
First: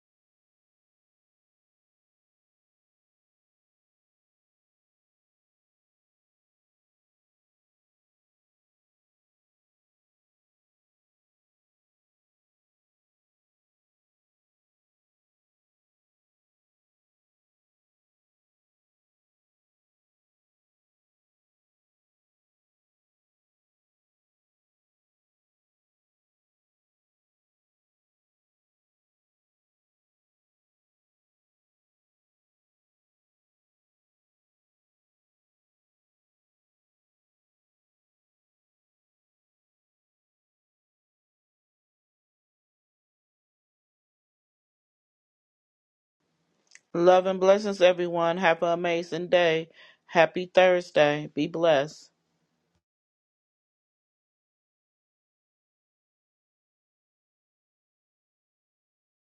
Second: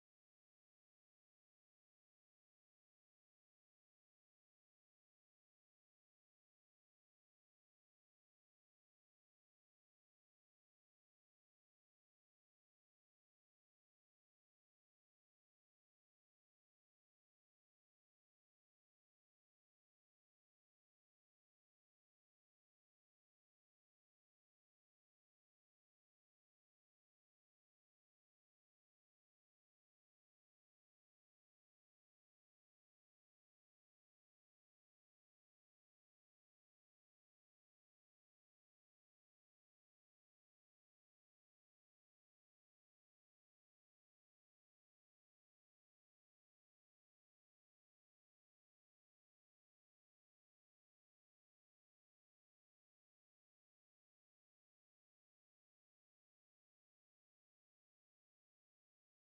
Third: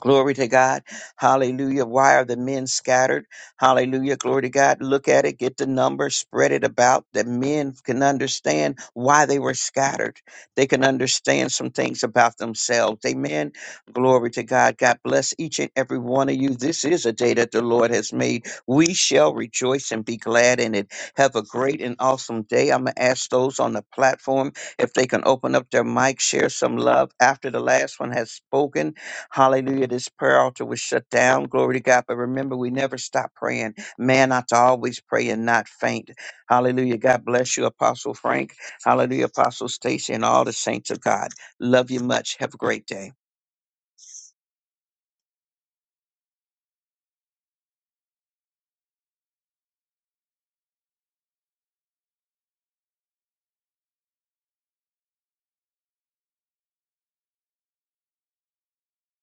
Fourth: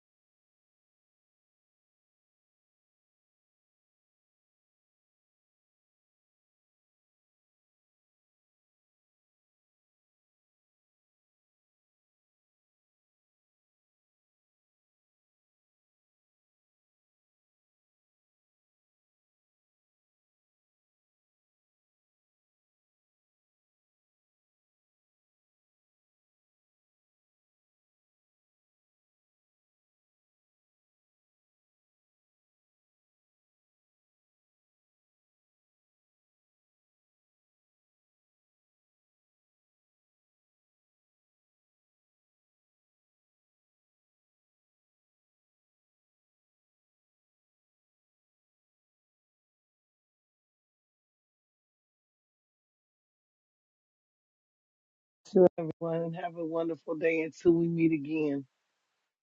Glory to God. Hallelujah. Why are the men scattered? Hallelujah. Glory to God. Look at it, get the number, spread it about that men can understand why they were scattered. They can understand some things about themselves. Amen. Glory to God. God bless each and every one of you. This is a day that the Lord has made. We shall rejoice and be glad in it. Have a great and awesome day. I'm going to ask those on the platform if they can open up their mic, share some love after the last one has spoken. Hallelujah. This prayer altar was shut down. Glory to God. But remember, we never stop praying. Man ought to always pray and not faint. Hallelujah. God bless you, Apostle Frank. Hallelujah, Apostle Stacy, and all the saints of God. Love you much. Have a great day. Love and blessings, everyone. Have an amazing day. Happy Thursday. Be blessed. to everyone. Have a wonderful day until we meet again.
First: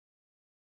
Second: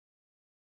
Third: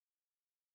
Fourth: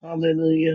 Hallelujah.